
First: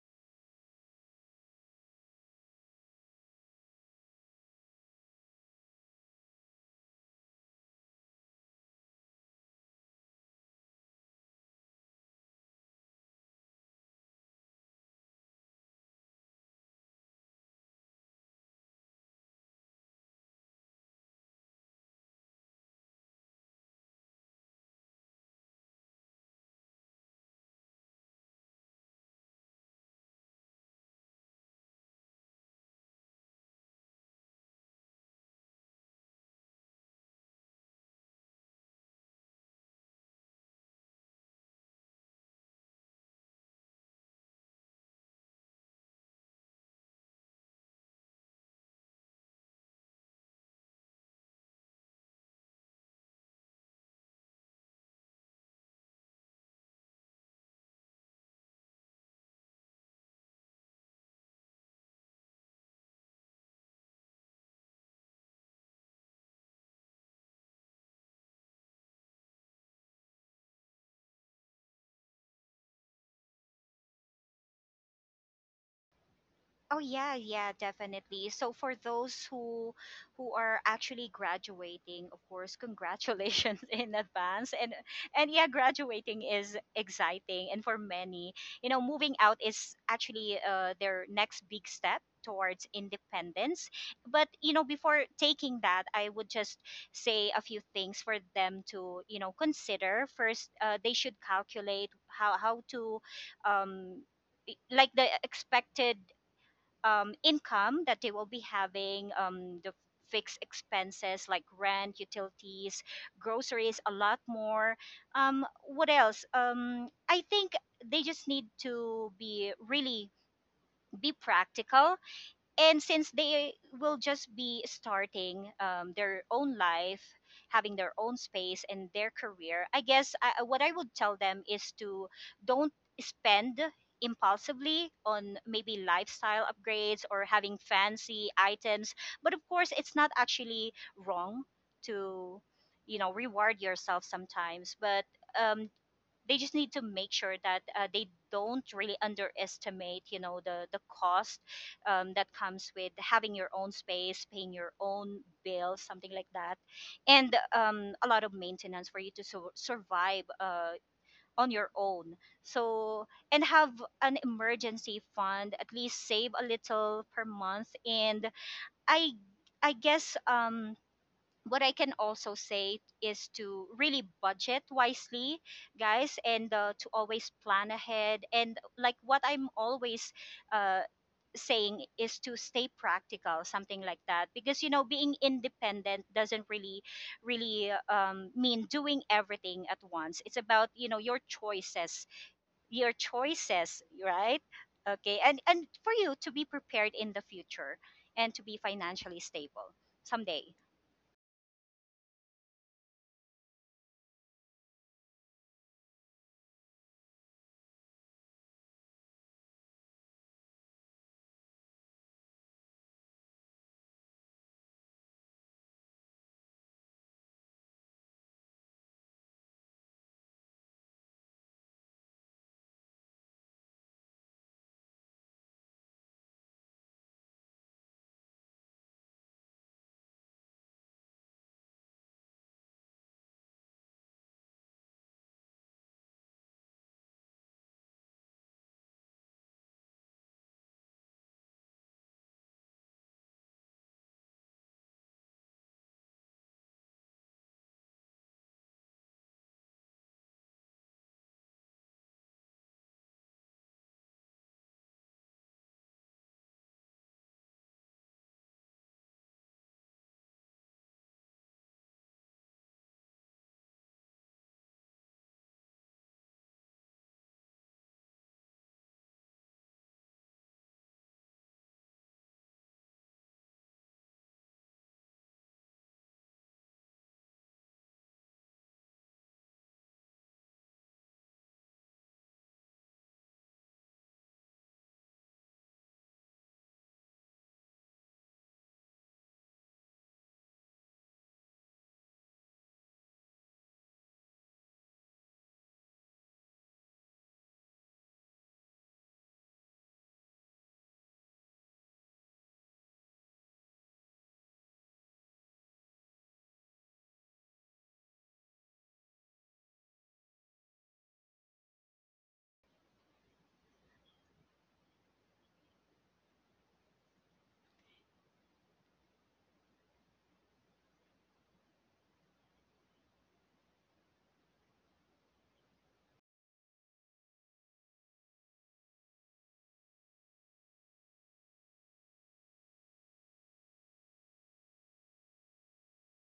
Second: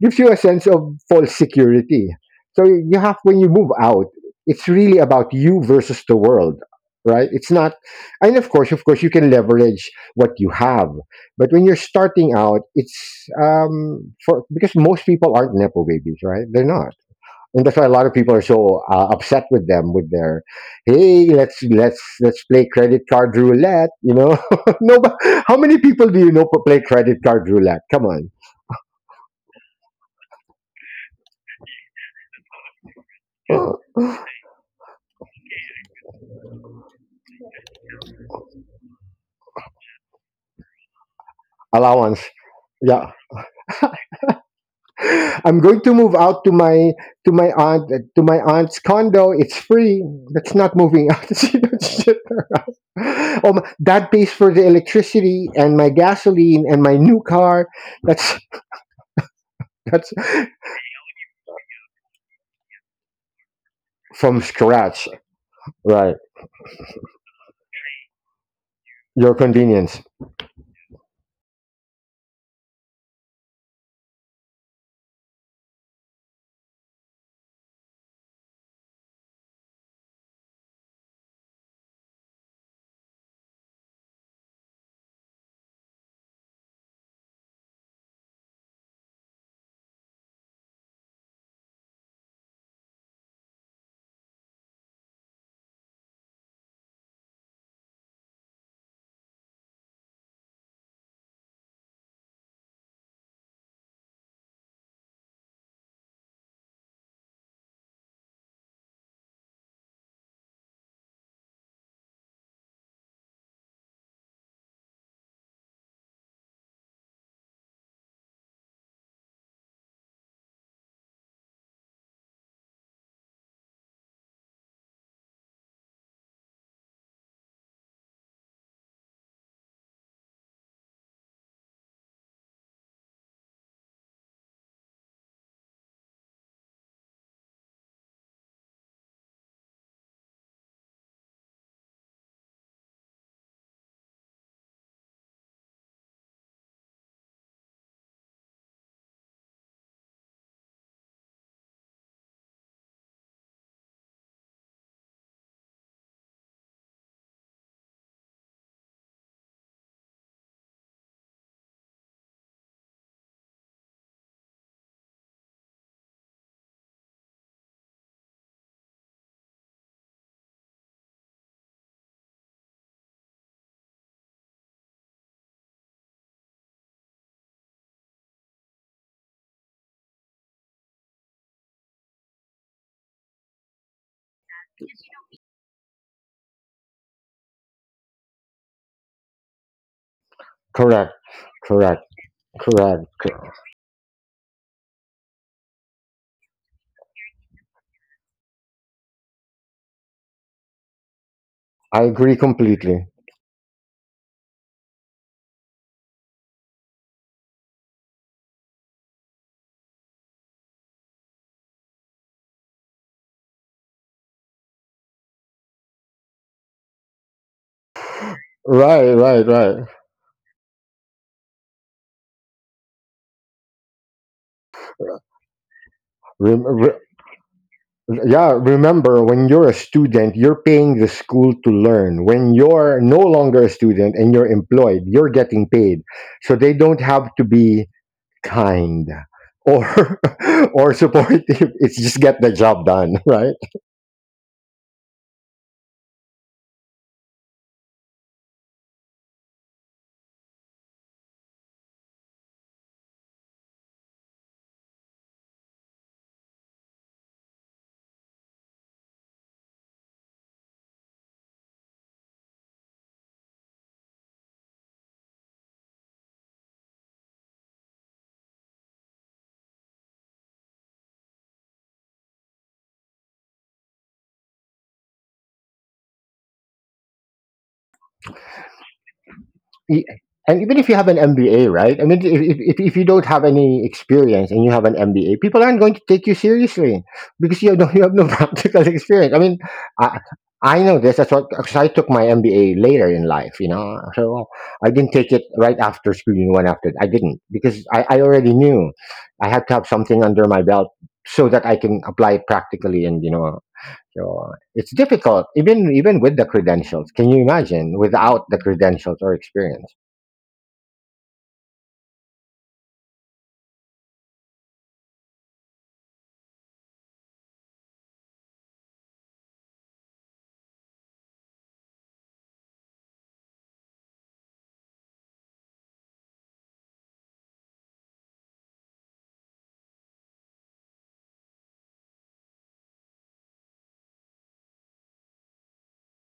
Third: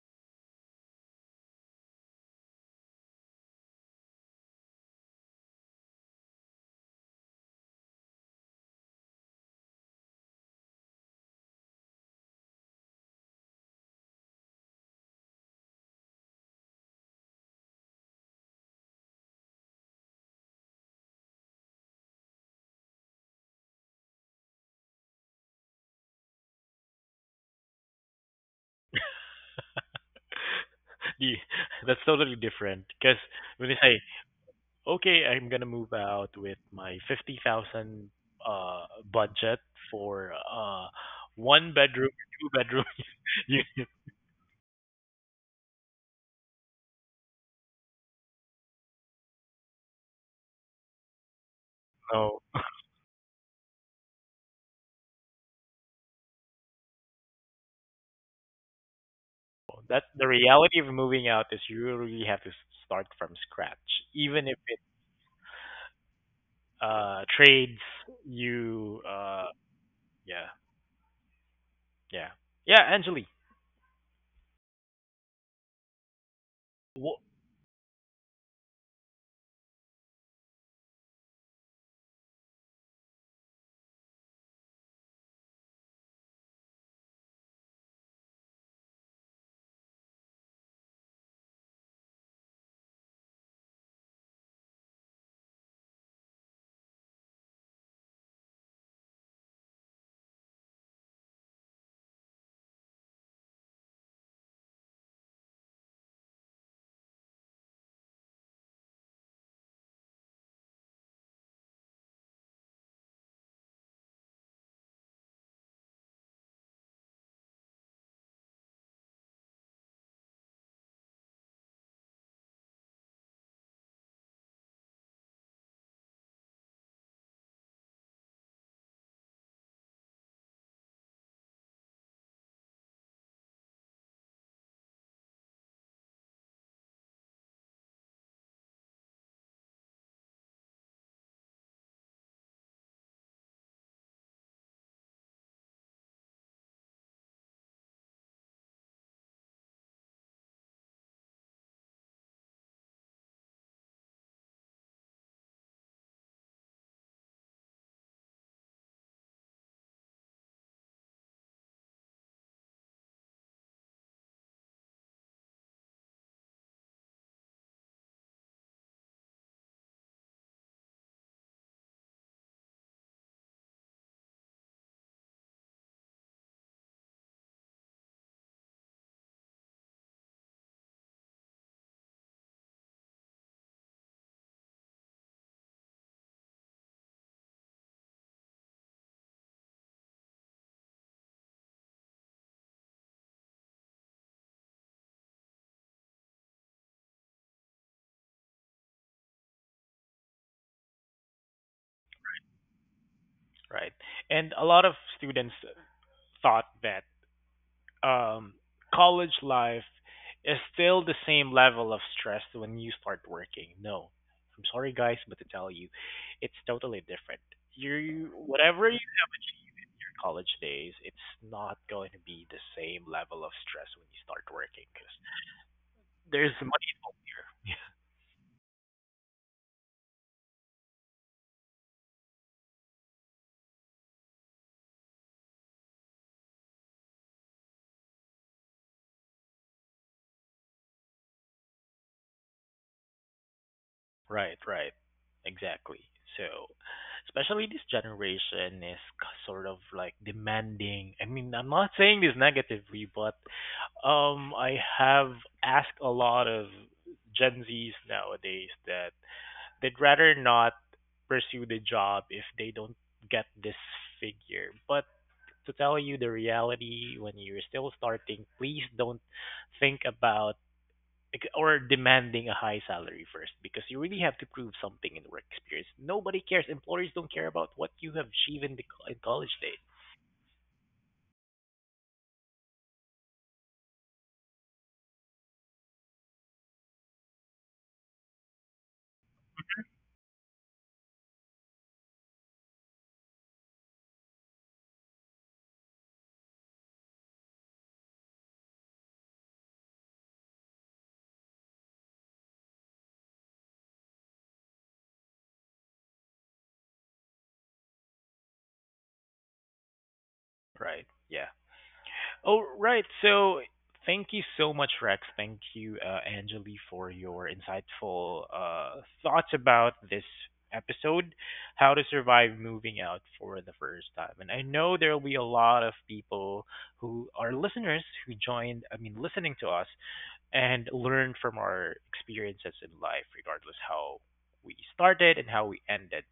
false security. So you have, when you move out, it's really about you versus the world, right? It's not, and of course, you can leverage what you have, but when you're starting out, it's for because most people aren't nepo babies, right? They're not. And that's why a lot of people are so upset with them, with their, hey, let's play credit card roulette. You know, no, but how many people do you know play credit card roulette? Come the, that's totally different because when on, you say okay I'm gonna move out with my 50,000 uh budget for one bedroom allowance, two bedroom. yeah. You I'm going to move out to my, to my aunt to my aunt's condo. It's free. That's not moving out. You know, shit. know, Oh my, that pays for the electricity and my gasoline and my new car. that's that's that's the reality of moving out: is you really have to start from scratch from even if it scratch, right, trades you your uh. convenience. Yeah. Yeah. Yeah, Anjali. Oh yeah, Wha- yeah, definitely. So for those who are actually graduating, of course, congratulations in advance. And yeah, graduating is exciting, and for many, you know, moving out is actually their next big step towards independence. But you know, before taking that, I would just say a few things for them to, you know, consider. First, they should calculate how to, um, like the expected income that they will be having, the fixed expenses like rent, utilities, groceries, a lot more. What else? I think they just need to be practical. And since they will just be starting their own life, having their own space and their career, I guess, what I would tell them is to don't spend impulsively on maybe lifestyle upgrades or having fancy items. But of course, it's not actually wrong to, you know, reward yourself sometimes. But um, they just need to make sure that they don't really underestimate, you know, the cost that comes with having your own space, paying your own bills, something like that, and a lot of maintenance for you to survive on your own. So and have an emergency fund, at least save a little per month. And i I guess what I can also say is to really budget wisely, guys, and to always plan ahead. And like what I'm always uh, saying is to stay practical, something like that. Because, you know, being independent doesn't really mean doing everything at once. It's about, you know, Correct, correct, your correct, choices, right? Okay. And for you to be prepared in the future and to be financially stable someday. I agree completely. Right. And a lot of students thought that um, college life is still the same level of stress when you start working. No. I'm sorry, guys, but to tell you, it's totally different. You, whatever your Right, right, right. college days, it's not going to be the same level of stress when you start working because there's Rem- money. re- Yeah, remember when you're a student, you're paying the school to learn. When you're no longer a student and you're employed, you're getting paid. So they don't have to be kind or, or supportive. It's just get the job done, right? Right, right. Exactly. So, especially this generation is sort of like demanding. I mean, I'm not saying this negatively, but I have asked a lot of Gen Zs nowadays that they'd rather not pursue the job if they don't get this figure. But to tell you the reality, when you're still starting, please don't think about or demanding a high salary first because you really have to prove something in work experience. Nobody cares. Employers don't care about what you have achieved in the in college days. E- and even if you have an MBA, right? I mean, if you don't have any experience and you have an MBA, people aren't going to take you seriously because you have no practical experience. I mean, I, I know this. That's what, because I took my MBA later in life, you know. So well, I didn't take it right after school, you know, one after. I didn't because I already knew I had to have something under my belt so that I can apply it practically and, you know, so it's difficult, even with the credentials. Can you imagine without the credentials or experience? Right. Yeah. Oh, right. So thank you so much, Rex. Thank you, Anjali, for your insightful thoughts about this episode, how to survive moving out for the first time. And I know there will be a lot of people who are listeners who joined, I mean, listening to us and learn from our experiences in life, regardless how we started and how we ended.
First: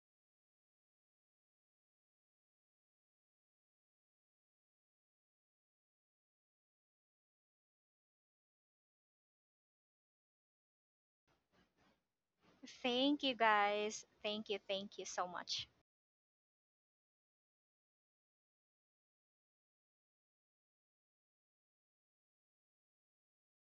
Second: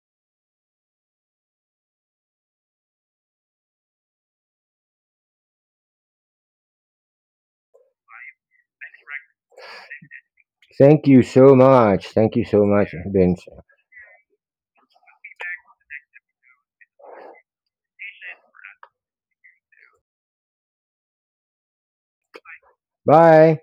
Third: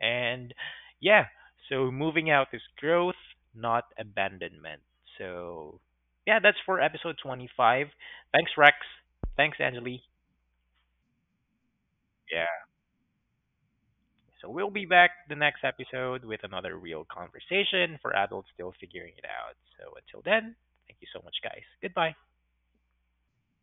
And yeah, so moving out is growth, not abandonment. So yeah, that's for episode 25. Thanks, Rex. Thanks, Angeli. Thank you so much. Thank you Yeah. so much, Thank you, Vince. guys. So we'll be Thank you back so the next much. episode with another real conversation for adults still figuring it out. So until then, thank you so much, guys. Goodbye. Bye.